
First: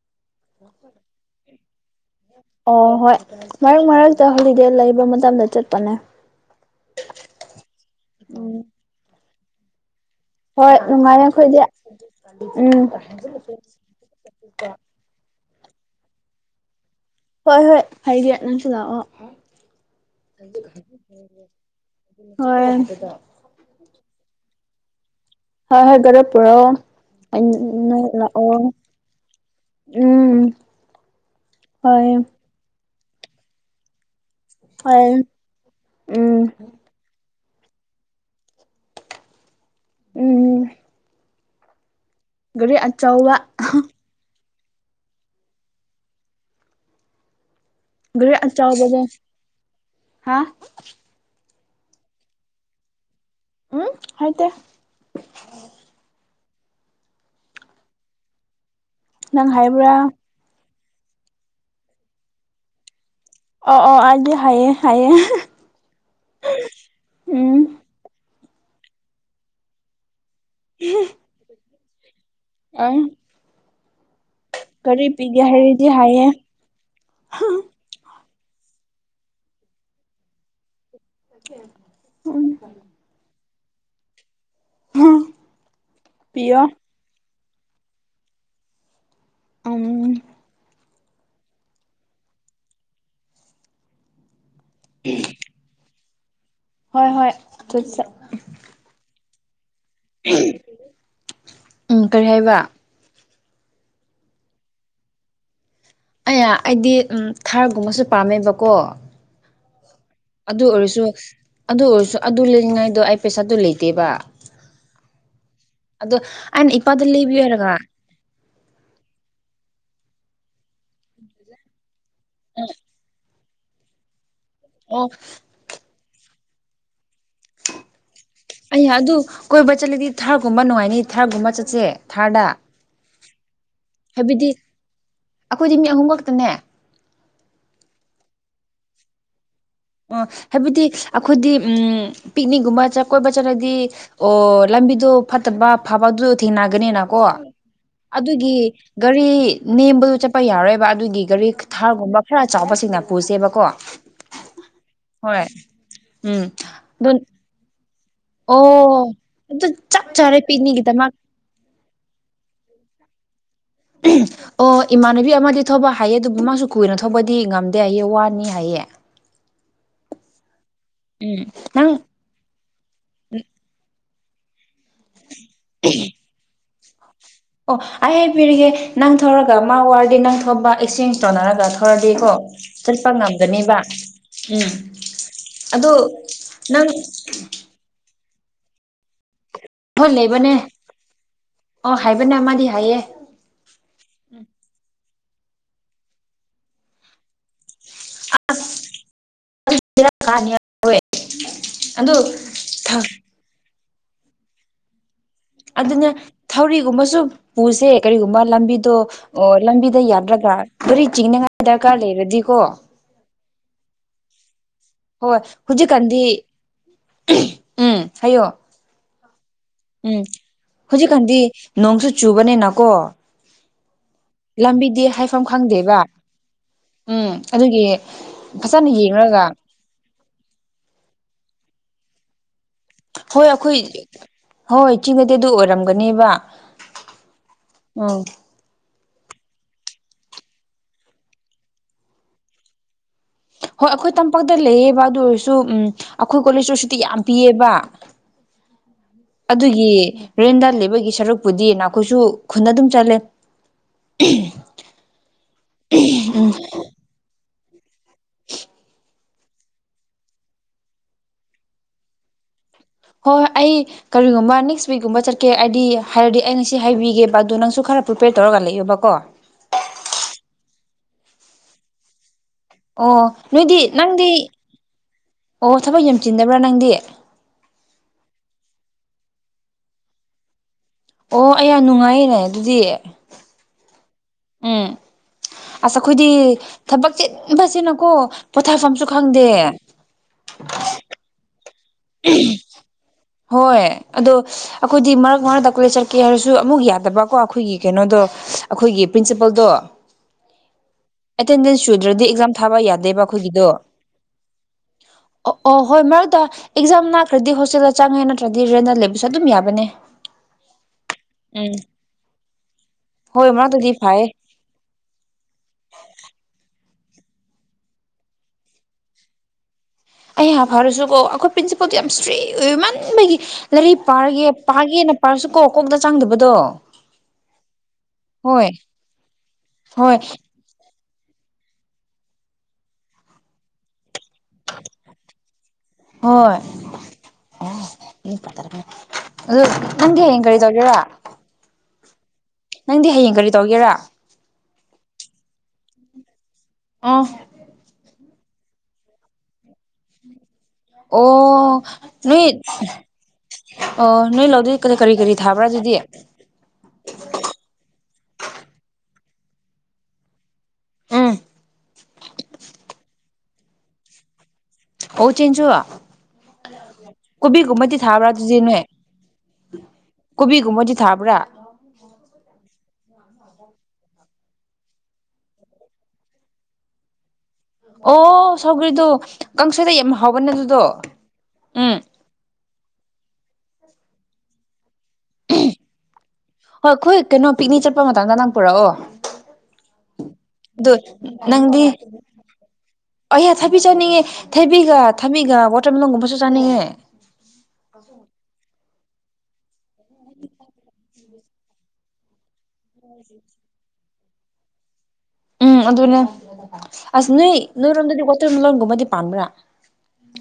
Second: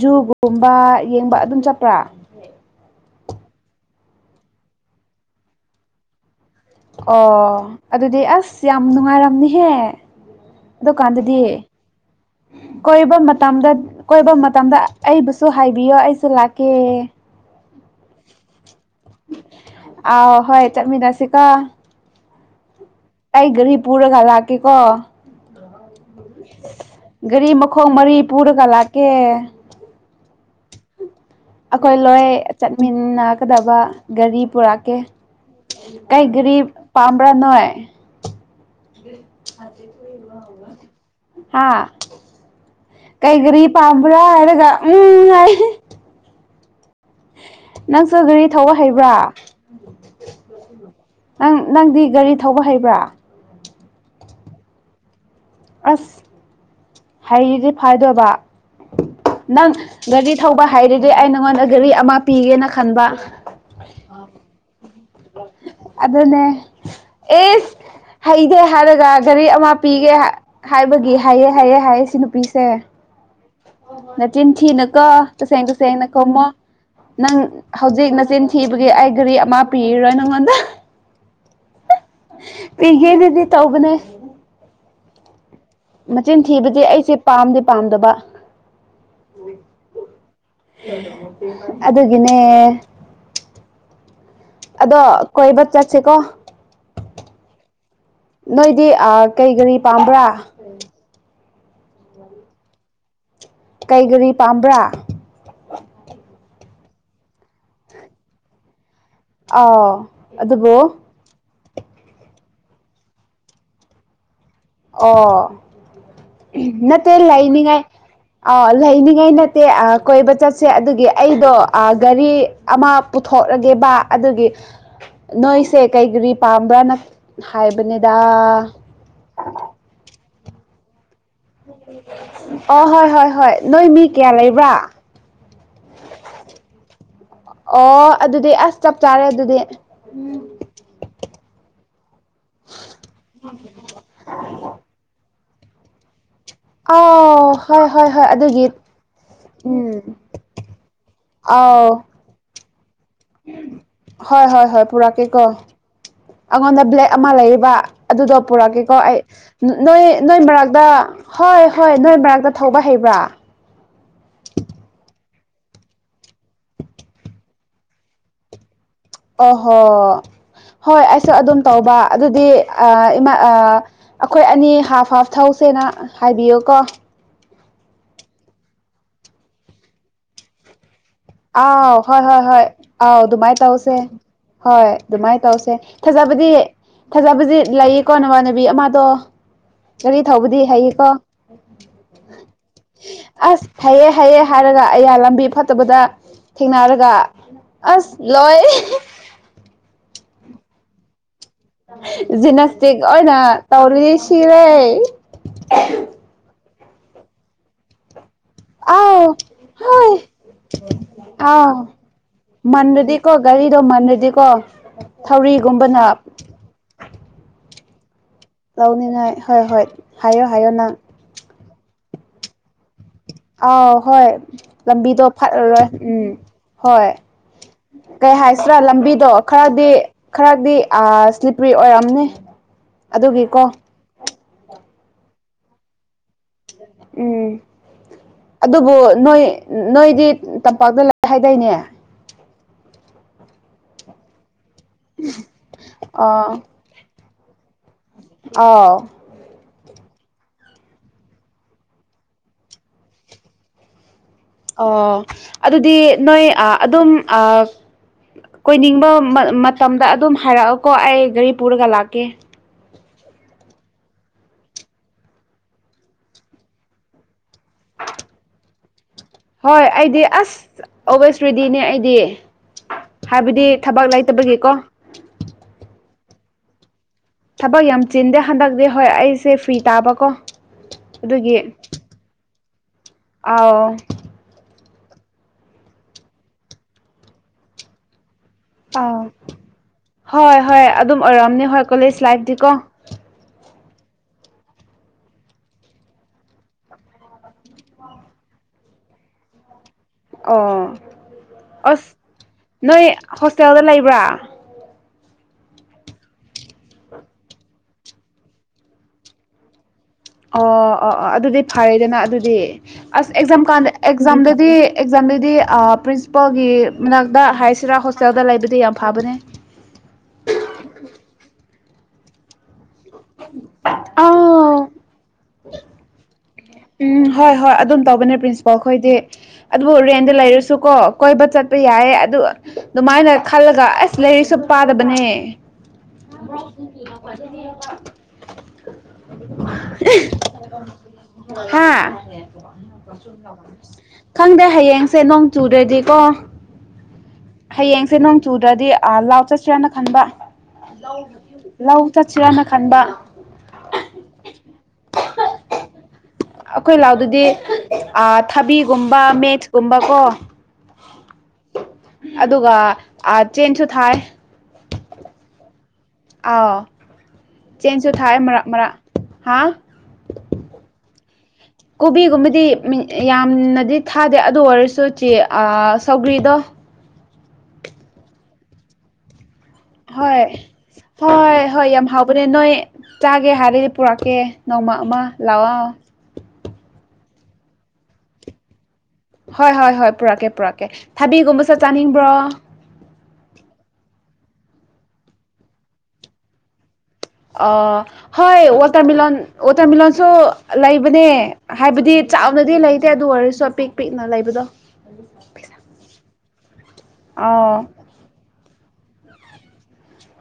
ꯖꯨꯒꯨꯝꯕ ꯒꯨꯝꯕ ꯌꯦꯡꯕ ꯑꯗꯨꯝ ꯆꯠꯄ꯭ꯔꯥ ꯑꯣ ꯍꯣꯏ ꯃꯔꯛ ꯃꯔꯛꯇ ꯍꯣꯂꯤꯗꯦ ꯂꯩꯕ ꯃꯇꯝꯗ ꯆꯠꯄꯅꯦ ꯑꯣ ꯑꯗꯨꯗꯤ ꯎꯝ ꯑꯁ ꯌꯥꯝ ꯅꯨꯡꯉꯥꯏꯔꯝꯅꯤꯍꯦ ꯍꯣꯏ ꯅꯨꯡꯉꯥꯏꯔꯦ ꯑꯗꯨꯀꯥꯟꯗꯗꯤ ꯑꯩꯈꯣꯏꯗꯤ ꯎꯝ ꯀꯣꯏꯕ ꯃꯇꯝꯗ ꯀꯣꯏꯕ ꯃꯇꯝꯗ ꯑꯩꯕꯨꯁꯨ ꯍꯥꯏꯕꯤꯌꯣ ꯑꯩꯁꯨ ꯂꯥꯛꯀꯦ ꯍꯣꯏ ꯍꯣꯏ ꯍꯥꯏꯗꯤ ꯅꯪꯁꯨ ꯂꯥꯛꯑꯣ ꯑꯥꯎ ꯍꯣꯏ ꯆꯠꯃꯤꯟꯅꯁꯤꯀꯣ ꯍꯣꯏ ꯑꯩ ꯒꯥꯔꯤ ꯄꯨꯔꯒ ꯂꯥꯛꯀꯦꯀꯣ ꯍꯣꯏ ꯍꯣꯏ ꯒꯥꯔꯤ ꯄꯨꯔꯛꯣ ꯑ ꯒꯥꯔꯤ ꯃꯈꯣꯡ ꯅꯣꯏ ꯃꯔꯤ ꯂꯥꯛꯑꯣ ꯄꯨꯔꯒ ꯂꯥꯛꯀꯦ ꯎꯝ ꯑꯩꯈꯣꯏ ꯍꯣꯏ ꯂꯣꯏ ꯆꯠꯃꯤꯟꯅꯒꯗꯕ ꯒꯥꯔꯤ ꯄꯨꯔꯛꯀꯦ ꯍꯣꯏ ꯀꯩ ꯎꯝ ꯒꯥꯔꯤ ꯄꯥꯝꯕ꯭ꯔꯥ ꯅꯣꯏ ꯎꯝ ꯍꯥꯥ ꯒꯥꯔꯤ ꯑ ꯀꯩ ꯒꯥꯔꯤ ꯄꯥꯝꯕ꯭ꯔꯥ ꯍꯥꯏꯔꯒ ꯎꯝ ꯍꯥꯏ ꯒꯥꯔꯤ ꯅꯪꯁꯨꯒꯔꯤ ꯊꯧꯕ ꯑꯆꯧꯕꯗ ꯍꯩꯕ꯭ꯔꯥ ꯍꯥ ꯅꯪ ꯅꯪꯗꯤ ꯒꯥꯔꯤ ꯊꯧꯕ ꯍꯩꯕ꯭ꯔꯥ ꯍꯨꯝ ꯍꯩꯇꯦ ꯑꯁ ꯍꯩꯔꯗꯤ ꯐꯥꯏꯗꯣꯏꯕ ꯅꯪ ꯒꯥꯔꯤ ꯊꯧꯕ ꯍꯥꯏꯔꯗꯤ ꯑꯩ ꯅꯉꯣꯟꯗ ꯒꯥꯔꯤ ꯑꯃ ꯄꯤꯒꯦꯅ ꯈꯟꯕ ꯑꯣ ꯑꯣ ꯑꯗꯤ ꯍꯥꯏꯌꯦ ꯍꯥꯏꯌꯦ ꯑꯗꯨꯅꯦ ꯎꯝ ꯑꯦꯁ ꯍꯩꯗꯦ ꯍꯥꯏꯔꯒ ꯒꯥꯔꯤ ꯑꯃ ꯄꯤꯒꯦ ꯍꯥꯏꯕꯒꯤ ꯍꯥꯏꯑꯦ ꯍꯥꯏꯑꯦ ꯍꯥꯏꯌꯦ ꯁꯤ ꯅꯨꯄꯤꯁꯦ ꯑꯝ ꯅꯆꯤꯟ ꯊꯤꯅꯨꯀꯣ ꯄꯤꯒꯦ ꯇꯁꯦꯡ ꯍꯥꯏꯔꯗꯤ ꯇꯁꯦꯡꯅ ꯍꯥꯏꯌꯦ ꯈꯨꯝꯃꯣ ꯅꯪ ꯍꯧꯖꯤꯛ ꯅꯆꯤꯟ ꯊꯤꯕꯒꯤ ꯑꯩ ꯒꯔꯤ ꯑꯃ ꯄꯤꯔꯣꯏ ꯅꯪꯉꯣꯟꯗ꯫ ꯑꯣ ꯄꯤꯒꯦꯅꯗꯤ ꯇꯧꯕꯅꯦ ꯃꯆꯤꯟ ꯄꯤꯌꯣ ꯊꯤꯕꯗꯤ ꯑꯩꯁꯦ ꯄꯥꯝꯗꯤ ꯄꯥꯝꯗꯕ꯫ ꯑꯝ ꯑꯗꯨꯒꯤꯅꯦ ꯑꯗꯣ ꯀꯣꯏꯕ ꯆꯠꯁꯤꯀꯣ꯫ ꯍꯣꯏ ꯍꯣꯏꯆꯠ ꯅꯣꯏꯗꯤ ꯑ ꯀꯩ ꯒꯔꯤ ꯄꯥꯝꯕ꯭ꯔꯥ ꯎꯝ ꯀꯔꯤ ꯍꯥꯏꯕ ꯀꯩ ꯒꯔꯤ ꯄꯥꯝꯕ꯭ꯔꯥ ꯑꯩꯌꯥ ꯑꯩꯗꯤ ꯎꯝ ꯊꯥꯔꯒꯨꯝꯕꯁꯨ ꯄꯥꯝꯃꯦꯕꯀꯣ ꯑꯥꯎ ꯑꯗꯨ ꯑꯗꯨꯕꯨ ꯑꯣꯏꯔꯁꯨ ꯑꯗꯨ ꯑꯣꯏꯔꯁꯨ ꯑꯗꯨ ꯂꯩꯅꯤꯡꯉꯥꯏꯗꯣ ꯑꯩ ꯄꯩꯁꯥꯗꯨ ꯂꯩꯇꯦꯕ꯫ ꯑꯣ ꯑꯗꯣ ꯑꯩꯅ ꯏꯄꯥꯗ ꯅꯠꯇꯦ ꯂꯩꯕꯤꯌꯨ ꯍꯥꯏꯔꯒ ꯂꯩꯅꯤꯉꯥꯏ ꯑ ꯂꯩꯅꯤꯡꯉꯥꯏ ꯅꯠꯇꯦ ꯑ ꯀꯣꯏꯕ ꯆꯠꯁꯦ ꯑꯗꯨꯒꯤ ꯑꯩꯗꯣ ꯑ ꯒꯥꯔꯤ ꯑꯃ ꯄꯨꯊꯣꯛꯔꯒꯦꯕ ꯑꯗꯨꯒꯤ ꯑꯣ ꯅꯣꯏꯁꯦ ꯀꯩ ꯒꯔꯤ ꯄꯥꯝꯕ꯭ꯔꯥꯅ ꯍꯥꯏꯕꯅꯤꯗ ꯑꯗꯨ ꯀꯣꯏꯕ ꯆꯠꯂꯗꯤ ꯊꯥꯔꯒꯨꯝꯕ ꯅꯨꯡꯉꯥꯏꯅꯤ ꯊꯥꯒꯨꯝꯕ ꯑꯣ ꯍꯣꯏ ꯍꯣꯏ ꯍꯣꯏ ꯅꯣꯏ ꯃꯤ ꯀꯌꯥ ꯂꯩꯕ꯭ꯔꯥ꯫ ꯑꯈꯣꯏꯗꯤ ꯃꯤ ꯑꯍꯨꯝ ꯈꯛꯇꯅꯦ ꯑꯣ ꯑꯗꯨꯗꯤ ꯑꯁ ꯆꯞ ꯆꯥꯔꯦ ꯑꯗꯨꯗꯤ ꯑ ꯍꯥꯏꯕꯗꯤ ꯑꯈꯣꯏꯗꯤ ꯎꯝ ꯄꯤꯛꯅꯤꯛꯒꯨꯝꯕ ꯆꯠ ꯀꯣꯏꯕ ꯆꯠꯂꯗꯤ ꯑꯣ ꯂꯝꯕꯤꯗꯣ ꯐꯠꯇꯕ ꯐꯕꯗꯨ ꯊꯦꯡꯅꯒꯅꯤꯅꯀꯣ꯫ ꯑꯥꯎ ꯍꯣꯏ ꯍꯣꯏ ꯍꯣꯏ ꯑꯗꯨꯒꯤ ꯒꯥꯔꯤ ꯎꯝ ꯅꯦꯝꯕꯗꯨ ꯆꯠꯄ ꯌꯥꯔꯣꯏꯕ ꯑꯗꯨꯒꯤ ꯒꯥꯔꯤ ꯑꯥꯎ ꯊꯥꯔꯒꯨꯝꯕ ꯈꯔ ꯆꯥꯎꯕꯁꯤꯡꯅ ꯄꯨꯁꯦꯕꯀꯣ ꯍꯣꯏ ꯍꯣꯏ ꯍꯣꯏ ꯄꯨꯔꯛꯀꯦꯀꯣ ꯍꯣꯏ ꯎꯝ ꯑꯉꯣꯟꯗ ꯑꯗꯨ ꯕ꯭ꯂꯦꯛ ꯑꯃ ꯂꯩꯌꯦꯕ꯫ ꯑꯗꯨꯗꯣ ꯑꯣ ꯄꯨꯔꯛꯀꯦꯀꯣ ꯑꯩ ꯑꯗꯨ ꯅꯣꯏ ꯆꯞ ꯆꯥꯔꯦ ꯅꯣꯏ ꯃꯔꯛꯇ ꯄꯤꯛꯅꯤꯛꯒꯤꯗꯃꯛ ꯍꯣꯏ ꯍꯣꯏ ꯅꯣꯏ ꯃꯔꯛꯇ ꯊꯧꯕ ꯍꯩꯕ꯭ꯔꯥ [inaudible] ꯑꯣ ꯏꯃꯥꯟꯅꯕꯤ ꯑꯃꯗꯤ ꯊꯧꯕ ꯍꯥꯏꯌꯦ ꯑꯗꯨꯕꯨ ꯃꯥꯁꯨ ꯀꯨꯏꯅ ꯊꯧꯕꯗꯤ ꯉꯝꯗꯦ ꯍꯥꯏꯌꯦ ꯋꯥꯅꯤ ꯍꯥꯏꯌꯦ꯫ ꯑꯣꯍꯣ ꯍꯣꯏ ꯑꯩꯁꯨ ꯎꯝ ꯑꯗꯨꯝ ꯅꯪ ꯇꯧꯕ ꯑꯗꯨꯗꯤ ꯑ ꯏꯃꯥ ꯑ ꯑꯈꯣꯏ ꯑꯅꯤ ꯍꯥꯐ ꯍꯥꯐ ꯊꯧꯁꯦꯅ ꯍꯥꯏꯕꯤꯌꯨꯀꯣ ꯑꯣ ꯑꯩ ꯍꯥꯏꯕꯤꯔꯤꯒꯦ ꯅꯪ ꯊꯧꯔꯒ ꯃꯥ ꯋꯥꯔꯗꯤ ꯅꯪ ꯊꯄ ꯑꯦꯛꯆꯦꯟꯁ꯫ ꯑꯥꯎ ꯍꯣꯏ ꯍꯣꯏ ꯍꯣꯏ ꯑꯥꯎ ꯑꯗꯨꯃꯥꯏꯅ ꯉꯝꯒꯅꯦꯕ ꯇꯧꯁꯦ ꯍꯣꯏ ꯑꯗꯨꯃꯥꯏ ꯇꯧꯁ꯫ ꯑꯗꯨ ꯊꯥꯖꯕꯗꯤ ꯅꯪ ꯊꯥꯖꯕꯗꯤ ꯂꯩꯌꯦꯀꯣ ꯅꯃꯥꯟꯅꯕꯤ ꯑꯃꯗꯣ ꯍꯣꯏ ꯒꯔꯤ ꯂꯩꯕꯅꯦ ꯊꯧꯕꯗꯤ ꯍꯩꯌꯦꯀꯣ ꯑꯣ ꯍꯥꯏꯕꯅꯦ ꯃꯥꯗꯤ ꯍꯥꯏꯌꯦ ꯑꯁ ꯍꯩꯌꯦ ꯍꯩꯌꯦ ꯍꯥꯏꯔꯒ ꯑꯩꯌꯥ ꯂꯝꯕꯤ ꯐꯠꯇꯕꯗ ꯊꯦꯡꯅꯔꯒ ꯑꯁ ꯂꯣꯏ ꯑꯁ ꯕꯦꯔꯥ ꯀꯅꯤꯍꯦ ꯑꯈꯣꯏ ꯖꯤꯅꯥꯁꯇꯤꯛ ꯑꯣꯏꯅ ꯇꯧꯔꯗꯤ ꯁꯤꯔꯦ ꯑꯗꯨꯅ ꯊꯧꯔꯤꯒꯨꯝꯕꯁꯨ ꯄꯨꯁꯦ ꯀꯔꯤꯒꯨꯝꯕ ꯂꯝꯕꯤꯗꯣ ꯑꯥꯎ ꯑꯣ ꯂꯝꯕꯤꯗ ꯍꯣꯏ ꯌꯥꯗ꯭ꯔꯒ ꯒꯔꯤ ꯆꯤꯡꯅꯤꯉꯥꯏ ꯗꯔꯀꯥꯔ ꯂꯩꯔꯗꯤꯀꯣ ꯀꯣ ꯒꯥꯔꯤꯗꯣ ꯃꯥꯟꯅꯗꯦꯀꯣ ꯍꯣꯏ ꯊꯧꯔꯤꯒꯨꯝꯕꯅ ꯍꯧꯖꯤꯛꯀꯥꯟꯗꯤ ꯎꯝ ꯍꯥꯏꯌꯣ ꯂꯧꯅꯤꯡꯉꯥꯏ ꯍꯣꯏ ꯍꯣꯏ ꯎꯝ ꯍꯥꯏꯌꯣ ꯍꯥꯏꯌꯣ ꯅꯪ ꯍꯧꯖꯤꯛꯀꯥꯟꯗꯤ ꯅꯣꯡꯁꯨ ꯆꯨꯕꯅꯤꯅꯀꯣ ꯑꯥꯎ ꯍꯣꯏ ꯂꯝꯕꯤꯗꯤ ꯂꯝꯕꯤꯗꯣ ꯍꯥꯏꯐꯝ ꯐꯠꯂꯔꯣꯏ ꯈꯪꯗꯦꯕ ꯎꯝ ꯍꯣꯏ ꯎꯝ ꯑꯗꯨꯒꯤ ꯀꯩ ꯍꯥꯏꯁꯤꯔꯥ ꯐꯖꯅ ꯂꯝꯕꯤꯗꯣ ꯌꯦꯡꯔꯒ ꯈꯔꯗꯤ ꯈꯔꯗꯤ ꯁ꯭ꯂꯤꯞꯄ꯭ꯔꯤ ꯑꯣꯏꯔꯝꯅꯦ ꯍꯣꯏ ꯑꯩꯈꯣꯏ ꯍꯣꯏ ꯆꯤꯡꯅꯗꯤ ꯑꯗꯨ ꯑꯣꯏꯔꯝꯒꯅꯦꯕ ꯎꯝ ꯎꯝ ꯑꯗꯨꯕꯨ ꯅꯣꯏ ꯅꯣꯏꯗꯤ ꯇꯝꯄꯥꯛꯇ ꯍꯥꯏꯗꯥꯏꯅꯦ ꯍꯣꯏ ꯑꯩꯈꯣꯏ ꯇꯝꯄꯥꯛꯇ ꯂꯩꯌꯦꯕ ꯑꯗꯨ ꯑꯣꯏꯔꯁꯨ ꯎꯝ ꯑꯩꯈꯣꯏ ꯑꯥ ꯀꯣꯂꯦꯖꯇ ꯎꯁꯨꯇꯤ ꯌꯥꯝ ꯄꯤꯑ‌ꯦꯕ ꯑꯥꯎ ꯑꯗꯨꯒꯤ ꯔꯦꯟꯗꯥꯟ ꯂꯩꯕꯒꯤ ꯁꯔꯨꯛꯄꯨꯗꯤ ꯅꯈꯣꯏꯁꯨ ꯈꯨꯟꯅ ꯑꯗꯨꯝ ꯆꯠꯂꯦ ꯑꯣ ꯑꯗꯨꯗꯤ ꯅꯣꯏ ꯑ ꯑꯗꯨꯝ ꯑ ꯀꯣꯏꯅꯤꯡꯕ ꯃꯇꯝꯗ ꯑꯗꯨꯝ ꯍꯥꯏꯔꯛꯑꯀꯣ ꯑꯩ ꯒꯥꯔꯤ ꯄꯨꯔꯒ ꯂꯥꯛꯀꯦ ꯍꯣꯏ ꯑꯩ ꯀꯔꯤꯒꯨꯝꯕ ꯅꯦꯛꯁ ꯋꯤꯛꯀꯨꯝꯕ ꯆꯠꯀꯦ ꯍꯥꯏꯗꯤ ꯍꯥꯏꯔꯗꯤ ꯑꯩ ꯉꯁꯤ ꯍꯥꯏꯕꯤꯒꯦꯕ ꯑꯗꯨ ꯅꯪꯁꯨ ꯈꯔ ꯄ꯭ꯔꯤꯄꯦꯌꯔ ꯇꯧꯔꯒ ꯂꯩꯌꯕꯀꯣ ꯍꯣꯏ ꯑꯩꯗꯤ ꯑꯁ ꯑꯣꯜꯋꯦꯁ ꯔꯦꯗꯤꯅꯦ ꯑꯩꯗꯤ ꯑꯣ ꯍꯥꯏꯕꯗꯤ ꯅꯣꯏꯗꯤ ꯊꯕꯛ ꯅꯪꯗꯤ ꯂꯩꯇꯕꯒꯤꯀꯣ ꯑꯣ ꯊꯕꯛ ꯌꯥꯝ ꯆꯤꯟꯗꯕ꯭ꯔꯥ ꯅꯪꯗꯤ ꯊꯕꯛ ꯌꯥꯝ ꯆꯤꯟꯗꯦ ꯍꯟꯗꯛꯇꯤ ꯍꯣꯏ ꯑꯩꯁꯦ ꯐ꯭ꯔꯤ ꯇꯥꯕꯀꯣ ꯑꯣ ꯑꯗꯨꯒꯤ ꯑꯩ ꯌꯥꯝ ꯅꯨꯡꯉꯥꯏꯅꯦ ꯑꯗꯨꯗꯤ ꯑꯥꯎ ꯎꯝ ꯑꯁ ꯑꯩꯈꯣꯏꯗꯤ ꯊꯕꯛ ꯆꯤꯟꯕꯁꯤꯅꯀꯣ ꯄꯣꯊꯥꯐꯝꯁꯨ ꯑꯥꯎ ꯈꯪꯗꯦ ꯍꯣꯏ ꯍꯣꯏ ꯑꯗꯨꯝ ꯑꯣꯏꯔꯝꯑꯝꯅꯤ ꯍꯣꯏ ꯀꯣꯂꯦꯖ ꯂꯥꯏꯐꯇꯤ ꯀꯣ ꯍꯣꯏ ꯑꯗꯣ ꯑꯩꯈꯣꯏꯗꯤ ꯃꯔꯛ ꯃꯔꯛꯛꯇ ꯀꯣꯂꯦ ꯆꯠꯀꯦ ꯍꯥꯏꯔꯁꯨ ꯑꯃꯨꯛ ꯌꯥꯗꯕꯀꯣ ꯑꯩꯈꯣꯏꯒꯤ ꯀꯩꯅꯣꯗꯣ ꯑꯩꯈꯣꯏꯒꯤ ꯄ꯭ꯔꯤꯟꯁꯤꯄꯜꯗꯣ ꯑꯣ ꯑꯦꯇꯦꯟꯗꯦꯟꯁ ꯑꯁ ꯁꯨꯗ꯭ꯔꯗꯤ ꯑꯦꯛꯖꯥꯝ ꯊꯥꯕ ꯅꯣꯏ ꯌꯥꯗꯦꯕ ꯑꯩꯈꯣꯏꯒꯤꯗꯣ ꯍꯣꯁꯇꯦꯜꯗ ꯂꯩꯕ꯭ꯔꯥ ꯑꯣ ꯑꯣ ꯍꯣꯏ ꯃꯔꯛꯇ ꯑꯦꯛꯖꯥꯝ ꯅꯥꯈ꯭ꯔꯗꯤ ꯍꯣꯁꯇꯦꯜꯗ ꯆꯪꯉꯦ ꯅꯠꯇ꯭ꯔꯗꯤ ꯔꯦꯟꯗ ꯂꯩꯕꯁꯨ ꯑꯗꯨꯝ ꯌꯥꯕꯅꯦ ꯑꯣ ꯑꯣ ꯑꯣ ꯑꯗꯨꯗꯤ ꯎꯝ ꯐꯔꯦꯗꯅ ꯑꯗꯨꯗꯤ ꯑꯁ ꯍꯣꯏ ꯑꯦꯛꯖꯥꯝ ꯃꯔꯛꯇꯗꯤ ꯀꯥꯟꯗ ꯐꯩꯌꯦ ꯑꯦꯛꯖꯥꯝꯗ ꯑꯗꯨꯗꯤ ꯑꯦꯛꯖꯥꯝꯗꯨꯗꯤ ꯄ꯭ꯔꯤꯟꯁꯤꯄꯜꯒꯤ ꯃꯅꯥꯛꯇ ꯍꯥꯏꯁꯤꯔꯥ ꯍꯣꯁꯇꯦꯜꯗ ꯂꯩꯕꯗꯤ ꯌꯥꯝ ꯐꯕꯅꯦ ꯑꯩ ꯐꯔꯁꯨꯀꯣ ꯑꯩꯈꯣꯏ ꯄ꯭ꯔꯤꯟꯁꯤꯄꯜꯗꯨꯣ ꯌꯥꯝ ꯏꯁꯇꯦꯠ ꯑꯣꯏꯏꯌ ꯃꯥꯅ ꯕꯒꯤ ꯂꯩꯥꯏꯔꯤꯛ ꯄꯥꯔꯒꯦ ꯑꯥꯎ ꯄꯥꯒꯦꯅ ꯄꯥꯔꯁꯨ ꯀꯣ ꯀꯣꯛꯇ ꯆꯥꯡꯗꯕꯗꯣ ꯎꯝ ꯍꯣꯏ ꯍꯣꯏ ꯑꯗꯨꯝ ꯇꯧꯕꯅꯦ ꯄ꯭ꯔꯤꯟꯁꯤꯄꯥꯜ ꯑꯩꯈꯣꯏꯗꯤ ꯑꯗꯨꯕꯨ ꯍꯣꯏ ꯔꯦꯟꯗ ꯂꯩꯔꯁꯨ ꯀꯣ ꯀꯣꯏꯕ ꯆꯠꯄ ꯌꯥꯏꯌꯦ ꯑꯗꯨ ꯑꯗꯨꯃꯥꯏꯅ ꯈꯜꯂꯒ ꯑꯁ ꯂꯥꯏꯔꯤꯛꯁꯨ ꯄꯥꯗꯕꯅꯦ ꯍꯣꯏ ꯑꯗꯨ ꯅꯪꯗꯤ ꯍꯌ‌ꯦꯡ ꯆꯒ‌ꯦꯔ ꯍꯥꯥ ꯅꯪꯗꯤ ꯍꯌꯦꯡ ꯀꯔꯤ ꯇꯧꯒꯦꯔꯥ ꯈꯪꯗ꯭ꯔꯦ ꯍꯌꯦꯡꯁꯦ ꯅꯣꯡ ꯆꯨꯔꯗꯤꯀꯣ ꯑ‌ꯣ ꯍꯌꯦꯡꯁꯦ ꯅꯣꯡ ꯆꯨꯗ꯭ꯔꯗꯤ ꯂꯥꯎ ꯆꯠꯁ꯭ꯔꯦꯅ ꯈꯟꯕ ꯂꯧ ꯅꯣꯏ ꯆꯠꯁꯤꯔꯅ ꯈꯟꯕ ꯑꯣ ꯅꯣꯏ ꯂꯧꯗꯨꯗꯤ ꯀꯔꯤ ꯀꯔꯤ ꯊꯥꯕ꯭ꯔꯥ ꯑꯗꯨꯗꯤ ꯑꯩꯈꯣꯏ ꯂꯥꯎꯗꯨꯗꯤ ꯊꯕꯤꯒꯨꯝꯕ ꯃꯦꯠꯀꯨꯝꯕꯀꯣ ꯑꯗꯨꯒ ꯑꯥ ꯆꯦꯟꯁꯨ ꯊꯥꯌꯦ ꯑꯣ ꯆꯦꯟꯖꯨ ꯑꯥꯎ ꯀꯣꯕꯤꯒꯨꯝꯕꯗꯤ ꯆꯦꯟꯁꯨ ꯊꯥꯕ꯭ꯔꯥ ꯊꯥꯏ ꯑꯗꯨꯗꯤ ꯃꯔꯛ ꯅꯣꯏ ꯃꯔꯛ ꯍꯥ ꯀꯣꯕꯤꯒꯨꯝꯕꯗꯤ ꯊꯥꯕ꯭ꯔꯥ ꯀꯣꯕꯤꯒꯨꯝꯕꯗꯤ ꯌꯥꯝꯅꯗꯤ ꯊꯥꯗꯦ ꯑꯗꯨ ꯑꯣꯏꯔꯁꯨ ꯆꯦ ꯑꯥ ꯁꯧꯒ꯭ꯔꯤꯗꯣ ꯑꯣ ꯁꯥꯎꯒ꯭ꯔꯤꯗꯣ ꯀꯥꯡꯁꯣꯏꯗ ꯌꯥꯝ ꯍꯥꯎꯕꯅꯦ ꯑꯗꯨꯗꯣ ꯎꯝ ꯍꯣꯔꯦꯜ ꯅꯣꯏ ꯆꯥꯒꯦ ꯍꯥꯏꯔꯗꯤ ꯄꯨꯔꯛꯀꯦ ꯅꯣꯡꯃ ꯑꯃ ꯂꯥꯛꯑꯣ ꯍꯣꯏ ꯈꯨꯜ ꯀꯩꯅꯣ ꯄꯤꯛꯅꯤꯛ ꯆꯠꯄ ꯃꯇꯗ ꯅꯪ ꯄꯨꯔꯛꯑꯣ ꯍꯣꯏ ꯍꯣꯏ ꯍꯣꯏ ꯄꯨꯔꯛꯀꯦ ꯄꯨꯔꯛꯀꯦ ꯑꯗꯨ ꯊꯥꯕꯤꯒꯨꯝꯕꯁꯨ ꯆꯥꯅꯤꯡꯕ꯭ꯔꯣ ꯑꯩꯌꯥ‌ ꯊꯥꯕꯤ ꯆꯥꯅꯤꯡꯉꯦ ꯊꯥꯏꯕꯤꯒ ꯊꯥꯕꯤꯒ ꯋꯥꯇꯔꯃꯦꯂꯟꯒꯨꯝꯕꯁꯨ ꯆꯥꯅꯤꯡꯉꯦ ꯍꯣꯏ ꯋꯥꯇꯔꯃꯤꯂꯣꯟ ꯋꯥꯇꯔꯃꯤꯂꯟꯁꯨ ꯂꯩꯕꯅꯦ ꯍꯥꯏꯕꯗꯤ ꯆꯥꯎꯅꯗꯤ ꯂꯩꯇꯦ ꯑꯗꯨ ꯑꯣꯏꯔꯁꯨ ꯑꯄꯤꯛ ꯄꯤꯛꯅ ꯂꯩꯕꯗꯣ ꯎꯝ ꯑꯗꯨꯅꯦ ꯑꯁ ꯅꯣꯏ ꯑꯥꯎ ꯅꯣꯏꯔꯣꯝꯗꯗꯤ ꯋꯥꯇꯔꯃꯦꯂꯣꯟꯒꯨꯝꯕꯗꯤ ꯄꯥꯟꯕ꯭ꯔꯥ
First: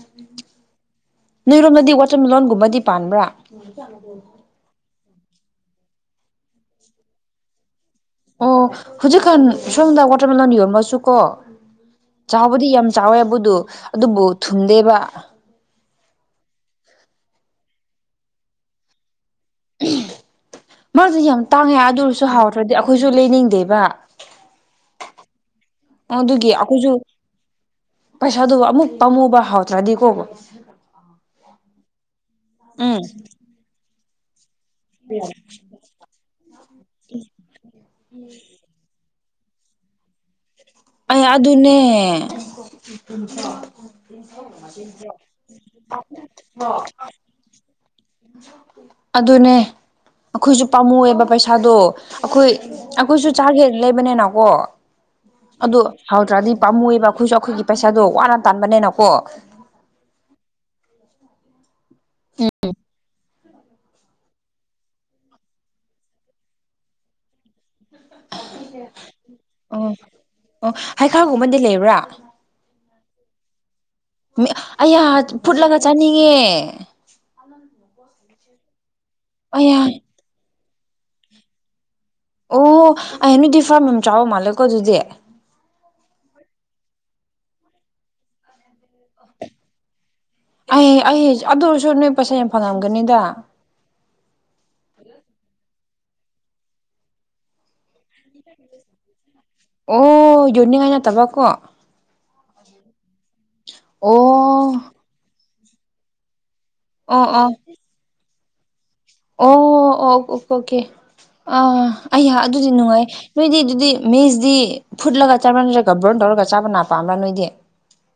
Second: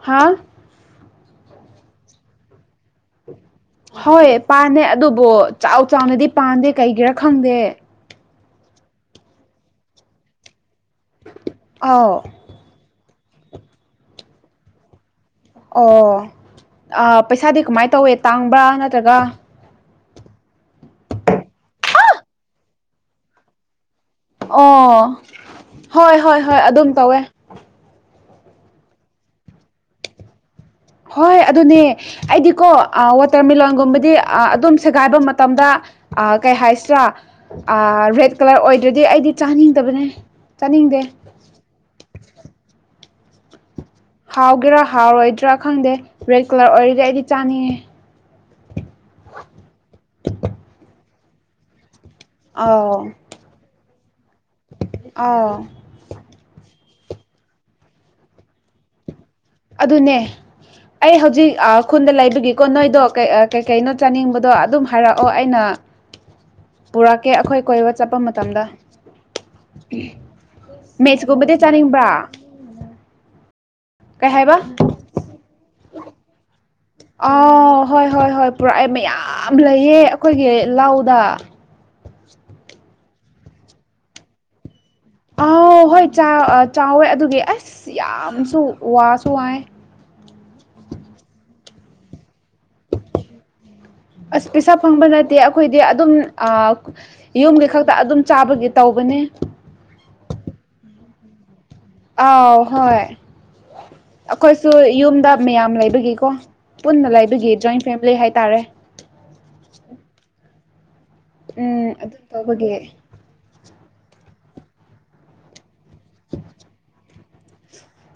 ꯍꯥ ꯅꯣꯏꯔꯣꯝꯗꯗꯤ ꯋꯥꯇꯔꯃꯦꯂꯣꯟꯒꯨꯝꯕꯗꯤ ꯄꯥꯟꯕ꯭ꯔꯥ ꯍꯣꯏ ꯄꯥꯟꯅꯦ ꯑꯗꯨꯕꯨ ꯆꯥꯎ ꯆꯥꯎꯅꯗꯤ ꯄꯥꯟꯗꯦ ꯀꯩꯒꯤꯔ ꯈꯪꯗꯦ ꯑꯣ ꯍꯧꯖꯤꯛꯀꯥꯟ ꯁꯣꯝꯗ ꯋꯥꯇꯔꯃꯦꯂꯟ ꯌꯣꯟꯕꯁꯨꯀꯣ ꯑꯥꯎ ꯆꯥꯎ ꯕꯨꯗꯤ ꯌꯥꯝ ꯆꯥꯎꯋꯦꯕꯨꯗꯨ ꯑꯗꯨꯕꯨ ꯊꯨꯝꯗꯦꯕ ꯑꯣ ꯄꯩꯁꯥꯗꯤ ꯑꯥ ꯀꯃꯥꯏꯅ ꯇꯧꯋꯦ ꯇꯥꯡꯕ꯭ꯔꯥ ꯅꯠꯇ꯭ꯔꯒ ꯃꯥꯖꯨ ꯌꯥꯝ ꯇꯥꯡꯉꯦ ꯑꯗꯨ ꯑꯣꯏꯔꯁꯨ ꯍꯥꯎꯗ꯭ꯔꯗꯤ ꯑꯩꯈꯣꯏꯁꯨ ꯂꯩꯅꯤꯡꯗꯦꯕ ꯑꯣ ꯍꯣꯏ ꯍꯣꯏ ꯍꯣꯏ ꯑꯗꯨꯝ ꯇꯧꯋꯦ ꯄꯩꯁꯥꯗꯨꯕꯨ ꯑꯃꯨꯛ ꯄꯥꯃꯨꯕ ꯍꯥꯎꯗ꯭ꯔꯗꯤꯀꯣꯕ ꯍꯣꯏ ꯑꯗꯨꯅꯦ ꯑꯩꯗꯤꯀꯣ ꯎꯝ ꯑꯥ ꯋꯥꯇꯔꯃꯦꯂꯣꯟꯒꯨꯝꯕꯗꯤ ꯑꯥ ꯑꯗꯨꯝ ꯁꯦꯒꯥꯏꯕ ꯃꯇꯝꯗ ꯑꯥ ꯀꯩ ꯍꯥꯏꯁꯤꯔꯥ ꯑꯥ ꯔꯦꯠ ꯀꯥꯂꯔ ꯑꯣꯏꯗ꯭ꯔꯗꯤ ꯑꯩꯗꯤ ꯆꯥꯅꯤꯡꯗꯕꯅꯦ ꯆꯥꯅꯤꯡꯗꯦ ꯑꯩꯌꯥ ꯑꯗꯨꯅꯦ ꯍꯥꯎꯒꯦꯔꯥ ꯍꯥꯎꯔꯣꯏꯗ꯭ꯔꯥ ꯈꯪꯗꯦ ꯔꯦꯠ ꯀꯥꯂꯔ ꯑꯣꯏꯔꯗꯤ ꯑꯩꯗꯤ ꯆꯥꯅꯤꯡꯉꯦ ꯑꯗꯨꯅꯦ ꯑꯩꯈꯣꯏꯁꯨ ꯄꯥꯝꯃꯨꯏꯑꯦꯕ ꯄꯩꯁꯥꯗꯣ ꯑꯩꯈꯣꯏ ꯑꯩꯈꯣꯏꯁꯨ ꯆꯥꯒꯦ ꯂꯩꯕꯅꯤꯅꯀꯣ ꯑꯥ ꯍꯥꯎꯗ꯭ꯔꯗꯤ ꯄꯥꯝꯃꯨꯏꯑꯦꯕ ꯑꯩꯈꯣꯏꯁꯨ ꯑꯩꯈꯣꯏꯒꯤ ꯄꯩꯁꯥꯗꯣ ꯋꯥꯅ ꯇꯥꯟꯕꯅꯦꯅꯀꯣ ꯑꯗꯨꯅꯦ ꯑꯩ ꯍꯧꯖꯤꯛ ꯑꯥ ꯈꯨꯟꯗ ꯂꯩꯕꯒꯤ ꯀꯣ ꯅꯣꯏꯗꯣ ꯀꯩ ꯑꯥ ꯀꯩꯀꯩꯅꯣ ꯆꯥꯅꯤꯡꯕꯗꯣ ꯑꯗꯨꯝ ꯍꯥꯏꯔꯛꯑꯣ ꯑꯩꯅ ꯄꯨꯔꯛꯀꯦ ꯑꯩꯈꯣꯏ ꯀꯣꯏꯕ ꯆꯠꯄ ꯃꯇꯝꯗ ꯎꯝ ꯑꯣ ꯃꯦꯠꯁꯀꯨꯝꯕꯗꯤ ꯍꯩꯈꯥꯒꯨꯝꯕꯗꯤ ꯂꯩꯕ꯭ꯔꯥ ꯆꯥꯅꯤꯡꯕ꯭ꯔꯥ ꯀꯩ ꯍꯥꯏꯕ ꯑꯩꯌꯥ ꯐꯨꯠꯂꯒ ꯆꯥꯅꯤꯡꯉꯦ ꯑꯥꯎ ꯍꯣꯏ ꯍꯣꯏ ꯍꯣꯏ ꯄꯨꯔꯛꯑꯦ ꯃꯌꯥꯝ ꯑꯌꯥ ꯂꯩꯑꯦ ꯑꯩꯈꯣꯏꯒꯤ ꯂꯧꯗ ꯑꯣꯍꯣ ꯑꯩꯩ ꯅꯣꯏꯗꯤ ꯐꯥꯝ ꯌꯥꯝ ꯆꯥꯎꯕ ꯃꯥꯜꯂꯦꯀꯣ ꯑꯗꯨꯗꯤ ꯑꯥꯎ ꯍꯣꯏ ꯆꯥ ꯆꯥꯎꯋꯦ ꯑꯗꯨꯒꯤ ꯑꯁ ꯌꯥꯝꯁꯨ ꯋꯥꯁꯨ ꯋꯥꯏꯌꯦ ꯑꯩ ꯑꯩ ꯑꯗꯨ ꯑꯣꯏꯔꯁꯨ ꯅꯣꯏ ꯄꯩꯁꯥ ꯌꯥꯝ ꯐꯪꯉꯝꯒꯅꯤꯗ ꯑꯁ ꯄꯩꯁꯥ ꯐꯪꯕ ꯅꯠꯇꯦ ꯑꯩꯈꯣꯏꯗꯤ ꯑꯗꯨꯝ ꯑꯥ ꯌꯨꯝꯒꯤ ꯈꯛꯇ ꯑꯗꯨꯝ ꯆꯥꯕꯒꯤ ꯇꯧꯕꯅꯤ ꯑꯣ ꯌꯣꯟꯅꯤꯡꯉꯥꯏ ꯅꯠꯇꯕꯀꯣ ꯑꯥꯎ ꯍꯣꯏ ꯑꯣ ꯑꯩꯈꯣꯏꯁꯨ ꯌꯨꯝꯗ ꯃꯌꯥꯝ ꯂꯩꯕꯒꯤꯀꯣ ꯄꯨꯟꯅ ꯑꯣ ꯂꯩꯕꯒꯤ ꯖꯣꯏꯟ ꯐꯦꯃꯤꯂꯤ ꯍꯥꯏꯇꯥꯔꯦ ꯑꯣ ꯑꯣ ꯑꯣ ꯑꯣꯀꯦ ꯑꯥ ꯎꯝ ꯑꯗꯨꯝ ꯑꯩ ꯇꯧꯕꯒꯤ ꯑꯗꯨꯗꯤ ꯅꯨꯡꯉꯥꯏ ꯅꯣꯏꯗꯤ ꯑꯗꯨꯗꯤ ꯃꯦꯁꯗꯤ ꯐꯨꯠꯂꯒ ꯆꯥꯕ꯭ꯔꯥ ꯅꯠꯇ꯭ꯔꯒ ꯕ꯭ꯔꯣꯟ ꯇꯧꯔꯒ ꯆꯥꯕ ꯅꯥꯄ ꯑꯃꯝꯕꯂꯥ ꯅꯣꯏꯗꯤ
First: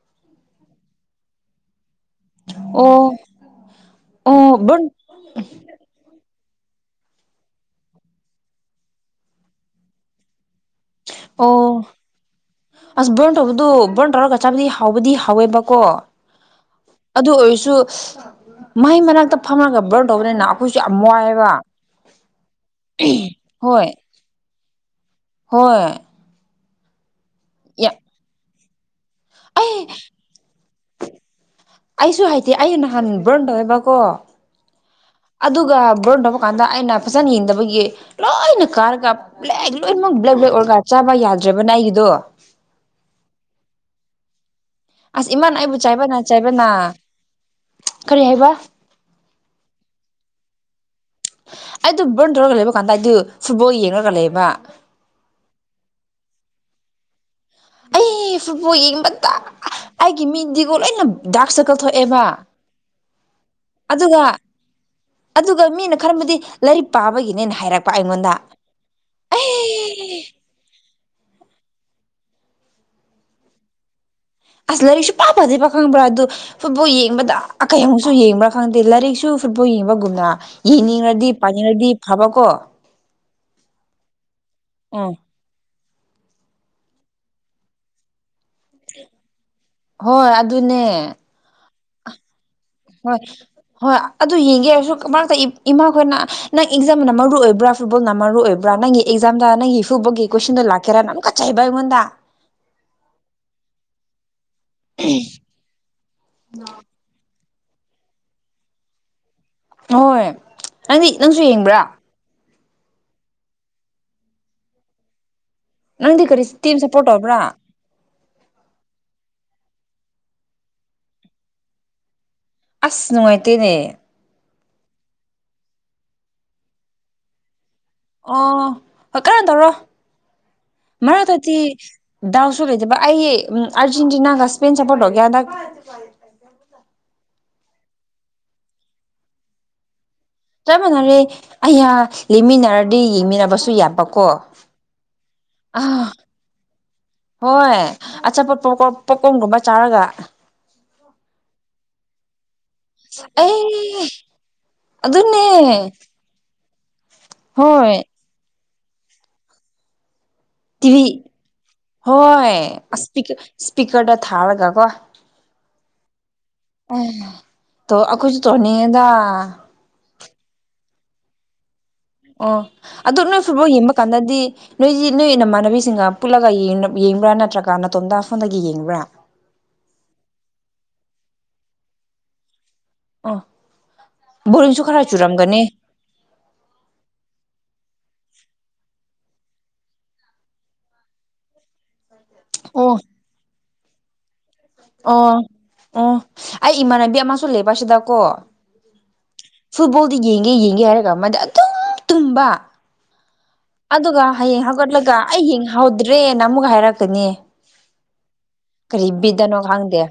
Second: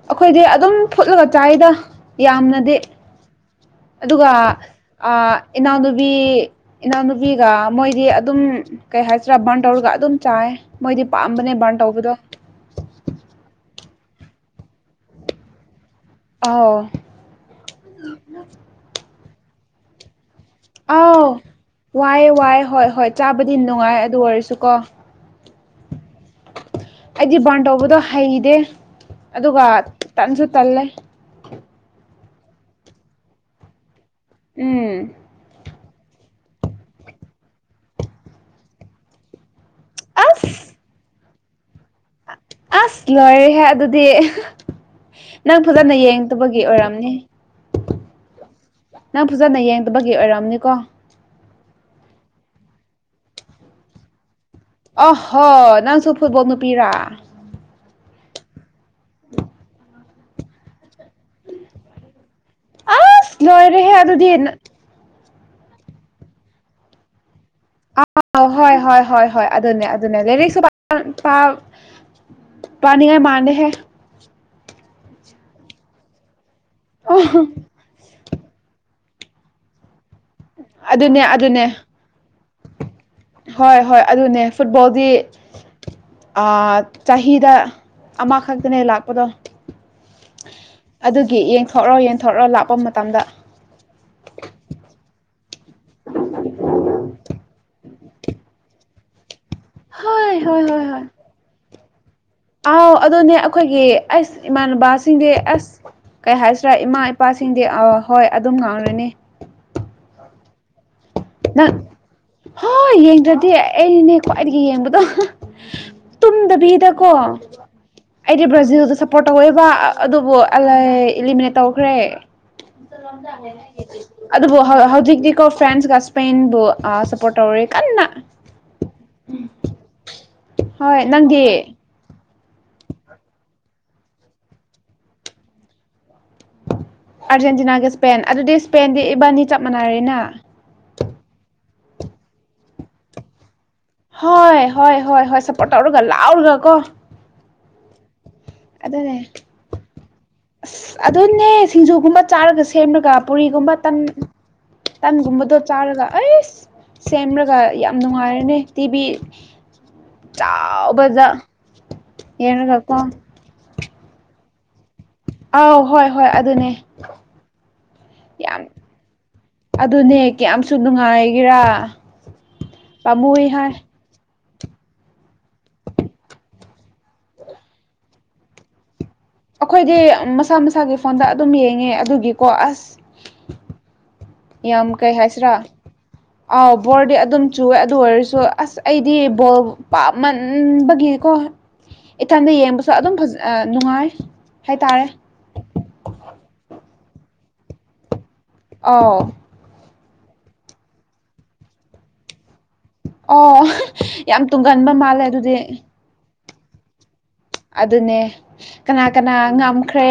ꯑꯩꯈꯣꯏꯗꯤ ꯑꯗꯨꯝ ꯐꯨꯠꯂꯒ ꯆꯥꯏꯗ ꯌꯥꯝꯅ ꯑ ꯑꯣ ꯑꯗꯨꯒ ꯑꯣ ꯕ꯭ꯔꯟ ꯏꯅꯥꯎꯅꯨꯕꯤ ꯏꯅꯥꯎꯅꯨꯄꯤꯒ ꯃꯣꯏꯗꯤ ꯑꯗꯨꯝ ꯀꯩ ꯍꯥꯏꯁꯤgꯔꯥ ꯕꯥꯟꯇꯧꯔꯒ ꯑꯗꯨꯝ ꯆꯥꯏ ꯃꯣꯏꯗꯤ ꯄꯥꯝꯕꯅꯦ ꯑꯣ ꯕꯥꯔꯟ ꯇꯧꯕꯗꯣ ꯑꯁ ꯕꯔꯟ ꯇꯧꯕꯗꯨ ꯕꯔꯟ ꯇꯧꯔꯒ ꯆꯥꯕꯗꯤ ꯍꯥꯎꯕꯗꯤ ꯍꯥꯎꯋꯦꯕꯀꯣ ꯑꯎ ꯑꯗꯨ ꯑꯣꯏꯔꯁꯨ ꯃꯩ ꯃꯅꯥꯛꯇ ꯐꯝꯃꯒ ꯕ꯭ꯔꯟ ꯇꯧꯕꯅꯤꯅꯥ ꯑꯥꯎ ꯋꯥꯏ ꯋꯥꯏ ꯍꯣꯏ ꯍꯣꯏ ꯆꯥꯕꯗꯤ ꯍꯣꯏ ꯅꯨꯡꯉꯥꯏ ꯑꯗꯨ ꯑꯣꯏꯔꯁꯨ ꯀꯣ ꯍꯣꯏ ꯑꯩꯗꯤ ꯕꯥꯔꯟ ꯌꯥꯝ ꯇꯧꯕꯗꯣ ꯍꯩꯗꯦ ꯑꯗꯨꯒ ꯑꯩ ꯇꯟꯁꯨ ꯇꯜꯂꯦ ꯑꯩꯁꯨ ꯍꯩꯇꯦ ꯑꯩꯩꯅ ꯅꯍꯥꯟ ꯕ꯭ꯔꯟ ꯇꯧꯋꯦꯕꯀꯣ ꯎꯝ ꯑꯗꯨꯒ ꯕ꯭ꯔꯟ ꯇꯩꯕ ꯀꯥꯟꯗ ꯑꯩꯅ ꯐꯖꯅ ꯌꯦꯡꯗꯕꯒꯤ ꯂꯣꯏꯅ ꯀꯥꯔꯒ ꯕ꯭ꯂꯦꯛ ꯂꯣꯏꯅꯃꯛ ꯕ꯭ꯂꯦꯛ ꯑꯁ ꯕ꯭ꯂꯦꯛ ꯑꯣꯏꯔꯒ ꯆꯥꯕ ꯌꯥꯗꯔꯕꯅꯦ ꯌꯥꯗꯔꯕꯅꯦ ꯑꯩꯒꯤꯗꯣ ꯑꯁ ꯂꯣꯏꯔꯦꯍꯦ ꯑꯗꯨꯗꯤ ꯑꯁ ꯏꯃꯥꯅ ꯅꯪ ꯑꯩꯕꯨ ꯐꯖꯟꯅ ꯆꯥꯏꯕꯅ ꯌꯦꯡꯗꯕꯒꯤ ꯆꯥꯏꯕꯅ ꯑꯣꯏꯔꯝꯅꯤ ꯀꯔꯤ ꯍꯥꯏꯕ ꯅꯪ ꯐꯖꯟꯅ ꯌꯦꯡꯗꯕꯒꯤ ꯑꯣꯏꯔꯝꯅꯤꯀꯣ ꯑꯩꯗ ꯕ꯭ꯔꯟ ꯇꯧꯔꯒ ꯂꯩꯕ ꯀꯥꯟꯗ ꯑꯩꯗꯤ ꯐꯨꯠꯕꯣꯜ ꯌꯦꯡꯉꯒ ꯂꯩꯕ ꯑꯣ ꯍꯣ ꯅꯪꯁꯨ ꯐꯨꯠꯕꯣꯜ ꯃꯄꯤꯔꯥ ꯑꯩ ꯐꯨꯠꯕꯣꯜ ꯌꯦꯡꯕꯗ ꯑꯩꯒꯤ ꯃꯤꯠꯇꯤꯀꯣ ꯂꯣꯏꯅ ꯗꯥꯛ ꯁꯔꯀꯜ ꯊꯣꯛꯑꯦꯕ ꯂꯣꯏꯔꯦ ꯍꯦ ꯑꯗꯨꯒ ꯑꯗꯨꯗꯤ ꯅꯪ ꯑꯗꯨꯒ ꯃꯤꯅ ꯈꯟꯕꯗꯤ ꯂꯥꯏꯔꯤꯛ ꯄꯥꯕꯒꯤꯅꯦꯅ ꯍꯥꯏꯔꯛꯄ ꯑꯩꯉꯣꯟꯗ ꯥꯎ ꯍꯣꯏ ꯍꯣꯏ ꯍꯣꯏ ꯍꯣꯏ ꯑꯩ ꯑꯗꯨꯅꯦ ꯑꯗꯨꯅꯦ ꯂꯥꯏꯔꯤꯛꯁꯨ ꯄꯅꯤꯡꯉꯏ ꯃꯥꯟꯗꯦ ꯑꯁ ꯂꯥꯏꯔꯤꯛ ꯁꯨꯄꯥ ꯄꯗꯦꯕ ꯈꯪꯕ꯭ꯔꯥ ꯑꯗꯨ ꯐꯨꯠꯕꯣꯜ ꯑꯣ ꯌꯦꯡꯕꯗ ꯑꯃꯛꯁꯨ ꯌꯦꯡꯕ꯭ꯔꯥ ꯈꯪꯗꯦ ꯂꯥꯏꯔꯤꯛꯁꯨ ꯐꯨꯠꯕꯣꯜ ꯌꯦꯡꯕꯒꯨꯝꯅ ꯑꯗꯨꯅꯦ ꯌꯦꯡꯅꯤꯡꯉꯗꯤ ꯑꯗꯨꯅꯦ ꯄꯥꯅꯤꯡꯉꯗꯤ ꯐꯕꯥ ꯀꯣ ꯍꯣꯏ ꯍꯣꯏ ꯑꯗꯨꯅꯦ ꯐꯨꯠꯕꯣꯜꯗꯤ ꯎꯝ ꯑ ꯆꯍꯤꯗ ꯑꯃꯈꯛꯇꯅꯦ ꯂꯥꯛꯄꯗꯣ ꯍꯣꯏ ꯑꯗꯨꯅꯦ ꯌꯦꯡꯊꯣꯔꯛꯑꯣ ꯌꯦꯡꯊꯣꯔꯛꯑꯣ ꯂꯥꯞꯄ ꯍꯣꯏ ꯍꯣꯏ ꯑꯗꯨ ꯌꯦꯡꯒꯦ ꯍꯥꯏꯔꯁꯨ ꯃꯔꯛꯇ ꯏꯃꯥꯈꯣꯏꯅ ꯅꯪ ꯑꯦꯛꯖꯝꯅ ꯃꯔꯨ ꯑꯣꯏꯕꯔ ꯐꯨꯠꯕꯣꯜꯅ ꯃꯔꯨ ꯑꯣꯏꯕꯔ ꯅꯪꯒꯤ ꯑꯦꯛꯖꯥꯝꯗ ꯅꯪꯒꯤ ꯐꯨꯠꯕꯣꯜꯒꯤ ꯍꯣꯏ ꯍꯣꯏ ꯀꯣꯏꯁꯟ ꯍꯣꯏ ꯂꯥꯛꯀꯦꯔ ꯍꯣꯏ ꯑꯃꯛꯀꯥ ꯆꯩꯕ ꯑꯩꯉꯣꯟꯗ ꯑꯥꯎ ꯑꯗꯨꯅꯦ ꯑꯈꯣꯏꯒꯤ ꯑꯩꯁ ꯏꯃꯥꯟꯅꯕꯁꯤꯡꯗꯤ ꯑꯁ ꯀꯩ ꯍꯥꯏꯁꯤꯔꯥ ꯏꯃꯥ ꯏꯄꯥꯁꯤꯡꯗꯤ ꯑ ꯍꯣꯏ ꯑꯗꯨꯝ ꯉꯥꯡꯔꯅꯤ ꯍꯣꯏ ꯅꯪꯗꯤ ꯅꯪꯁꯨ ꯅꯪ ꯌꯦꯡꯕꯔ ꯍꯣꯏ ꯌꯦꯡꯗ꯭ꯔꯗꯤ ꯑꯩꯅꯦ ꯈ꯭ꯋꯥꯏꯗꯒꯤ ꯌꯦꯡꯕꯗꯣ ꯅꯪꯗꯤ ꯀꯔꯤ ꯇꯤꯝ ꯁꯞꯄꯣꯔꯠ ꯇꯨꯝꯗꯕꯤꯗꯀꯣ ꯇꯧꯕ꯭ꯔꯥ ꯑꯩꯗꯤ ꯕ꯭ꯔꯥꯖꯤꯜꯗ ꯁꯞꯄꯣꯔꯠ ꯇꯧꯋꯦꯕ ꯑꯗꯨꯕꯨ ꯏꯂꯤꯃꯤꯅꯦꯠ ꯇꯧꯈ꯭ꯔꯦ ꯑꯁ ꯅꯨꯡꯉꯥꯏꯇꯦꯅꯦ ꯑꯗꯨꯕꯨ ꯍꯧꯖꯤꯛꯇꯤꯀꯣ ꯐ꯭ꯔꯥꯟꯁꯀ ꯏꯁꯄꯦꯟꯕꯨ ꯁꯞꯄꯣꯠ ꯇꯧꯔꯦ ꯀꯟꯅ ꯑꯣ ꯍꯣꯏ ꯀꯟꯅ ꯇꯧꯔꯣ ꯍꯣꯏ ꯅꯪꯗꯤ ꯃꯔꯛꯇꯗꯤ ꯗꯥꯎꯁꯨ ꯂꯩꯇꯕ ꯑꯩ ꯑꯔꯖꯦꯟꯇꯤꯅꯥꯒ ꯏꯁꯄꯦꯟ ꯁꯄꯣꯔꯠ ꯇꯧꯒꯦꯍꯟꯗꯛ [unintelligible] ꯑꯥꯔꯖꯦꯟꯇꯤꯅꯥꯒ ꯏꯁꯄꯦꯟ ꯑꯗꯨꯗꯤ ꯏꯁꯄꯦꯟꯗꯤ ꯏꯕꯥꯅꯤ ꯆꯞ ꯃꯥꯟꯅꯔꯦꯅ ꯆꯞ ꯃꯥꯟꯅꯔꯦ ꯑꯩꯌꯥ ꯂꯩꯃꯤꯟꯅꯔꯗꯤ ꯌꯦꯡꯃꯤꯟꯅꯕꯁꯨ ꯌꯥꯞ ꯍꯣꯏ ꯍꯣꯏ ꯍꯣꯏ ꯍꯣꯏ ꯁꯞꯄꯣꯔꯠ ꯇꯧꯔꯒ ꯂꯥꯎꯔꯒ ꯀꯣ ꯍꯣꯏ ꯑꯆꯥꯄꯣꯠ ꯄꯣꯞꯀꯣꯔꯟ ꯑꯗꯨꯅꯦ ꯄꯣꯞꯀꯣꯔꯟꯒꯨꯝꯕ ꯆꯥꯔꯒ ꯑꯁ ꯑꯗꯨꯅꯦ ꯁꯤꯡꯖꯨꯒꯨꯝꯕ ꯆꯥꯔꯒꯁ ꯁꯦꯝꯔꯒ ꯄꯨꯔꯤꯒꯨꯝꯕ ꯇꯟ ꯑꯩ ꯑꯗꯨꯅꯦ ꯇꯟꯒꯨꯝꯕꯗꯣ ꯆꯥꯔꯒ ꯑꯩꯁ ꯁꯦꯝꯔꯒ ꯍꯣꯏ ꯌꯥꯝ ꯅꯨꯡꯉꯥꯏꯔꯅꯤ ꯇꯤꯚꯤ ꯇꯤꯚꯤ ꯆꯥꯎꯕꯗ ꯍꯣꯏ ꯌꯦꯡꯔꯒꯀꯣ ꯑꯁ ꯏꯁꯄꯤꯒ ꯏꯁꯄꯤꯀꯔꯗ ꯊꯥꯔꯒꯀꯣ ꯑꯥꯎ ꯍꯣꯏ ꯍꯣꯏ ꯑꯗꯨꯅꯦ ꯇꯣ ꯑꯈꯣꯏꯁꯨ ꯌꯥꯝ ꯇꯣꯅꯤꯡꯉꯤꯗ ꯑꯗꯨꯅꯦ ꯀꯌꯥꯝꯁꯨ ꯅꯨꯡꯉꯥꯏꯒꯦꯔꯥ ꯑꯣ ꯑꯗꯣ ꯅꯣꯏ ꯄꯥꯝꯃꯨꯏ ꯍꯥꯏ ꯐꯨꯠꯕꯣꯜ ꯌꯦꯡꯕ ꯀꯥꯟꯗꯗꯤ ꯅꯣꯏꯗꯤ ꯅꯣꯏ ꯅꯃꯥꯟꯅꯕꯤꯁꯤꯡꯒ ꯄꯨꯜꯂꯒ ꯌꯦꯡꯅꯞ ꯌꯦꯡꯕ꯭ꯔꯥ ꯅꯠꯇ꯭ꯔꯒ ꯅꯇꯣꯝꯇ ꯐꯝꯔꯒ ꯌꯦꯡꯕ꯭ꯔꯥ ꯑꯈꯣꯏꯗꯤ ꯑꯝ ꯃꯁꯥ ꯃꯁꯥꯒꯤ ꯐꯣꯟꯗ ꯑꯗꯨꯝ ꯌꯦꯡꯉꯦ ꯑꯗꯨꯒꯤꯀꯣ ꯑꯁ ꯑꯣ ꯕꯣꯔꯤꯡꯁꯨ ꯌꯥꯝ ꯈꯔ ꯀꯩ ꯆꯨꯔꯝꯒꯅꯤ ꯍꯥꯏꯁꯤꯔꯥ ꯑꯥꯎ ꯕꯣꯔꯗꯤ ꯑꯗꯨꯝ ꯆꯨꯑꯦ ꯑꯗꯨ ꯑꯣꯏꯔꯁꯨ ꯑꯁ ꯑꯩꯗꯤ ꯕꯣꯜ ꯄꯥꯝꯃꯟꯕꯒꯤ ꯀꯣ ꯏꯊꯟꯗ ꯌꯦꯡꯕꯁꯨ ꯑꯣ ꯑꯗꯨꯝ ꯐꯖ ꯑ ꯅꯨꯡꯉꯥꯏ ꯍꯥꯏꯇꯥꯔꯦ ꯑꯣ ꯑꯣ ꯑꯩ ꯏꯃꯥꯟꯅꯕꯤ ꯑꯃꯁꯨ ꯂꯩꯕꯁꯤꯗꯀꯣ ꯑꯥꯎ ꯐꯨꯠꯕꯣꯜꯗꯤ ꯌꯦꯡꯒꯦ ꯌꯦꯡꯒꯦ ꯍꯥꯏꯔꯒ ꯃꯥꯗꯤ ꯑꯗꯨꯝ ꯇꯨꯝꯕ ꯑꯣ ꯑꯗꯨꯒ ꯌꯥꯝ ꯍꯌꯦꯡ ꯇꯨꯡꯒꯟꯕ ꯍꯧꯒꯠꯂꯒ ꯃꯥꯜꯂꯦ ꯑꯩ ꯑꯗꯨꯗꯤ ꯌꯦꯡꯍꯧꯗ꯭ꯔꯦꯅ ꯑꯃꯨꯛꯀ ꯍꯥꯏꯔꯛꯀꯅꯤ ꯑꯗꯨꯅꯦ ꯀꯅꯥ ꯀꯔꯤ ꯀꯅꯥ ꯕꯤꯠꯇꯅꯣ ꯈꯪꯗꯦ ꯉꯝꯈ꯭ꯔꯦ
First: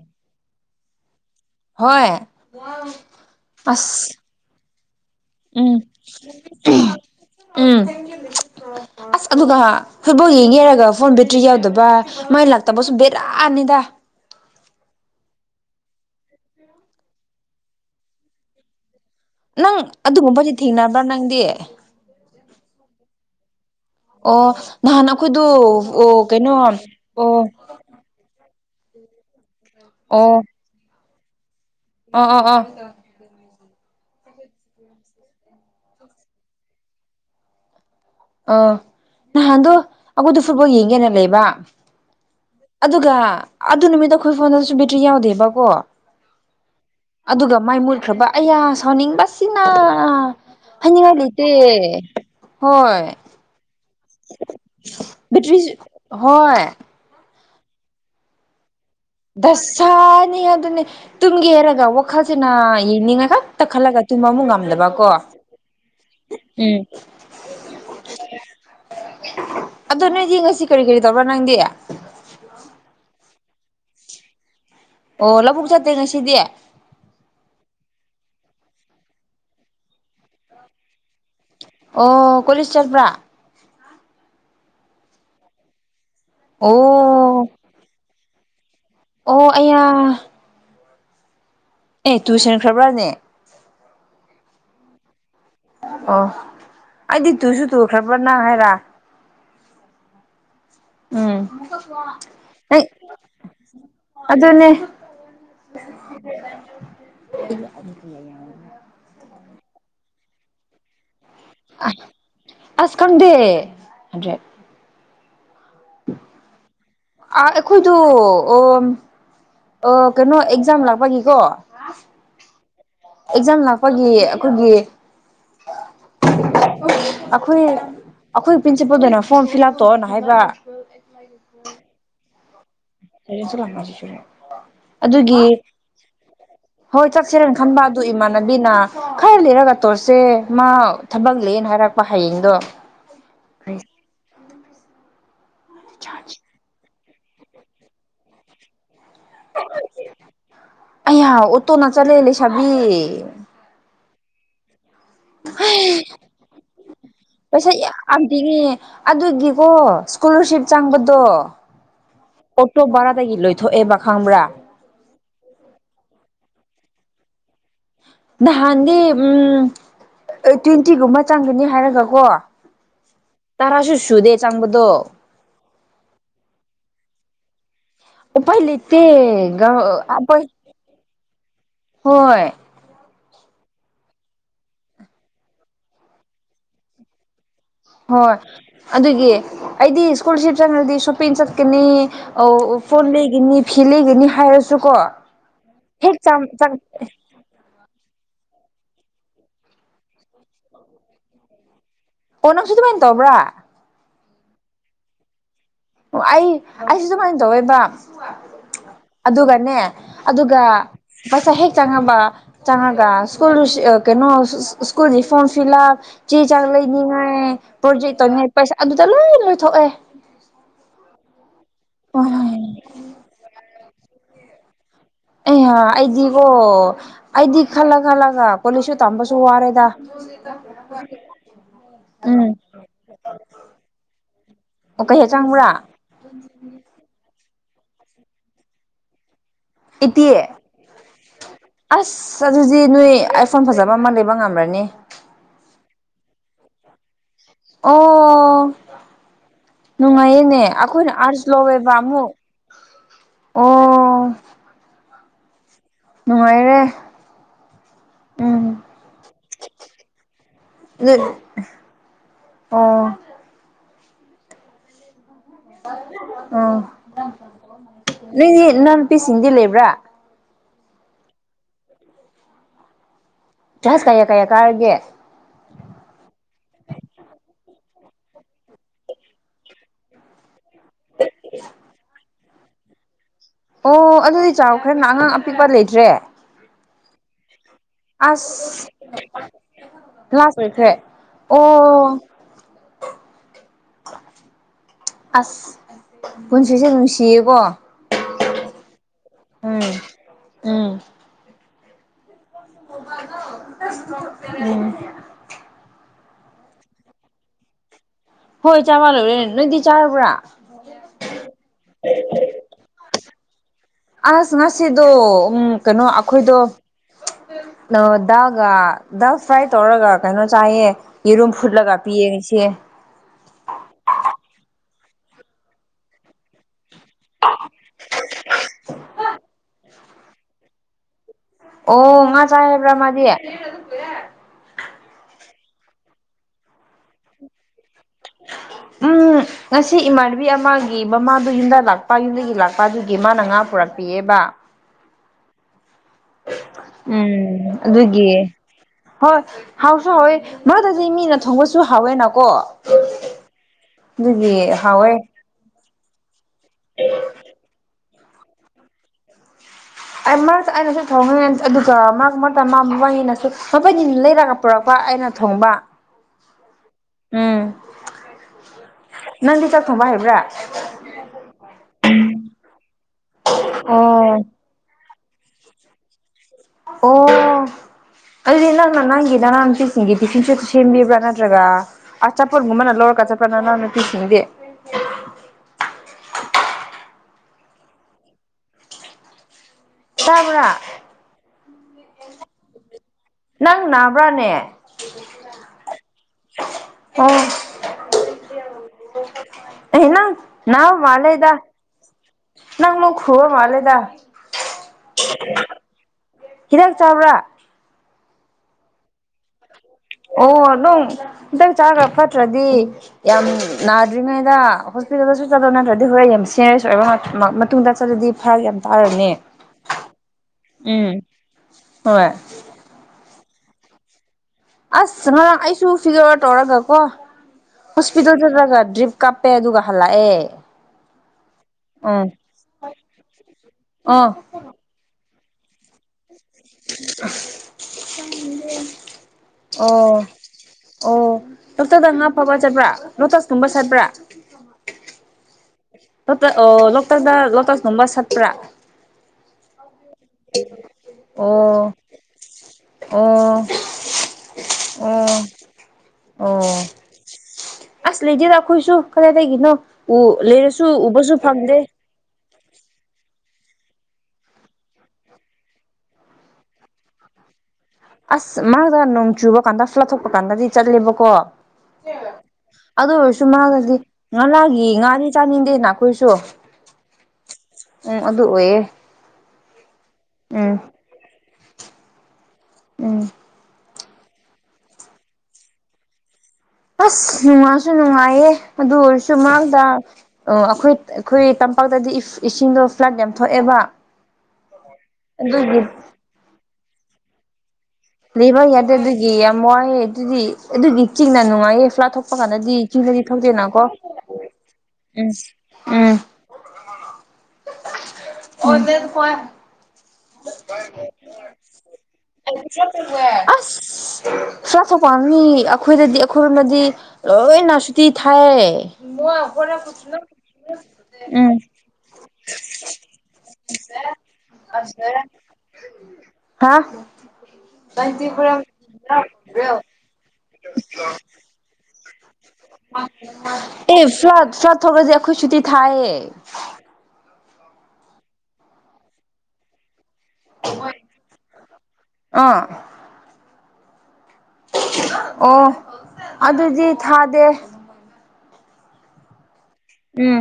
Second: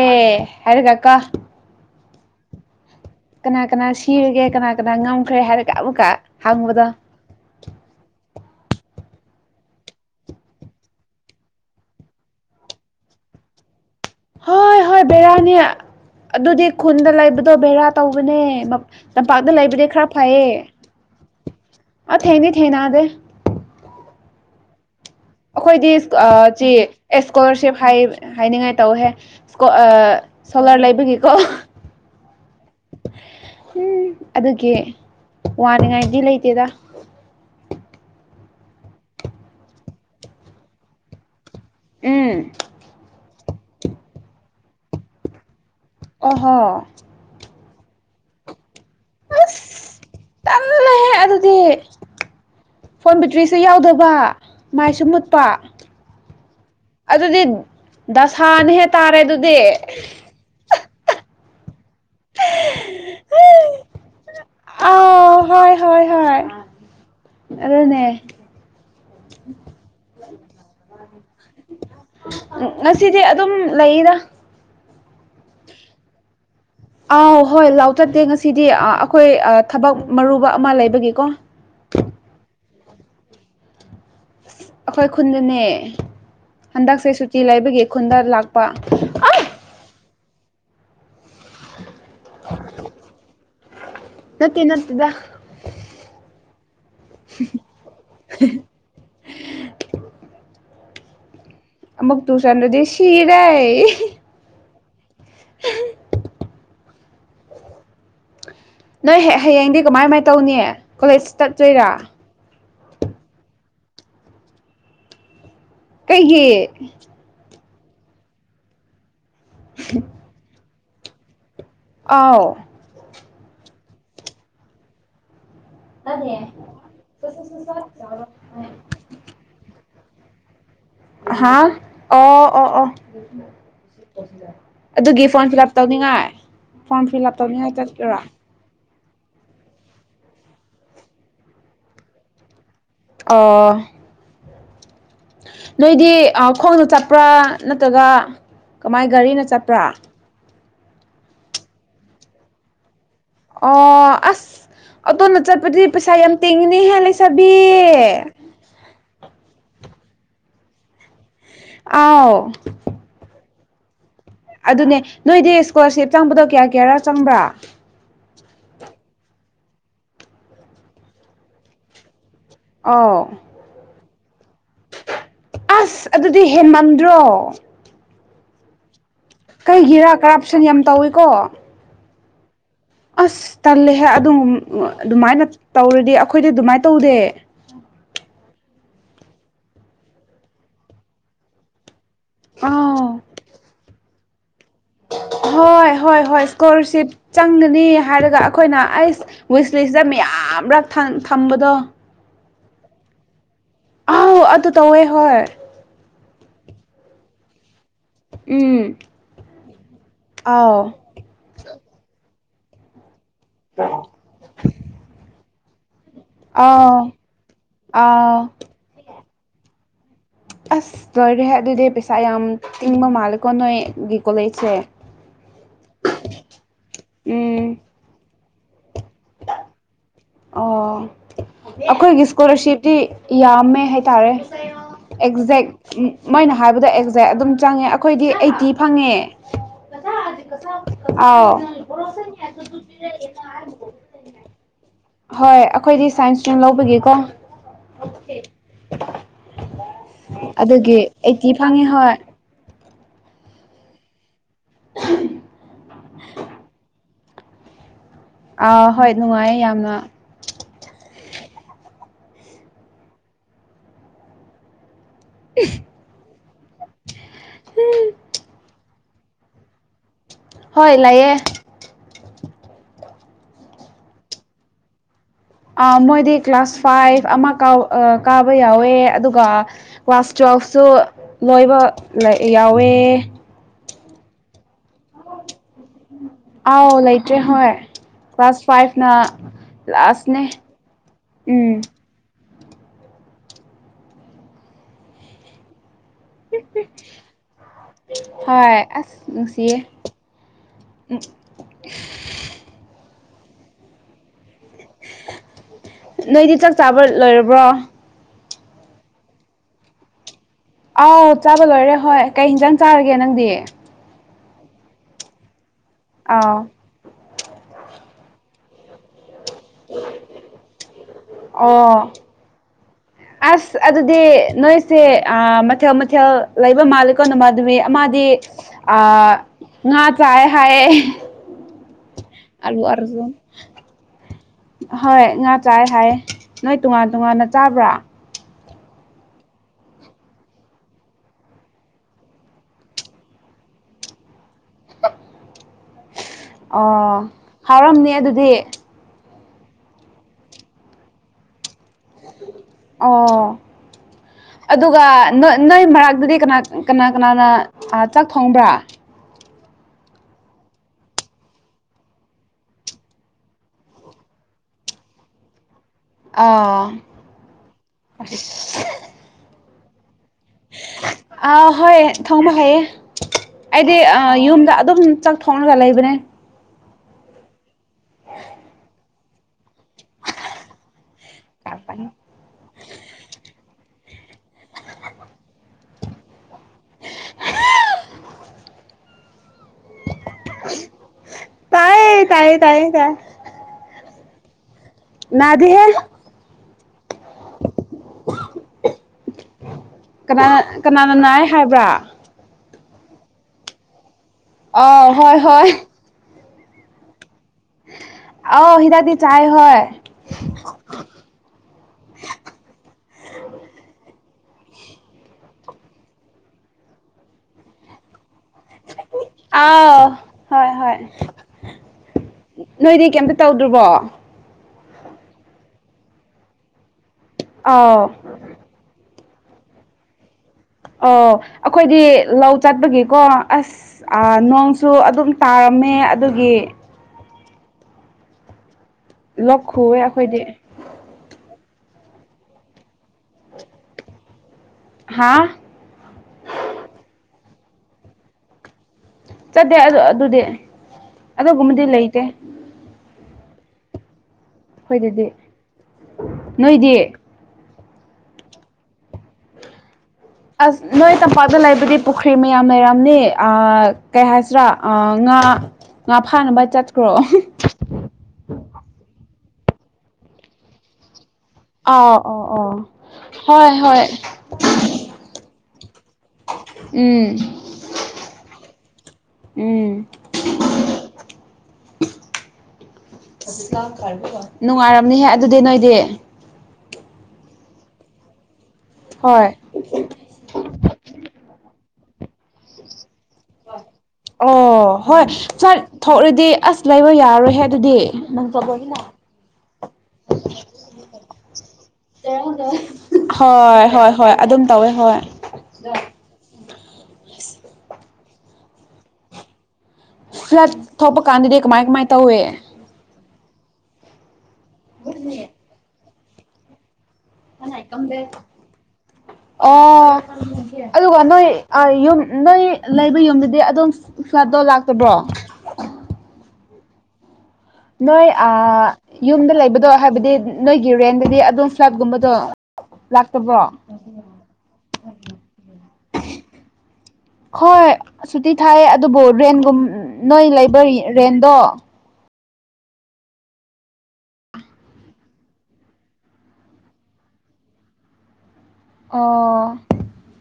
ꯍꯥꯏꯔꯒ ꯀꯣ ꯍꯣꯏ ꯀꯅꯥ ꯀꯅꯥ ꯑꯁ ꯁꯤꯔꯒꯦ ꯀꯅꯥ ꯀꯅꯥ ꯉꯝꯈ꯭ꯔꯦ ꯍꯥꯏꯔꯒ ꯎꯝ ꯑꯃꯨꯛꯀ ꯍꯪꯕꯗꯣ ꯎꯝ ꯑꯁ ꯑꯃꯨꯛꯀ ꯐꯨꯠꯕꯣꯜ ꯌꯦꯡꯒꯦ ꯍꯥꯏꯔꯒ ꯐꯣꯟ ꯕꯦꯇ꯭ꯔꯤ ꯌꯥꯎꯗꯕ ꯃꯥꯏ ꯂꯥꯛꯇꯕꯁꯨ ꯕꯦꯔꯥꯅꯤꯗ ꯍꯣꯏ ꯍꯣꯏ ꯕꯦꯔꯥꯅꯤ ꯑꯗꯨꯗꯤ ꯈꯨꯟꯗ ꯂꯩꯕꯗꯣ ꯕꯦꯔꯥ ꯇꯧꯕꯅꯦ ꯃꯞ ꯇꯝꯄꯥꯛꯇ ꯅꯪ ꯂꯩꯕꯗꯤ ꯈꯔ ꯐꯩꯌꯦ ꯑꯗꯨꯒꯨꯝꯕꯗꯤ ꯊꯦꯡꯅꯕ꯭ꯔꯥ ꯅꯪꯗꯤ ꯑꯥ ꯊꯦꯡꯅꯤ ꯊꯦꯡꯅꯗꯦ ꯑꯣ ꯅꯍꯥꯟ ꯑꯩꯈꯣꯏꯗꯨ ꯑꯩꯈꯣꯏꯗꯤ ꯑꯣ ꯀꯩꯅꯣ ꯑꯣ ꯍꯥꯞ ꯍꯥꯏꯅꯤꯡꯉꯥꯏ ꯇꯧꯍꯦ ꯀꯣ ꯑ ꯑꯣ ꯁꯣꯂꯥꯔ ꯂꯩꯕꯒꯤꯀꯣ ꯑꯣ ꯑꯣ ꯑꯣ ꯍꯨꯝ ꯑꯗꯨꯒꯤ ꯋꯥꯅꯤꯡꯉꯥꯏꯗꯤ ꯂꯩꯇꯦꯗ ꯑ ꯅꯍꯥꯟꯗꯣ ꯑꯈꯣꯏꯗ ꯐꯨꯠꯕꯣꯜ ꯌꯦꯡꯒꯦꯅ ꯂꯩꯕ ꯎꯝ ꯑꯗꯨꯒ ꯑꯗꯨ ꯅꯨꯃꯤꯠꯇꯣ ꯑꯈꯣꯏ ꯐꯣꯟꯗꯁꯨ ꯕꯦꯇ꯭ꯔꯤ ꯌꯥꯎꯗꯦꯕꯀꯣ ꯑꯣꯍꯣ ꯑꯗꯨꯒ ꯃꯥꯏ ꯃꯨꯠꯈ꯭ꯔꯕ ꯑꯩꯌꯥ ꯁꯥꯎꯅꯤꯡꯕꯁꯤꯅ ꯑꯁ ꯇꯜꯂꯍꯦ ꯍꯥꯏꯅꯤꯡꯉꯥꯏ ꯂꯩꯇꯦ ꯑꯗꯨꯗꯤ ꯍꯣꯏ ꯁꯨ ꯌꯥꯎꯗꯕ ꯃꯥꯏꯁꯨ ꯃꯨꯠꯄ ꯕꯦꯇ꯭ꯔꯤꯁꯨ ꯍꯣꯏ ꯑꯗꯨꯗꯤ ꯗꯁꯥꯅꯤꯍꯦꯠ ꯗꯁꯥꯅꯤ ꯑꯗꯨꯅꯦ ꯇꯝꯒꯦ ꯍꯔꯒ ꯋꯥ ꯈꯜꯁꯤꯅ ꯌꯦꯡꯅꯤꯡꯉ ꯈꯛꯇꯈꯜꯂꯒ ꯇꯨꯝꯕ ꯑꯃꯨꯛ ꯉꯝꯗꯕ ꯀꯣ ꯍꯣ ꯍꯣꯏ ꯍꯣꯏ ꯍꯣꯏ ꯎꯝ ꯑꯗꯨꯅꯦ ꯑꯣ ꯅꯣꯏꯗꯤ ꯉꯁꯤ ꯀꯔꯤ ꯀꯔꯤ ꯇꯧꯕ꯭ꯔ ꯅꯪꯗꯤ ꯉꯁꯤꯗꯤ ꯑꯗꯨꯝ ꯂꯩꯗ ꯑꯣ ꯂꯧꯕꯨꯛ ꯆꯠꯇꯦ ꯉꯁꯤꯗꯤ ꯑꯥꯎ ꯍꯣꯏ ꯂꯥꯎꯆꯠꯇꯦ ꯉꯁꯤꯗꯤ ꯑ ꯑꯩꯈꯣꯏ ꯊꯕꯛ ꯃꯔꯨꯕ ꯑꯃ ꯂꯩꯕꯒꯤꯀꯣ ꯑꯣ ꯀꯣꯂꯦꯁ ꯆꯠꯄꯔꯥ ꯑꯩꯈꯣꯏ ꯈꯨꯟꯗꯅꯦ ꯍꯟꯗꯛꯁꯦ ꯁꯨꯇꯤ ꯑꯣ ꯂꯩꯕꯒꯤ ꯈꯨꯟꯗ ꯂꯥꯛꯄ ꯑꯣ ꯑꯌꯥ ꯑꯦ ꯇꯨꯏꯁꯟꯈ꯭ꯔꯕ꯭ꯔꯅꯦ ꯅꯠꯇꯦ ꯅꯠꯇꯦꯗ ꯑꯣ ꯑꯩꯗꯤ ꯇꯨꯁꯨ ꯇꯨꯈ꯭ꯔꯕ꯭ꯔꯅ ꯍꯥꯏꯕ ꯎꯝ ꯑꯃꯛ ꯇꯨꯁꯟꯂꯗꯤ ꯅꯪ ꯁꯤꯔꯦ ꯑꯗꯨꯅꯦ ꯅꯣꯏ ꯍꯌꯦꯡꯗꯤ ꯀꯃꯥꯏ ꯀꯃꯥꯏꯅ ꯇꯧꯅꯤ ꯀꯣꯂꯦꯖ ꯆꯠꯇꯣꯏꯔꯥ ꯑꯁ ꯈꯪꯗꯦ ꯍꯟꯗ꯭ꯔꯦꯠ ꯀꯩꯒꯤ ꯑ ꯑꯩꯈꯣꯏꯗ ꯀꯩꯅꯣ ꯑꯦꯛꯖꯥꯝ ꯂꯥꯛꯄꯒꯤꯀꯣ ꯑꯥꯎ ꯑꯦꯛꯖꯥꯝ ꯂꯥꯛꯄꯒꯤ ꯑꯩꯈꯣꯏꯒꯤ ꯅꯅꯦ [unintelligible] ꯑꯩꯈꯣꯏꯒꯤ ꯄ꯭ꯔꯤꯟꯁꯤꯄꯜꯗꯨꯅ ꯐꯣꯝ ꯐꯤꯜ ꯑꯞ ꯇꯧꯑꯣꯅ ꯍꯥꯏꯕ ꯍꯥꯥ ꯑꯣ ꯑꯣ ꯑꯣ ꯑꯗꯨꯒꯤ ꯐꯣꯔꯝ ꯐꯤꯜ ꯑꯞ ꯇꯧꯅꯤꯡꯉꯥꯏ ꯐꯣꯔꯝ ꯍꯣꯏ ꯐꯤꯜ ꯑꯞ ꯆꯠꯁꯦꯔꯅ ꯇꯧꯅꯤꯡꯉꯥꯏ ꯈꯟꯕ ꯑꯗꯨ ꯆꯠꯀꯦꯔꯥ ꯏꯃꯥꯟꯅꯕꯤ ꯕꯤꯅꯥ ꯈꯔ ꯂꯤꯔꯒ ꯇꯣꯠꯁꯦ ꯃꯥ ꯊꯕꯛ ꯂꯩꯑꯦꯅ ꯍꯥꯏꯔꯛꯄ ꯍꯌꯦꯡꯗꯣ ꯑꯣ ꯅꯣꯏꯗꯤ ꯈꯣꯡꯗ ꯆꯠꯄ꯭ꯔꯥ ꯅꯠꯇ꯭ꯔꯒ ꯀꯃꯥꯏ ꯒꯥꯔꯤꯅ ꯆꯠꯄ꯭ꯔꯥ ꯑꯌꯥ ꯑꯣꯇꯣꯅ ꯆꯠꯂꯦ ꯂꯩꯁꯥꯕꯤ ꯑꯣ ꯑꯁ ꯑꯇꯣꯅ ꯆꯠꯄꯗꯤ ꯄꯩꯁꯥ ꯌꯥꯝ ꯇꯦꯡꯉꯤꯅꯤꯍꯦ ꯂꯩꯁꯕꯤ ꯄꯩꯁꯥ ꯌꯥꯝ ꯇꯤꯡꯉꯦ ꯑꯗꯨꯒꯤꯀꯣ ꯏꯁꯀꯣꯂꯔꯁꯤꯞ ꯆꯥꯡꯕꯗꯣ ꯑꯥꯎ ꯑꯣꯇꯣ ꯚꯔꯥꯗꯒꯤ ꯂꯣꯏ ꯊꯣꯛꯑꯦꯕ ꯈꯪꯕ꯭ꯔꯥ ꯑꯗꯨꯅꯦ ꯅꯣꯏꯗꯤ ꯏꯁꯀꯣꯂꯥꯔꯁꯤꯞ ꯆꯪꯕꯗꯣ ꯀꯌꯥ ꯀꯌꯥꯔ ꯆꯪꯕ꯭ꯔꯥ ꯅꯍꯥꯟꯗꯤ ꯎꯝ ꯇ꯭ꯋꯦꯟꯇꯤꯒꯨꯝꯕ ꯆꯪꯒꯅꯤ ꯍꯥꯏꯔꯒ ꯀꯣ ꯑꯥꯎ ꯇꯔꯥꯁꯨ ꯁꯨꯗꯦ ꯆꯪꯕꯗꯣ ꯑꯁ ꯑꯗꯨꯗꯤ ꯍꯦꯟ ꯃꯝꯗ꯭ꯔꯣ ꯎꯄꯥꯏꯂꯩ ꯀꯩꯒꯤꯔꯥ ꯀꯔꯞꯁꯟ ꯌꯥꯝ ꯇꯧꯏꯀꯣ ꯍꯣꯏ ꯑꯁ ꯇꯜꯂꯦꯍꯦ ꯑꯗꯨꯝ ꯑꯗꯨꯃꯥꯏꯅ ꯇꯧꯔꯗꯤ ꯑꯩꯈꯣꯏꯗꯤ ꯑꯗꯨꯃꯥꯏꯅ ꯇꯧꯗꯦ ꯍꯣꯏ ꯑꯗꯨꯒꯤ ꯑꯩꯗꯤ ꯁ꯭ꯀꯨꯜꯁꯤꯞ ꯆꯪꯈ꯭ꯔꯗꯤ ꯁꯣꯄꯦꯟ ꯆꯠꯀꯅꯤ ꯑꯧ ꯐꯣꯟ ꯑꯥꯎ ꯂꯩꯒꯅꯤ ꯐꯤ ꯂꯩꯒꯅꯤ ꯍꯥꯏꯔꯁꯨꯀꯣ ꯍꯣꯏ ꯍꯦꯛ ꯍꯣꯏ ꯍꯣꯏ ꯆꯪ ꯆꯪ ꯏꯁ꯭ꯀꯣꯂꯔꯁꯤꯞ ꯆꯪꯒꯅꯤ ꯍꯥꯏꯔꯒ ꯑꯩꯈꯣꯏꯅ ꯑꯩꯁ ꯋꯤꯁꯂꯤꯁꯗ ꯃꯌꯥꯝꯔꯛ ꯊꯝ ꯊꯝꯕꯗꯣ ꯑꯣ ꯅꯪ ꯁꯨꯗꯨꯃꯥꯏ ꯇꯧꯕ꯭ꯔꯥ ꯑ ꯑꯗꯨ ꯇꯧꯋꯦ ꯍꯣꯏ ꯑꯣ ꯑꯩ ꯑꯩꯁꯨ ꯑꯗꯨꯨꯃꯥꯏꯅ ꯇꯧꯋꯦꯕ ꯎꯝ ꯑꯗꯨꯒꯅꯦ ꯑꯗꯨꯒ ꯑꯥꯎ ꯄꯩꯁꯥ ꯍꯦꯛ ꯆꯪꯉꯕ ꯆꯪꯉꯒ ꯁ꯭ꯀꯨꯜ ꯀꯩꯅꯣ ꯁ꯭ꯀꯨꯜꯒꯤ ꯐꯣꯔꯝ ꯐꯤꯜ ꯑꯞ ꯆꯦ ꯆꯥꯡ ꯑꯥꯎ ꯂꯩꯅꯤꯡꯉꯥꯏ ꯄ꯭ꯔꯣꯖꯦꯛ ꯑꯥꯎ ꯇꯧꯅꯤꯡꯉꯥꯏ ꯄꯩꯁꯥ ꯑꯗꯨꯗ ꯂꯣꯏ ꯂꯣꯏꯊꯣꯛꯑꯦ ꯑꯁ ꯂꯣꯏꯔꯦ ꯑꯗꯨꯗꯤ ꯄꯩꯁꯥ ꯌꯥꯝ ꯇꯤꯡꯕ ꯃꯥꯜꯂꯦꯀꯣ ꯅꯣꯏꯒꯤ ꯀꯣꯂꯦꯖꯁꯦ ꯑꯦꯍ ꯑꯩꯗꯤ ꯑꯣꯣ ꯑꯩꯗꯤ ꯎꯝ ꯈꯜꯂꯒ ꯈꯜꯂꯒ ꯀꯣꯂꯦꯁꯁꯨ ꯇꯝꯕꯁꯨ ꯋꯥꯔꯦꯗ ꯑꯣ ꯑꯩꯈꯣꯏꯒꯤ ꯎꯝ ꯏꯁꯀꯣꯂꯔꯁꯤꯞꯇꯤ ꯌꯥꯝꯃꯦ ꯍꯥꯏꯇꯥꯔꯦ ꯑꯣ ꯀꯩꯌꯥ ꯆꯪꯕ꯭ꯔꯥ ꯑꯦꯛꯖꯦꯛ ꯎ ꯃꯣꯏꯅ ꯍꯥꯏꯕꯗ ꯑꯦꯛꯖꯦꯛ ꯑꯗꯨꯝ ꯆꯪꯉꯦ ꯑꯩꯈꯣꯏꯗꯤ ꯑꯩꯠꯇꯤ ꯐꯪꯉꯦ ꯑꯩꯠꯇꯤ ꯑꯥꯎ ꯑꯁ ꯑꯗꯨꯗꯤ ꯅꯣꯏ ꯑꯥꯏꯐꯣꯟ ꯐꯖꯕ ꯑꯃ ꯂꯩꯕ ꯉꯝꯃꯅꯤ ꯍꯣꯏ ꯑꯩꯈꯣꯏꯗꯤ ꯁꯥꯏꯟꯁ ꯏꯁꯇ꯭ꯔꯤꯝ ꯂꯧꯕꯒꯤꯀꯣ ꯑꯣ ꯅꯨꯡꯉꯥꯏꯌꯦꯅꯦ ꯑꯗꯨꯒꯤ ꯑꯩꯈꯣꯏꯅ ꯑꯥꯔꯁ ꯑꯩꯠꯇꯤ ꯐꯪꯉꯤ ꯂꯧꯋꯦꯕ ꯍꯣꯏ ꯑꯃꯨꯛ ꯑꯣ [inaudible] ꯅꯨꯡꯉꯥꯏꯔꯦ ꯎꯝ ꯑꯥ ꯍꯣꯏ ꯅꯨꯡꯉꯥꯏꯌꯦ ꯌꯥꯝꯅ ꯑꯣ ꯎ [inaudible] ꯎꯝ ꯅꯣꯏꯗꯤ ꯏꯅꯥꯎ ꯅꯨꯄꯤꯁꯤꯡꯗꯤ ꯂꯩꯕ꯭ꯔꯥ ꯍꯣꯏ ꯂꯩꯌꯦ ꯀ꯭ꯂꯥꯁ ꯀꯌꯥ ꯀꯌꯥ ꯀꯥꯔꯒꯦ ꯑ ꯃꯣꯏꯗꯤ ꯀ꯭ꯂꯥꯁ ꯐꯥꯏꯚ ꯑꯃ ꯀ ꯀꯥꯕ ꯌꯥꯎꯋꯦ ꯑꯗꯨꯒ ꯀ꯭ꯂꯥꯁ ꯇꯨꯌꯦꯜꯐ ꯁꯨ ꯂꯣꯏꯕ ꯌꯥꯎꯋꯦ ꯑꯣ ꯑꯗꯨꯗꯤ ꯆꯥꯎꯈ꯭ꯔꯦꯅ ꯑꯉꯥꯡ ꯑꯄꯤꯛꯄ ꯂꯩꯇ꯭ꯔꯦ ꯑꯧ ꯂꯩꯇ꯭ꯔꯦ ꯍꯣꯏ ꯀ꯭ꯂꯥꯁ ꯑꯁ ꯐꯥꯏꯚꯅ ꯂꯥꯁꯅꯦ ꯂꯥꯁ ꯂꯣꯢꯈ꯭ꯔꯦ ꯎꯝ ꯑꯣ ꯑꯁ ꯄꯨꯟꯁꯤꯁꯦ ꯅꯨꯡꯁꯤꯌꯦꯀꯣ ꯍꯣꯏ ꯑꯁ ꯅꯨꯡꯁꯤꯌꯦ ꯎꯝ ꯎꯝ [unintelligible] ꯅꯣꯏꯗꯤ ꯆꯥꯛ ꯆꯥꯕ ꯂꯣꯏꯔꯕ꯭ꯔꯣ ꯍꯣꯏ ꯆꯥꯕ ꯂꯣꯢꯔꯦ ꯅꯣꯏꯗꯤ ꯆꯥꯔꯕ꯭ꯔꯥ ꯑꯧ ꯆꯥꯕ ꯂꯣꯏꯔꯦ ꯍꯣꯏ ꯀꯩ ꯏꯟꯖꯥꯡ ꯆꯥꯔꯒꯦ ꯅꯪꯗꯤ ꯑꯁ ꯉꯁꯤꯗꯣ ꯎꯝ ꯀꯩꯅꯣ ꯑꯥꯎ ꯑꯩꯈꯣꯏꯗꯣ ꯗꯥꯒ ꯗꯥꯜ ꯐ꯭ꯔꯥꯏ ꯇꯧꯔꯒ ꯀꯩꯅꯣ ꯆꯥꯏꯌꯦ ꯌꯦꯔꯨꯝ ꯑꯣ ꯐꯨꯠꯂꯒ ꯄꯤꯌꯦ ꯉꯁꯤ ꯑꯁ ꯑꯗꯨꯗꯤ ꯅꯣꯏꯁꯦ ꯃꯊꯦꯜ ꯃꯊꯦꯜ ꯑꯣꯏꯕ ꯃꯥꯜꯂꯤ ꯀꯩꯅꯣꯃꯗꯨꯏ ꯑꯃꯗꯤ ꯉꯥ ꯆꯥꯏ ꯍꯥꯏꯌꯦ [inaudible] ꯑꯣ ꯉꯥ ꯑꯜꯂꯨ ꯆꯥꯏꯌꯦꯕ꯭ꯔꯥ ꯃꯥꯗꯤ ꯑꯔꯖꯨꯟ ꯍꯣꯏ ꯉꯥ ꯆꯥꯏ ꯍꯥꯏ ꯅꯣꯏ ꯇꯣꯉꯥꯟ ꯇꯣꯉꯥꯟꯅ ꯆꯥꯕ꯭ꯔꯥ ꯎꯝ ꯎꯝ ꯉꯁꯤ ꯏꯃꯥꯟꯅꯕꯤ ꯑꯃꯒꯤ ꯃꯃꯥꯗꯨ ꯌꯨꯝꯗ ꯂꯥꯛꯄ ꯌꯨꯝꯗꯒꯤ ꯂꯥꯛꯄ ꯑꯗꯨꯒꯤ ꯃꯥꯅ ꯉꯥ ꯄꯨꯔꯛꯄꯤꯌꯦꯕ ꯑꯣ ꯎꯝ ꯍꯥꯎꯔꯝꯅꯤ ꯑꯗꯨꯒꯤ ꯑꯗꯨꯗꯤ ꯍꯣꯏ ꯍꯥꯎꯁꯨ ꯍꯥꯎꯋꯦ ꯃꯥꯗꯨꯗꯤ ꯃꯤꯅ ꯊꯣꯡꯕꯁꯨ ꯍꯥꯎꯋꯦꯅꯀꯣ ꯑꯣ ꯑꯗꯨꯒꯤ ꯍꯥꯎꯋꯦ ꯅꯣ ꯅꯣꯏ ꯃꯔꯛꯇꯗꯤ ꯀꯅꯥ ꯀꯅꯥ ꯀꯅꯥꯅ ꯑ ꯆꯥꯛ ꯊꯣꯡꯕ꯭ꯔꯥ ꯑꯩ ꯃꯔꯛꯇ ꯑꯩꯅꯁꯨ ꯊꯣꯡꯉꯦ ꯑꯗꯨꯒ ꯃꯔꯛ ꯃꯔꯛꯇ ꯃꯕꯥꯅꯤꯅꯁꯨ ꯃꯕꯥꯅꯤꯅ ꯂꯩꯔꯒ ꯄꯨꯔꯛꯄ ꯑꯩꯅ ꯊꯣꯡꯕ ꯑꯥ ꯎꯝ ꯑꯁ ꯅꯪꯗꯤ ꯆꯥꯛ ꯊꯣꯡꯕ ꯍꯩꯕ꯭ꯔꯥ ꯑ ꯍꯣꯏ ꯊꯣꯡꯕ ꯍꯩꯌꯦ ꯑꯩꯗꯤ ꯑ ꯑꯣ ꯌꯨꯝꯗ ꯑꯗꯨꯝ ꯆꯥꯛ ꯊꯣꯡꯂꯒ ꯂꯩꯕꯅꯦ ꯑꯣ ꯑꯗꯨꯗꯤ ꯅꯪꯅ ꯅꯪꯒꯤ ꯅꯅꯥꯎ ꯅꯨꯄꯤ ꯁꯤꯡꯒꯤ ꯇꯤꯐꯤꯟꯁꯨ ꯁꯦꯝꯕꯤꯕ꯭ꯔꯥ ꯅꯠꯇ꯭ꯔꯒ ꯑꯆꯥꯄꯣꯠꯒꯨꯝꯕꯅ ꯂꯧꯔꯒ ꯆꯠꯄ꯭ꯔꯥ ꯅꯅꯥꯎ ꯅꯨꯄꯤꯁꯤꯡꯗꯤ ꯇꯥꯕ꯭ꯔꯥ ꯇꯥꯏꯌꯦ ꯇꯥꯏꯌꯦ ꯇꯥꯏꯌꯦ ꯇꯥꯏꯌꯦ ꯅꯪ ꯅꯥꯕ꯭ꯔꯥꯅꯦ ꯅꯥꯗꯦꯍꯦ ꯑꯣ ꯑꯦ ꯅꯪ ꯀꯅꯥ ꯅꯥꯕ ꯀꯅꯥꯅ ꯅꯥꯏ ꯃꯥꯜꯂꯦꯗ ꯍꯥꯏꯕ꯭ꯔꯥ ꯅꯪ ꯂꯣꯛ ꯈꯨꯕ ꯃꯥꯜꯂꯦꯗ ꯑꯧ ꯍꯣꯏ ꯍꯣꯏ ꯍꯤꯗꯥꯛ ꯆꯥꯕ꯭ꯔꯥ ꯑꯧ ꯍꯤꯗꯥꯛꯇꯤ ꯆꯥꯏꯌꯦ ꯍꯣꯢ ꯑꯣ ꯑꯗꯨꯝ ꯍꯤꯗꯥꯛ ꯆꯥꯔꯒ ꯐꯠꯇ꯭ꯔꯗꯤ ꯌꯥꯝ ꯅꯥꯗ꯭ꯔꯤꯉꯩꯗ ꯍꯣꯁꯄꯤꯇꯥꯜꯗꯁꯨ ꯆꯠꯂꯣ ꯅꯠꯇ꯭ꯔꯗꯤ ꯍꯣꯔꯦ ꯌꯥꯝ ꯁꯦꯔꯤꯌꯁ ꯑꯣꯏꯕ ꯃꯠ ꯃꯥ ꯃꯇꯨꯡꯗ ꯆꯠꯂꯗꯤ ꯐꯔꯛ ꯌꯥꯝ ꯇꯥꯔꯅꯤ ꯑꯥꯎ ꯍꯣꯏ ꯍꯣꯏ ꯎꯝ ꯍꯣꯏ ꯅꯣꯏꯗꯤ ꯀꯩꯝꯇ ꯇꯧꯗ꯭ꯔꯤꯕꯣ ꯑꯁ ꯉꯔꯥꯡ ꯑꯩꯁꯨ ꯐꯤꯚꯔ ꯇꯧꯔꯒ ꯀꯣ ꯑꯥꯎ ꯍꯣꯁꯄꯤꯇꯥꯜ ꯆꯠꯂꯒ ꯗ꯭ꯔꯤꯞ ꯀꯥꯞꯄꯦ ꯑꯗꯨꯒ ꯍꯜꯂꯛꯑꯦ ꯑꯧ ꯑꯈꯣꯏꯗꯤ ꯎꯝ ꯂꯧ ꯆꯠꯄꯒꯤꯀꯣ ꯑꯁ ꯑ ꯑꯣ ꯅꯣꯡ ꯁꯨ ꯑꯗꯨꯝ ꯇꯥꯔꯝꯃꯦ ꯑꯗꯨꯒꯤ ꯂꯣꯛ ꯈꯨꯋꯦ ꯑꯣ ꯑꯩꯈꯣꯏꯗꯤ ꯑꯣ ꯂꯣꯛꯇꯥꯗ ꯉꯥ ꯐꯕ ꯆꯠꯄ꯭ꯔꯥ ꯂꯣꯇꯁꯀꯨꯝꯕ ꯁꯥꯠꯄ꯭ꯔꯥ ꯍꯥꯥ ꯂꯣꯛꯇ ꯑꯣ ꯂꯣꯛꯇꯥꯛꯇ ꯂꯣꯇꯁꯒꯨꯝꯕ ꯁꯥꯠꯄ꯭ꯔꯥ ꯆꯠꯇꯦ ꯑꯗꯨ ꯑꯗꯨꯗꯤ ꯑꯗꯨꯒꯨꯝꯕꯗꯤ ꯑꯣ ꯂꯩꯇꯦ ꯑꯣ ꯈꯣꯏꯗꯗꯤ ꯑꯣ ꯑꯣ ꯅꯣꯏꯗꯤ ꯑꯁ ꯂꯩꯗꯦꯗ ꯑꯩꯈꯣꯏꯁꯨ ꯀꯗꯥꯏꯗꯒꯤꯅꯣ ꯎ ꯑꯁ ꯂꯩꯔꯁꯨ ꯅꯣꯏ ꯎꯕꯁꯨ ꯇꯝꯄꯥꯛꯇ ꯐꯪꯗꯦ ꯂꯩꯕꯗꯤ ꯄꯨꯈ꯭ꯔꯤ ꯃꯌꯥꯝ ꯂꯩꯔꯝꯅꯤ ꯑ ꯀꯩ ꯍꯥꯏꯁꯤꯔꯥ ꯑ ꯉꯥ ꯉꯥ ꯐꯥꯅꯕꯥ ꯆꯠꯈ꯭ꯔꯣ ꯑꯁ ꯃꯥꯥꯒ ꯅꯣꯡ ꯆꯨꯕ ꯀꯥꯟꯗ ꯐ꯭ꯂꯗ ꯊꯣꯛꯄ ꯀꯥꯟꯗꯗꯤ ꯆꯠꯂꯦꯕꯀꯣ ꯑ ꯑꯣ ꯑꯣ ꯍꯣꯏ ꯍꯣꯏ ꯉꯔꯥꯡꯒꯤ ꯉꯥꯗꯤ ꯆꯥꯅꯤꯡꯗꯦꯅ ꯑꯈꯣꯏꯁꯨ ꯎꯝ ꯎꯝ ꯑꯗꯨ ꯑꯣꯏꯌꯦ ꯎꯝ ꯎꯝ ꯎꯝ ꯅꯨꯡꯉꯥꯏꯔꯝꯅꯤꯍꯦ ꯑꯗꯨꯗꯤ ꯅꯣꯏꯗꯤ ꯑꯁ ꯅꯨꯡꯁꯨ ꯅꯨꯡꯉꯥꯏꯌꯦ ꯑꯗꯨ ꯑꯣꯏꯔꯁꯨ ꯍꯣꯏ ꯃꯥꯥꯡꯗ ꯑꯣ ꯑꯩꯈꯣꯏ ꯑꯩꯈꯣꯏ ꯇꯝꯄꯥꯛꯇꯗꯤ ꯏ ꯏꯁꯤꯡꯗꯣ ꯐ꯭ꯂꯗ ꯌꯥꯝ ꯊꯣꯛꯑꯦꯕ ꯑꯣ ꯍꯣꯏ ꯑꯗꯨꯒꯤ ꯐ꯭ꯂꯗ ꯊꯣꯛꯔꯗꯤ ꯑꯁ ꯂꯩꯕ ꯌꯥꯔꯣꯏꯍꯦ ꯑꯗꯨꯗꯤ ꯂꯤꯕꯥꯔ ꯌꯥꯗꯕꯒꯤ ꯌꯥꯝ ꯋꯥꯏꯌꯦ ꯑꯗꯨꯗꯤ ꯑꯗꯨꯗꯤ ꯆꯤꯡꯅ ꯅꯨꯡꯉꯥꯏꯌꯦ ꯐ꯭ꯂꯥꯠ ꯊꯣꯛꯄ ꯀꯥꯟꯗꯗꯤ ꯆꯤꯡꯗꯗꯤ ꯊꯣꯛꯇꯦꯅꯀꯣ ꯍꯣꯏ ꯍꯣꯏ ꯍꯣꯏ ꯑꯗꯨꯝ ꯇꯧꯋꯦ ꯍꯣꯏ ꯎꯝ ꯎꯝ ꯎꯝ ꯐ꯭ꯂꯥꯠ ꯊꯣꯛꯄ ꯀꯥꯟꯗꯗꯤ ꯀꯃꯥꯏ ꯀꯃꯥꯏ ꯇꯧꯏ ꯑꯁ ꯐ꯭ꯂꯠ ꯊꯣꯛꯄ ꯀꯥꯟꯗꯗꯤ ꯑꯩꯈꯣꯏꯗꯗꯤ ꯑꯩꯈꯣꯏꯔꯣꯝꯗꯗꯤ ꯂꯣꯏꯅ ꯁꯨꯇꯤ ꯊꯥꯏꯌꯦ ꯎꯝ ꯑ ꯌꯨꯝ ꯅꯣꯏ ꯂꯩꯕ ꯌꯨꯝꯗꯨꯗꯤ ꯑꯗꯨꯝ ꯐ꯭ꯂꯠꯇꯣ ꯂꯥꯛ ꯍꯥ ꯅꯣꯏ ꯑ ꯌꯨꯝꯗ ꯂꯩꯕꯗꯣ ꯍꯥꯏꯕꯗꯤ ꯅꯣꯏꯒꯤ ꯔꯦꯟꯗꯗꯤ ꯑꯗꯨꯝ ꯐ꯭ꯂꯥꯠ ꯀꯨꯝꯕꯗꯣ ꯑꯦ ꯐ꯭ꯂꯠ ꯐ꯭ꯂꯠ ꯊꯣꯛꯔꯗꯤ ꯑꯩꯈꯣꯏ ꯁꯨꯇꯤ ꯊꯥꯏꯌꯦ ꯍꯣꯏ ꯁꯨꯇꯤ ꯊꯥꯏꯌꯦ ꯑꯗꯨꯕꯨ ꯔꯦꯟꯒꯨꯝ ꯅꯣꯏ ꯂꯩꯕ ꯔꯦꯟꯗꯣ ꯑꯥ ꯑꯣ ꯑꯗꯨꯗꯤ ꯊꯥꯗꯦ ꯑꯣ ꯎꯝ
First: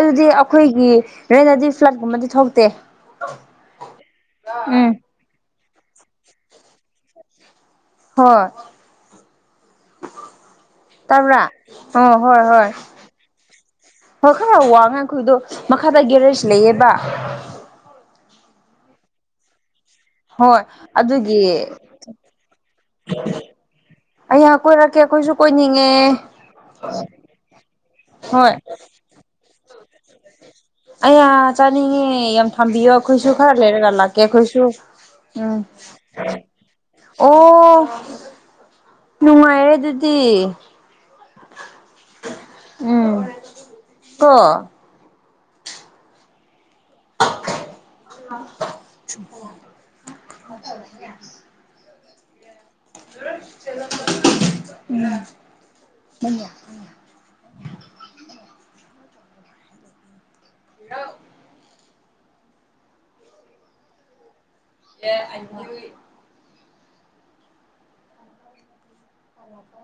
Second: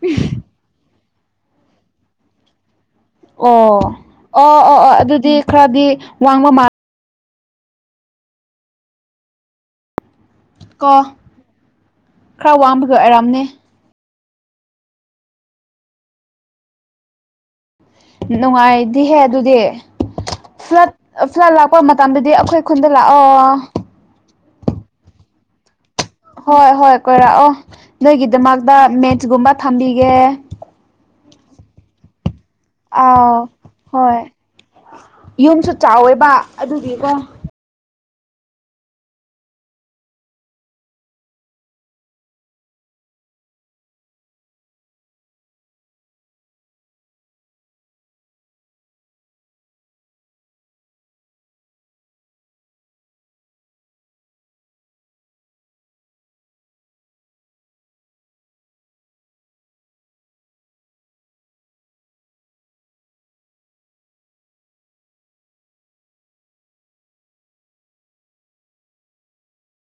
ꯑꯗꯨꯗꯤ ꯑꯩꯈꯣꯏꯒꯤ ꯔꯦꯟꯇꯗꯤ ꯐ꯭ꯂꯗꯀꯨꯝꯕꯗꯤ ꯊꯣꯛꯇꯦ ꯑꯣ ꯑꯣ ꯑꯣ ꯎꯝ ꯑꯣ ꯑꯗꯨꯗꯤ ꯈꯔꯗꯤ ꯋꯥꯡꯕ ꯃꯥꯜꯂ ꯍꯣꯏ ꯀꯣ ꯇꯥꯕ꯭ꯔꯥ ꯑꯣ ꯍꯣꯏ ꯈꯔ ꯍꯣꯏ ꯋꯥꯡꯕꯒꯤ ꯑꯣꯏꯔꯝꯅꯤ ꯍꯣꯏ ꯈꯔ ꯋꯥꯡꯉꯦꯕ ꯑꯩꯈꯣꯏꯗꯣ ꯃꯈꯥꯗ ꯒꯦꯔꯦꯖ ꯂꯩꯌꯦꯕ ꯅꯨꯡꯉꯥꯏꯗꯤꯍꯦ ꯑꯗꯨꯗꯤ ꯍꯣꯏ ꯐ꯭ꯂꯠ ꯑꯗꯨꯒꯤ ꯐ꯭ꯂꯠ ꯂꯥꯛꯄ ꯃꯇꯝꯗꯗꯤ ꯑꯩꯈꯣꯏ ꯈꯨꯟꯗ ꯂꯥꯛꯑꯣ ꯑꯩꯌꯥ ꯀꯣꯏꯔꯛꯀꯦ ꯑꯩꯈꯣꯏꯁꯨ ꯀꯣꯏꯅꯤꯡꯉꯦ ꯍꯣꯏ ꯍꯣꯏ ꯀꯣꯏꯔꯛꯑꯣ ꯍꯣꯏ ꯅꯣꯏꯒꯤꯗꯃꯛꯇ ꯃꯦꯠꯆꯀꯨꯝꯕ ꯊꯝꯕꯤꯒꯦ ꯑꯌꯥ ꯆꯥꯅꯤꯡꯉꯦ ꯌꯥꯝ ꯊꯝꯕꯤꯌꯣ ꯑꯩꯈꯣꯏꯁꯨ ꯑꯥꯎ ꯈꯔ ꯂꯩꯔꯒ ꯍꯣꯏ ꯂꯥꯛꯀꯦ ꯑꯩꯈꯣꯏꯁꯨ ꯎꯝ ꯌꯨꯝꯁꯨ ꯆꯥꯎꯋꯦꯕ ꯑꯗꯨꯒꯤꯀꯣ ꯑꯣ ꯅꯨꯡꯉꯥꯏꯔꯦ ꯑꯗꯨꯗꯤ ꯎꯝ ꯀꯣ [inaudible] ꯎꯝ ꯍꯜꯂꯣ ꯎꯝ [unintelligible] ꯍ [inaudible]